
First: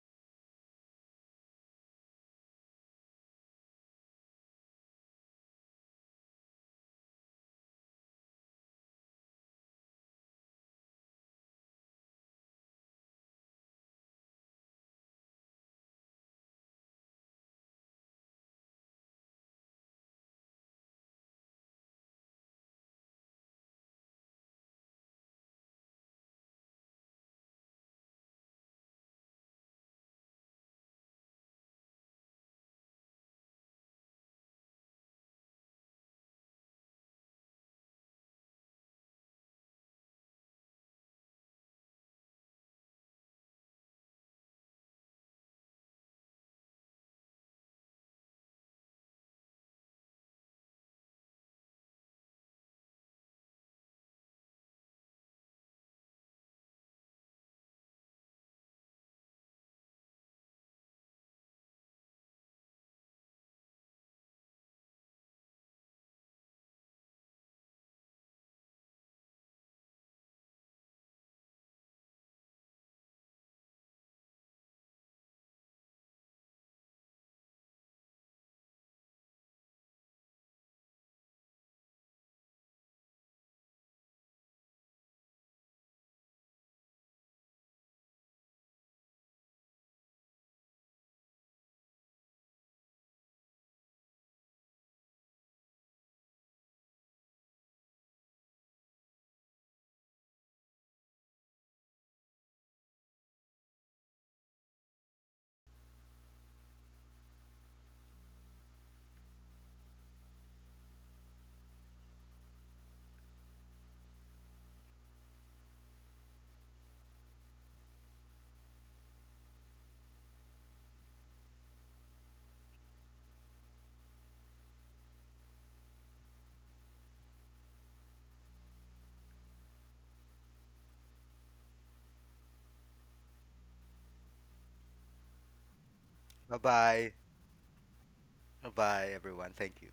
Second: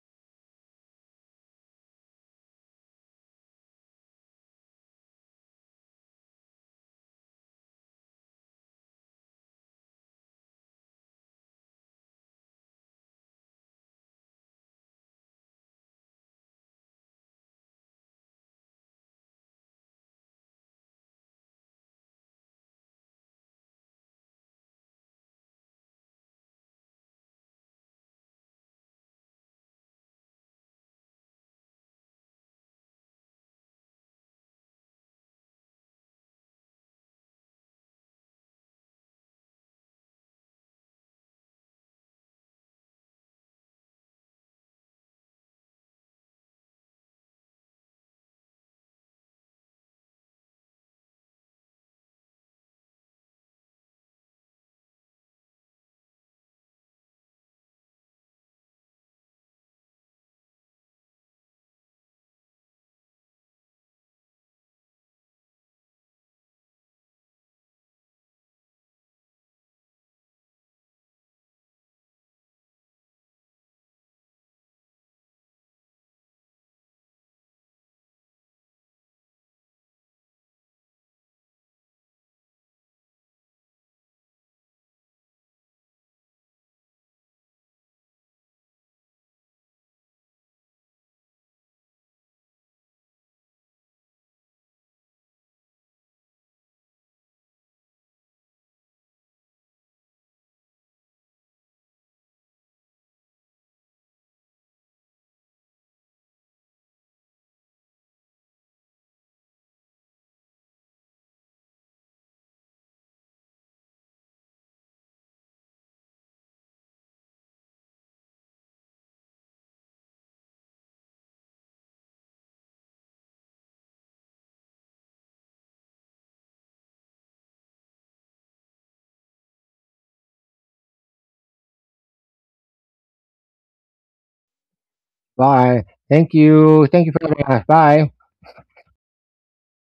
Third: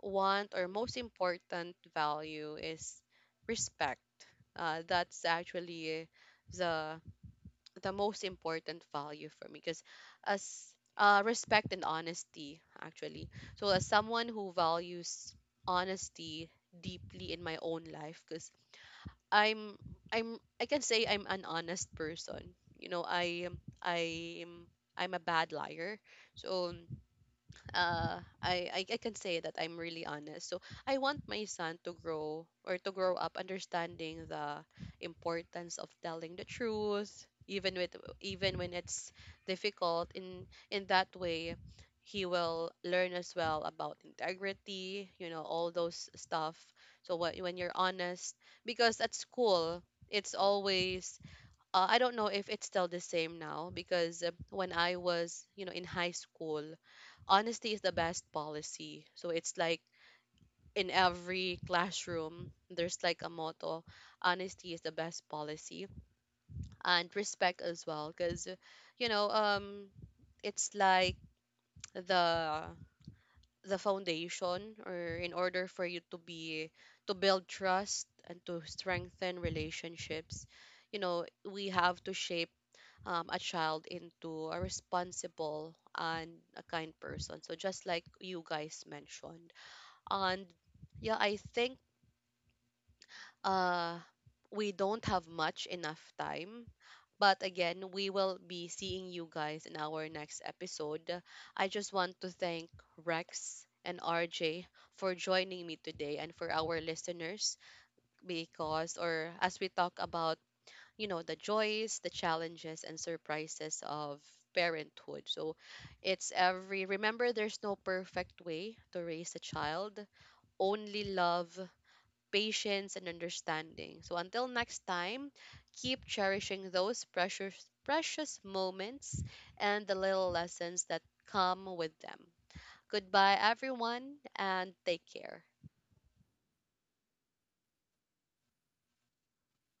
want, or most important value, is respect. That's actually the the most important value for me because as, respect and honesty, actually. So as someone who values honesty deeply in my own life, because I'm I'm I can say I'm an honest person. You know, I'm I'm a bad liar. So I can say that I'm really honest. So I want my son to grow, or to grow up understanding the importance of telling the truth, even with, even when it's difficult. In that way, he will learn as well about integrity. You know, all those stuff. So what, when you're honest, because at school it's always, I don't know if it's still the same now, because when I was, you know, in high school, honesty is the best policy. So it's like in every classroom there's like a motto, honesty is the best policy, and respect as well. Because, you know, it's like the the foundation, or in order for you to be to build trust and to strengthen relationships, you know, we have to shape a child into a responsible and a kind person, so just like you guys mentioned. And yeah, I think uh we don't have much enough time. But again, we will be seeing you guys in our next episode. I just want to thank Rex and RJ for joining me today, and for our listeners, because, or as we talk about, you know, the joys, the challenges and surprises of parenthood. So it's every, remember, there's no perfect way to raise a child, only love, patience, and understanding. So until next time, keep cherishing those precious, precious moments and the little lessons that come with them. Goodbye, everyone, and take care.
Bye. Thank
Bye
you. Thank
bye,
you for having us. Bye.
bye bye, everyone. Thank you.